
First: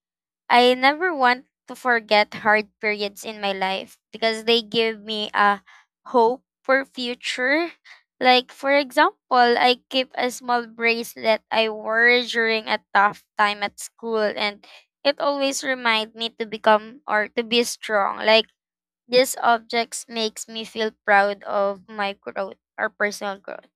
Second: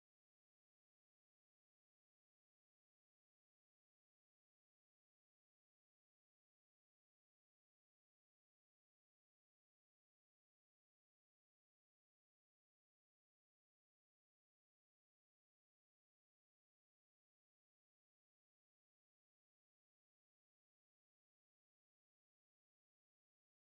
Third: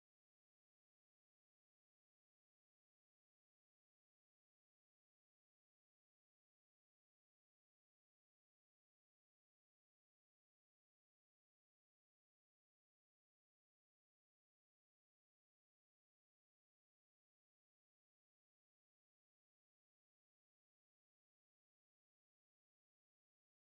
S3: I never want to forget hard periods in my life because they give me a hope for future. Like for example, I keep a small bracelet I wore during a tough time at school and it always reminds me to become or to be strong. Like these objects makes me feel proud of my growth or personal growth.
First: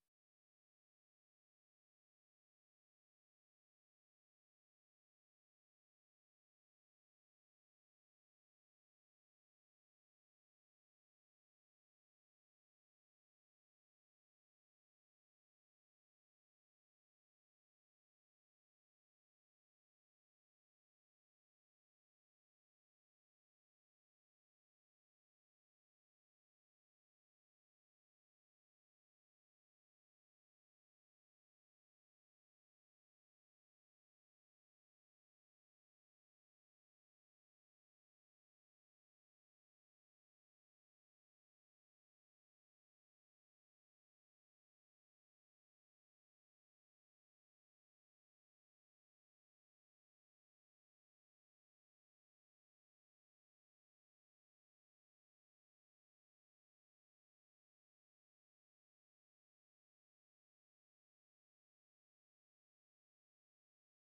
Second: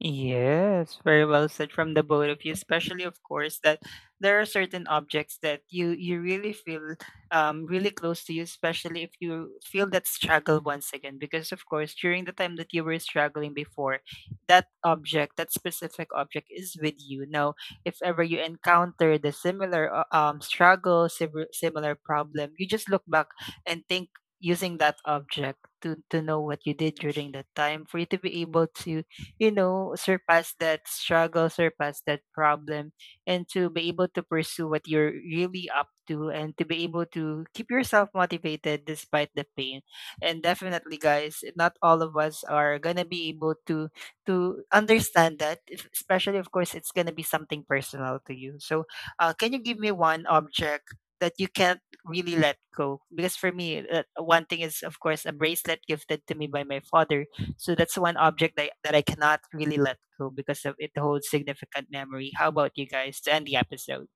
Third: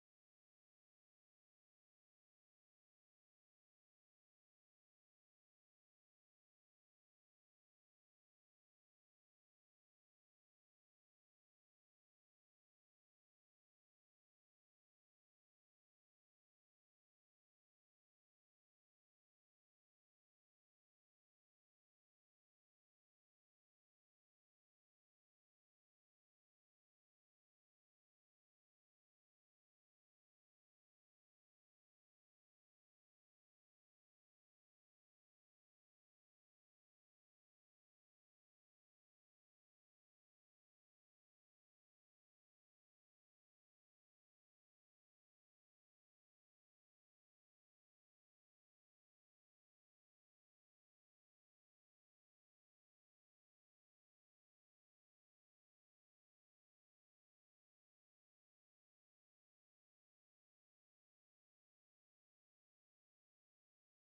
S1: Yes, very well said from the both of you, especially of course that there are certain objects that you really feel really close to you, especially if you feel that struggle once again. Because of course during the time that you were struggling before, that object, that specific object is with you. Now, if ever you encounter the similar struggle, similar problem, you just look back and think using that object to know what you did during that time for you to be able to you know, surpass that struggle, surpass that problem, and to be able to pursue what you're really up to, and to be able to keep yourself motivated despite the pain. And definitely, guys, not all of us are gonna be able to understand that, especially of course it's gonna be something personal to you. So, can you give me one object that you can't really let go? Because for me, one thing is of course a bracelet gifted to me by my father, so that's one object that, that I cannot really let go because of it holds significant memory. How about you guys to end the episode?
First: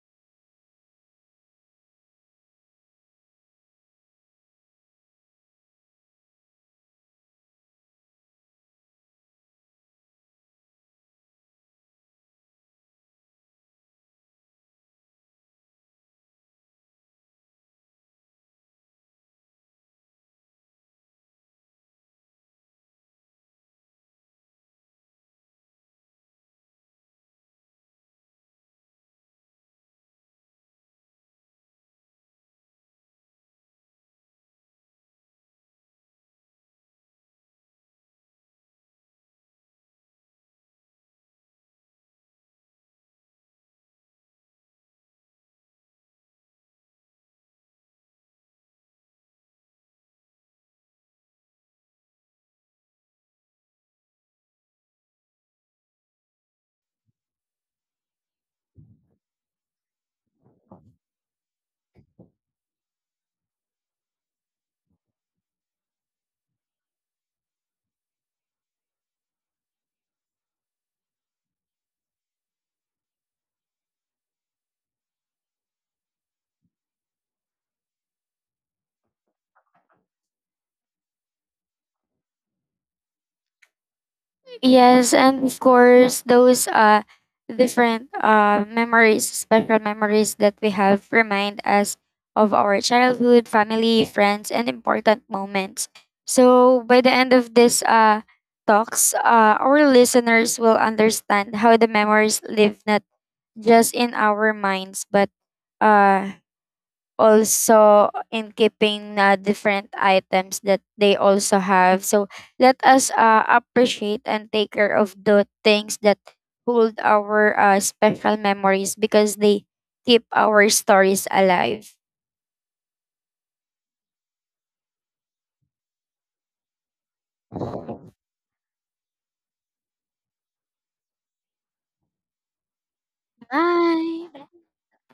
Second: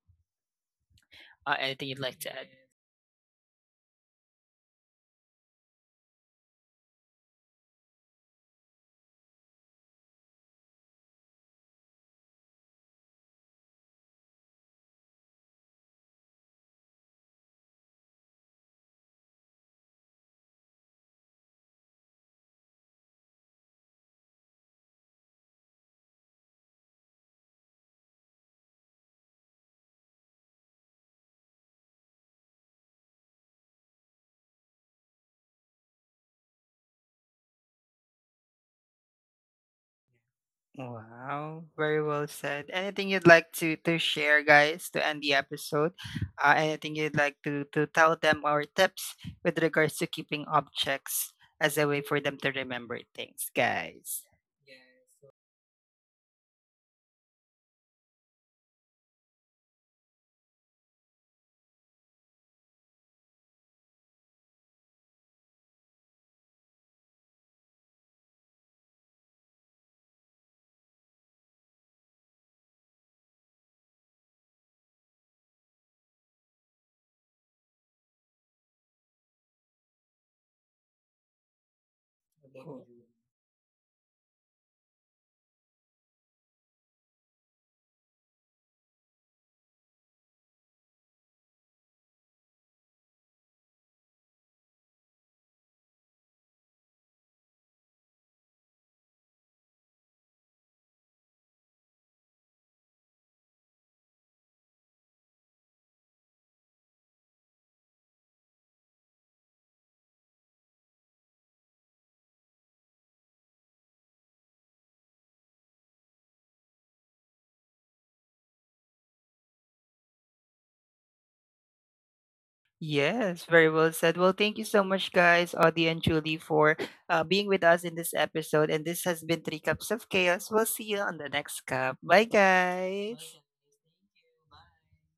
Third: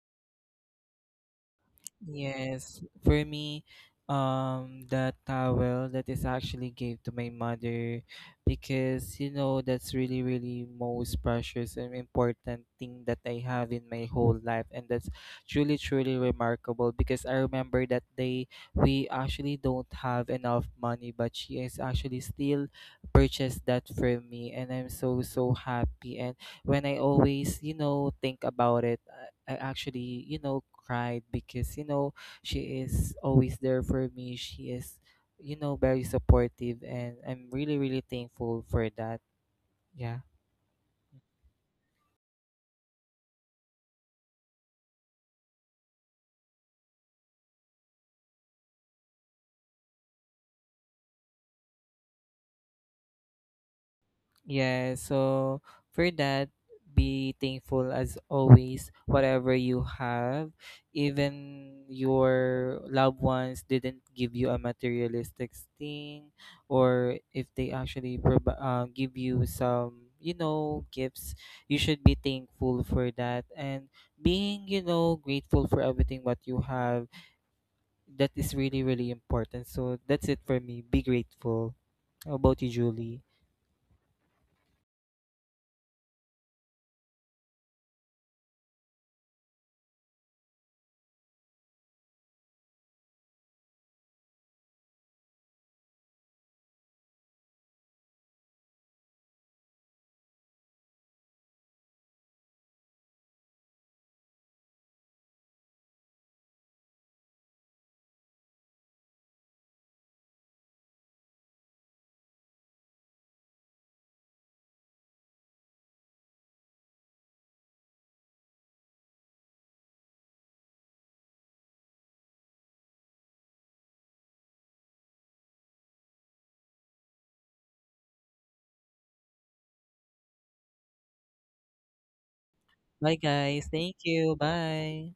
S1: Anything you'd like to add?
S2: Yes, for me, the towel that is actually gave to my mother because you know that's really really most precious and important thing that I have in my whole life, and that's truly truly remarkable because I remember that day we actually don't have enough money, but she is actually still purchased that for me, and I'm so happy and when I always, you know, think about it, I actually, you know, cried because, you know, she is always there for me. She is, you know, very supportive and I'm really, really thankful for that. Yeah.
S1: Wow, very well said. Anything you'd like to share, guys, to end the episode? Anything you'd like to tell them our tips with regards to keeping objects as a way for them to remember things, guys?
S2: Yeah, so for that, be thankful as always, whatever you have. Even your loved ones didn't give you a materialistic thing, or if they actually give you some, you know, gifts, you should be thankful for that. And being, you know, grateful for everything what you have, that is really, really important. So that's it for me. Be grateful. How about you, Julie?
S3: Yes, and of course, those different memories, special memories that we have remind us of our childhood, family, friends, and important moments. So by the end of this talks, our listeners will understand how the memories live not just in our minds, but uh also in keeping different items that they also have. So let us appreciate and take care of the things that hold our special memories because they keep our stories alive.
S1: Yes, very well said. Well, thank you so much, guys, Audie and Julie, for being with us in this episode. And this has been Three Cups of Chaos. We'll see you on the next cup. Bye,
S2: Bye,
S1: guys.
S2: guys. Thank you.
S3: Bye.
S2: Bye.